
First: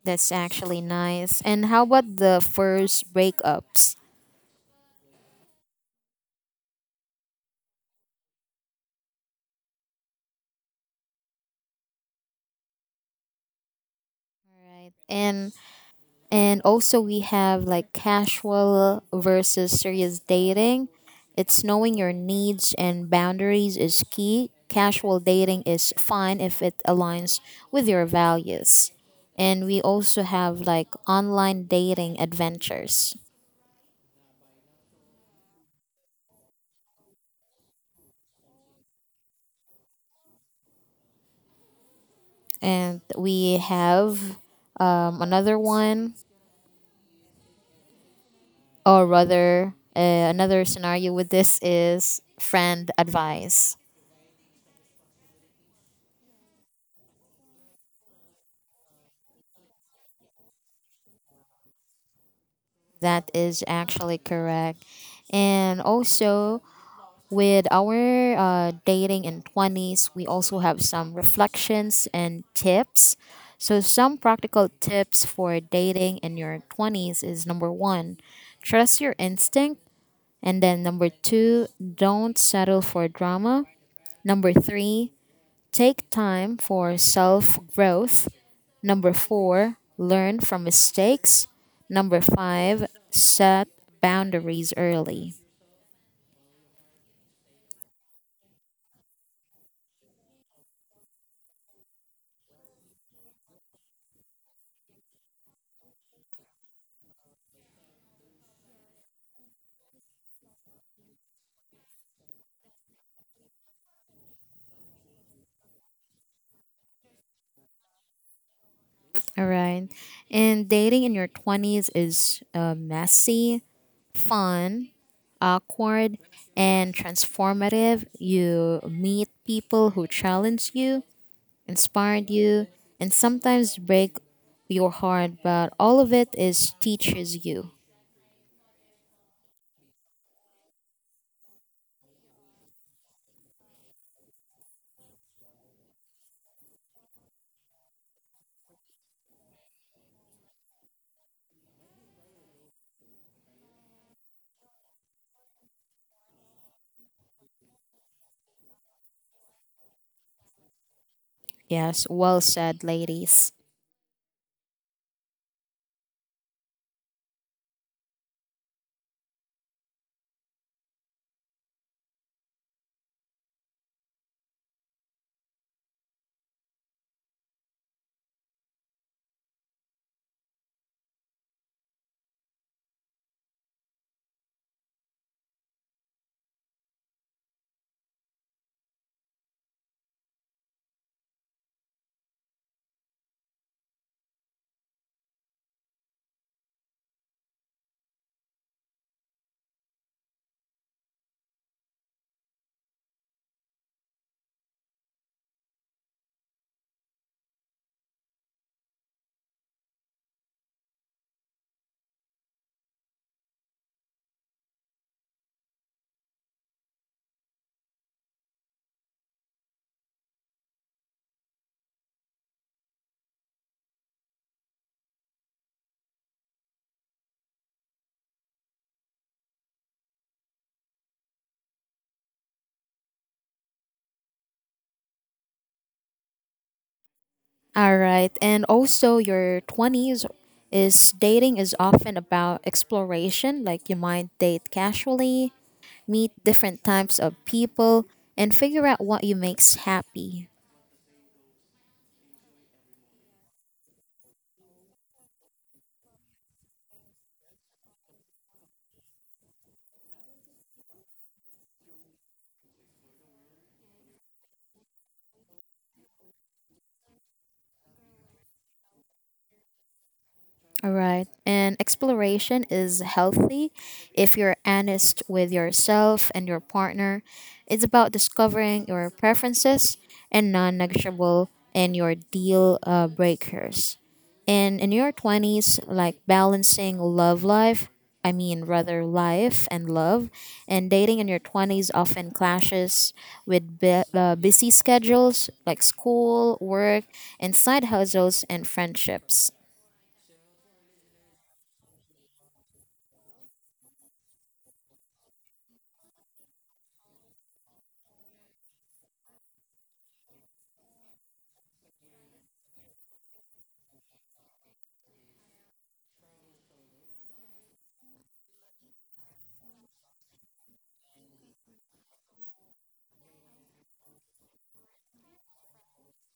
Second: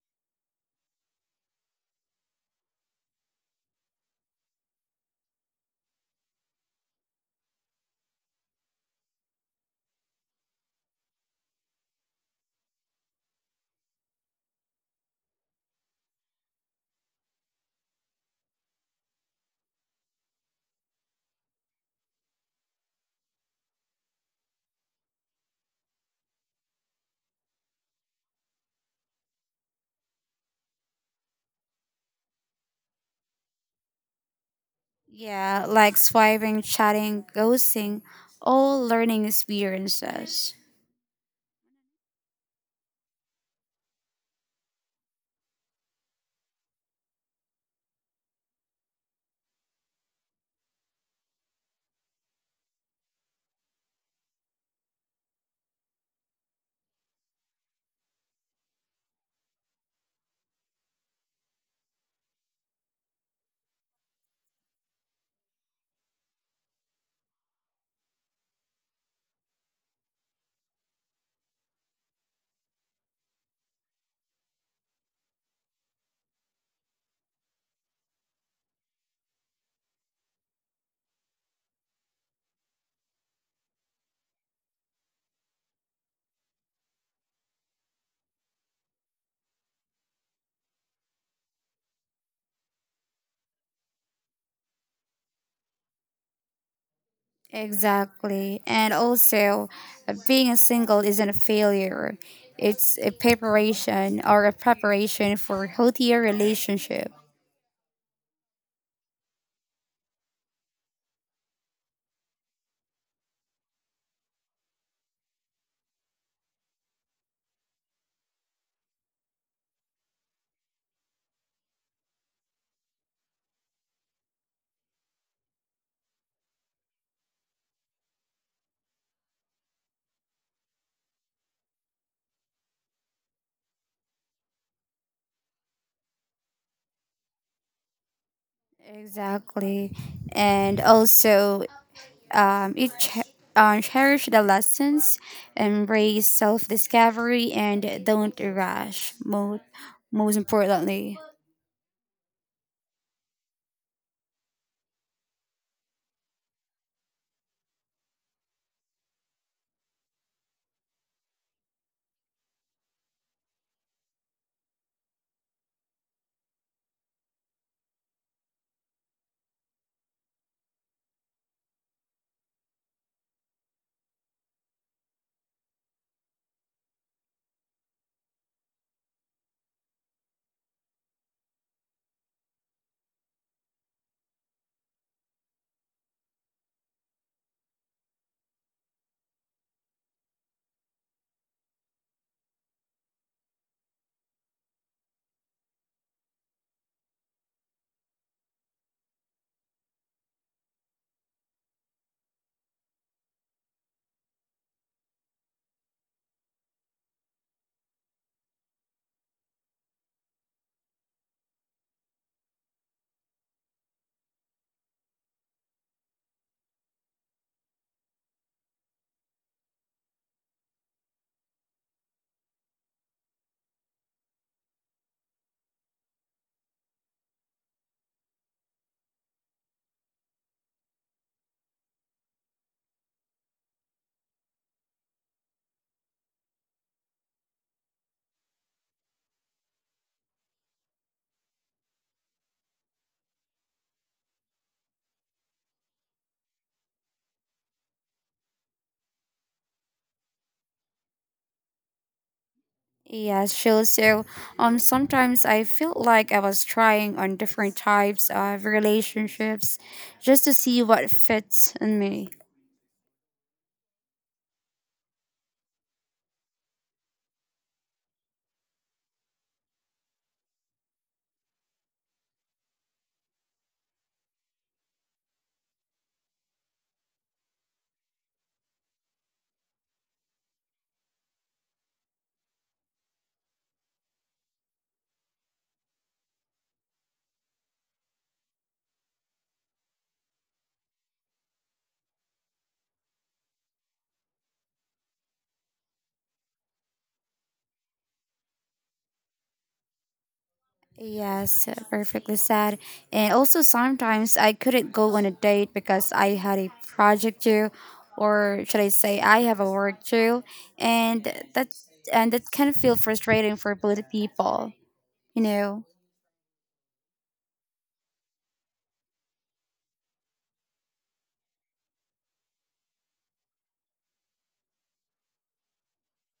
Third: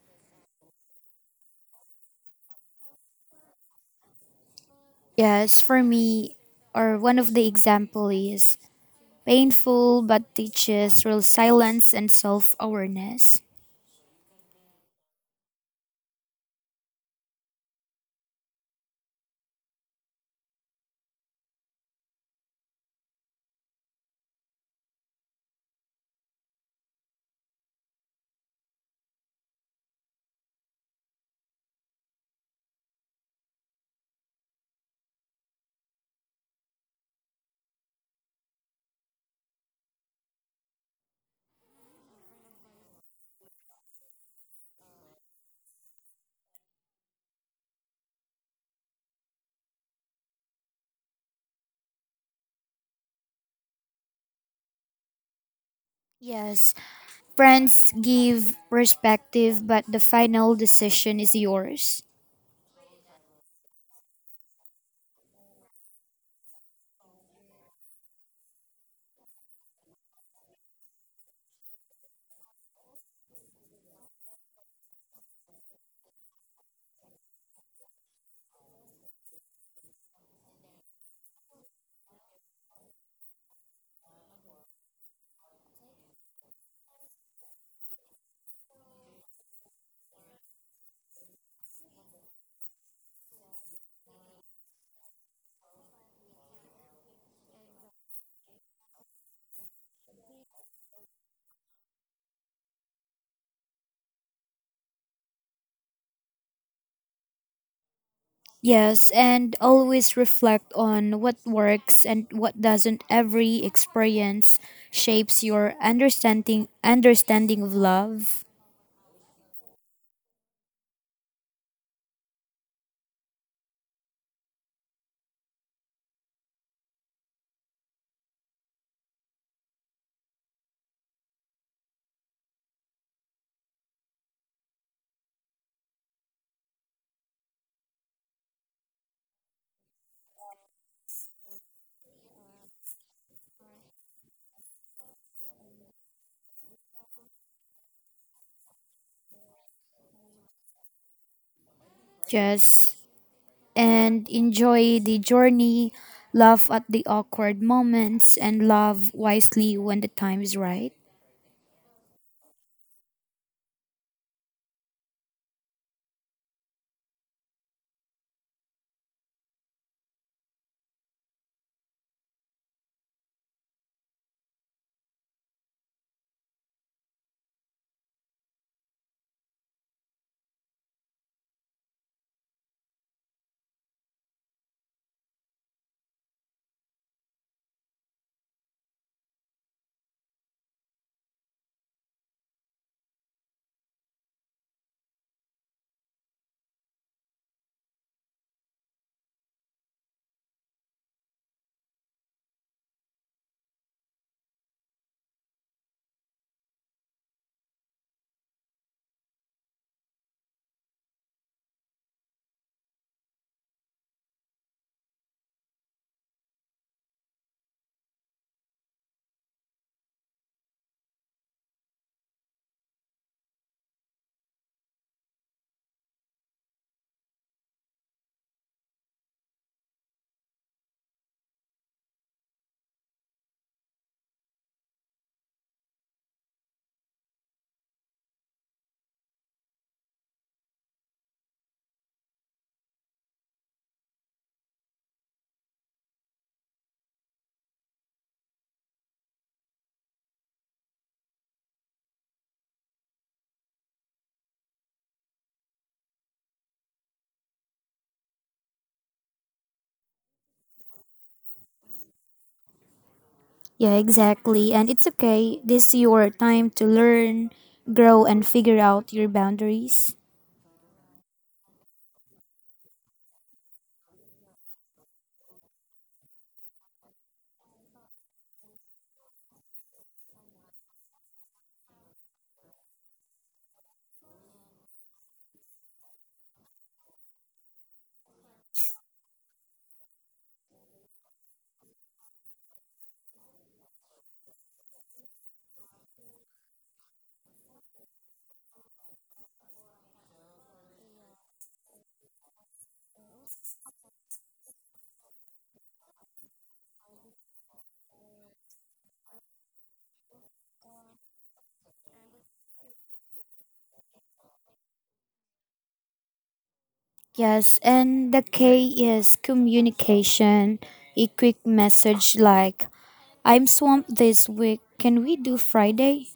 That's actually nice. And how about the first breakups? Yes, for me, or one of the example is, painful but teaches real silence and self-awareness. Right. And also, we have like casual versus serious dating. It's knowing your needs and boundaries is key. Casual dating is fine if it aligns with your values. And we also have like online dating adventures. Yeah, like swiping, chatting, ghosting, all learning experiences. And we have another one, or rather, another scenario with this is friend advice. Yes, friends give perspective, but the final decision is yours. That is actually correct. And also, with our dating in 20s, we also have some reflections and tips. So, some practical tips for dating in your 20s is number one, trust your instinct. And then number two, don't settle for drama. Number three, take time for self growth. Number four, learn from mistakes. Number five, set boundaries early. Exactly. And also, being a single isn't a failure. It's a preparation, or a preparation for healthier relationship. Yes, and always reflect on what works and what doesn't. Every experience shapes your understanding of love. All right. And dating in your 20s is messy, fun, awkward, and transformative. You meet people who challenge you, inspired you, and sometimes break your heart, but all of it is teaches you. Exactly. And also, um, it ch- cherish the lessons, embrace self discovery, and don't rush. Most importantly. Yes, and enjoy the journey, laugh at the awkward moments, and love wisely when the time is right. Yes, well said, ladies. All right. And also, your 20s is dating is often about exploration, like you might date casually, meet different types of people, and figure out what you makes happy. Yeah, sure. So, sometimes I felt like I was trying on different types of relationships just to see what fits in me. Yeah, exactly. And it's okay. This is your time to learn, grow, and figure out your boundaries. All right. And exploration is healthy if you're honest with yourself and your partner. It's about discovering your preferences and non negotiable and your deal breakers. And in your 20s, like balancing love life, I mean, rather life and love, and dating in your 20s often clashes with busy schedules like school, work, and side hustles and friendships. Yes, perfectly said. And also, sometimes I couldn't go on a date because I had a project due, or should I say, I have a work due, and that that can feel frustrating for both people, you know. Yes, and the K is communication. A quick message like, I'm swamped this week. Can we do Friday?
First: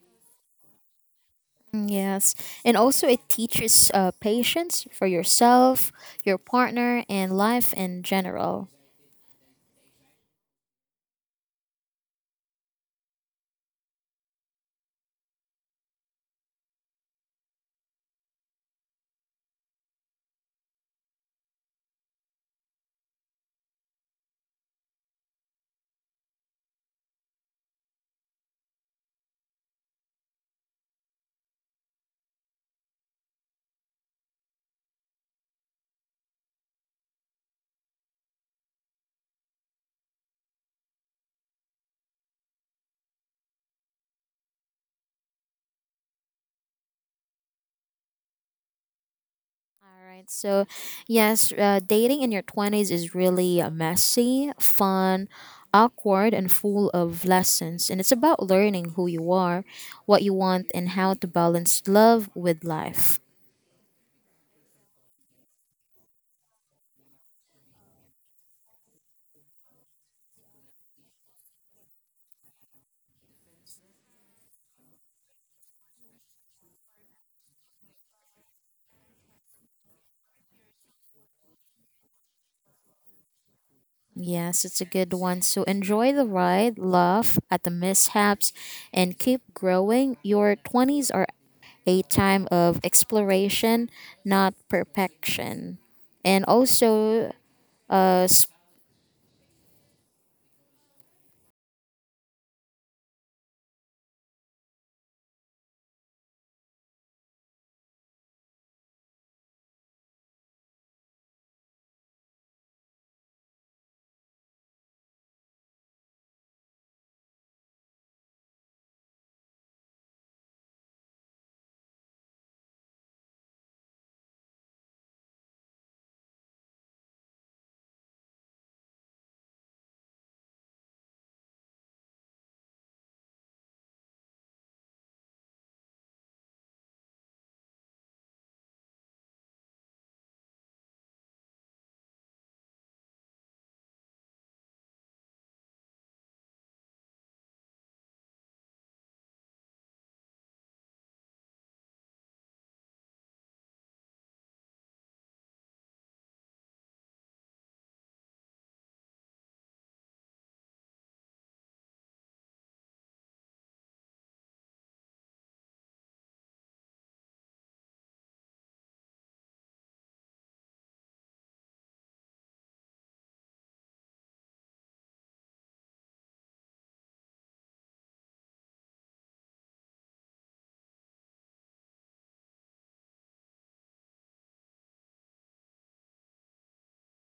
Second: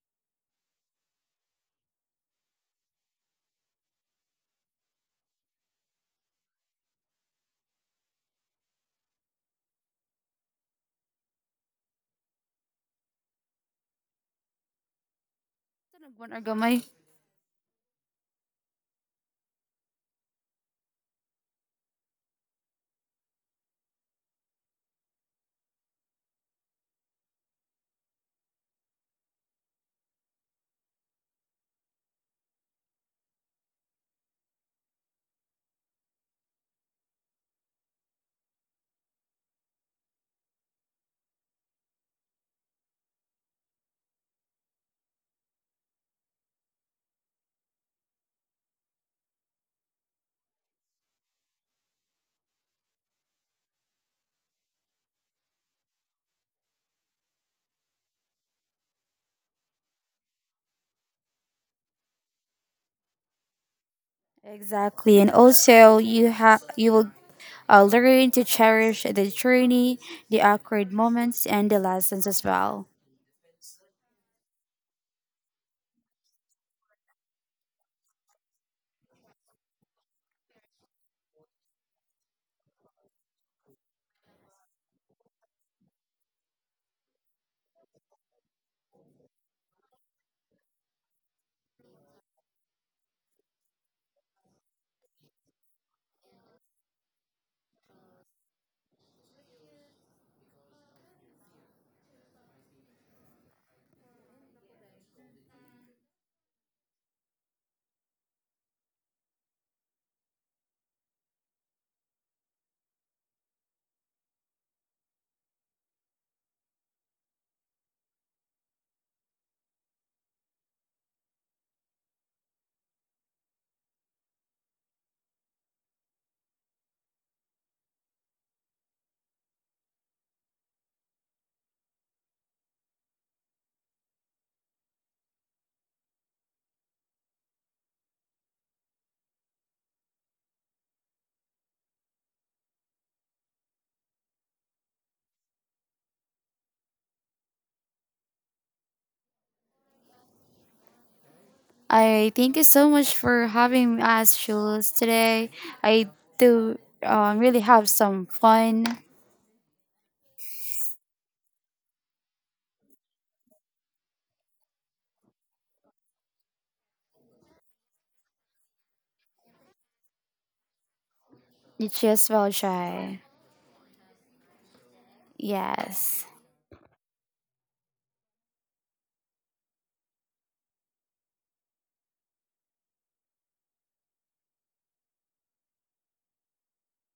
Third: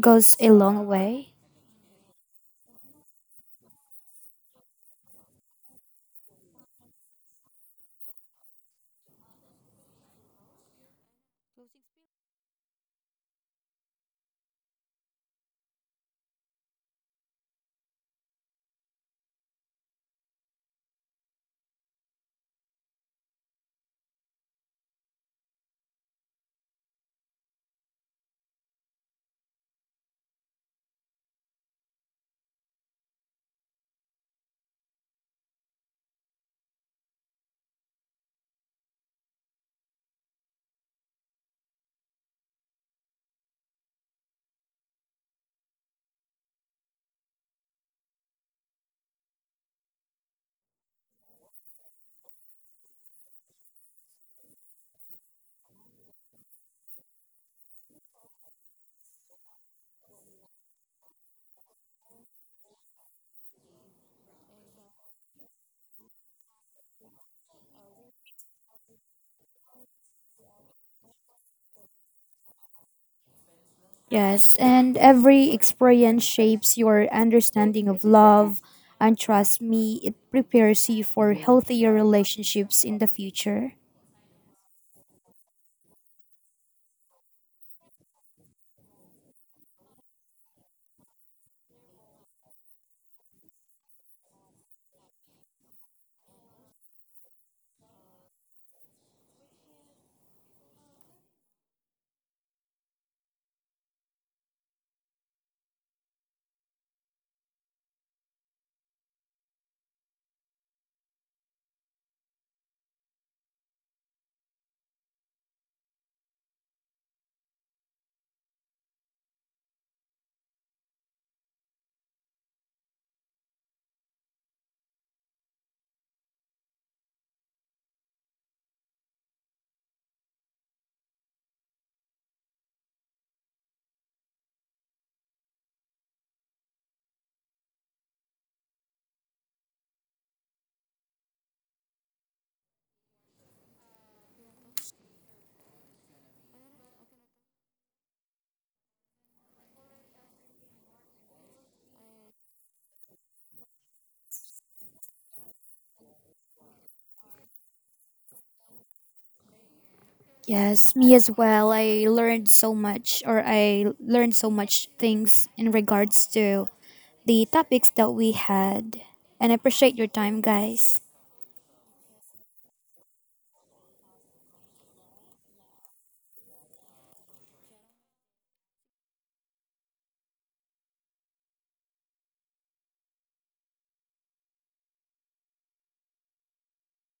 Goes a long way. Mm, yes. And also, it teaches patience for yourself, your partner, and life in general. Ano ba, Argomay? All right. So, yes, dating in your 20s is really messy, fun, awkward, and full of lessons. And it's about learning who you are, what you want, and how to balance love with life. Exactly, and also you will learn to cherish the journey, the awkward moments, and the lessons as well. Yes, and every experience shapes your understanding of love. And trust me, it prepares you for healthier relationships in the future. Yes, it's a good one. So enjoy the ride, laugh at the mishaps, and keep growing. Your 20s are a time of exploration, not perfection. And also, uh, I thank you so much for having us, Jules, today. I do really have some fun. Yes, me as well. I learned so much, or I learned so much things in regards to the topics that we had. And I appreciate your time, guys. You as well, Jai. Yes.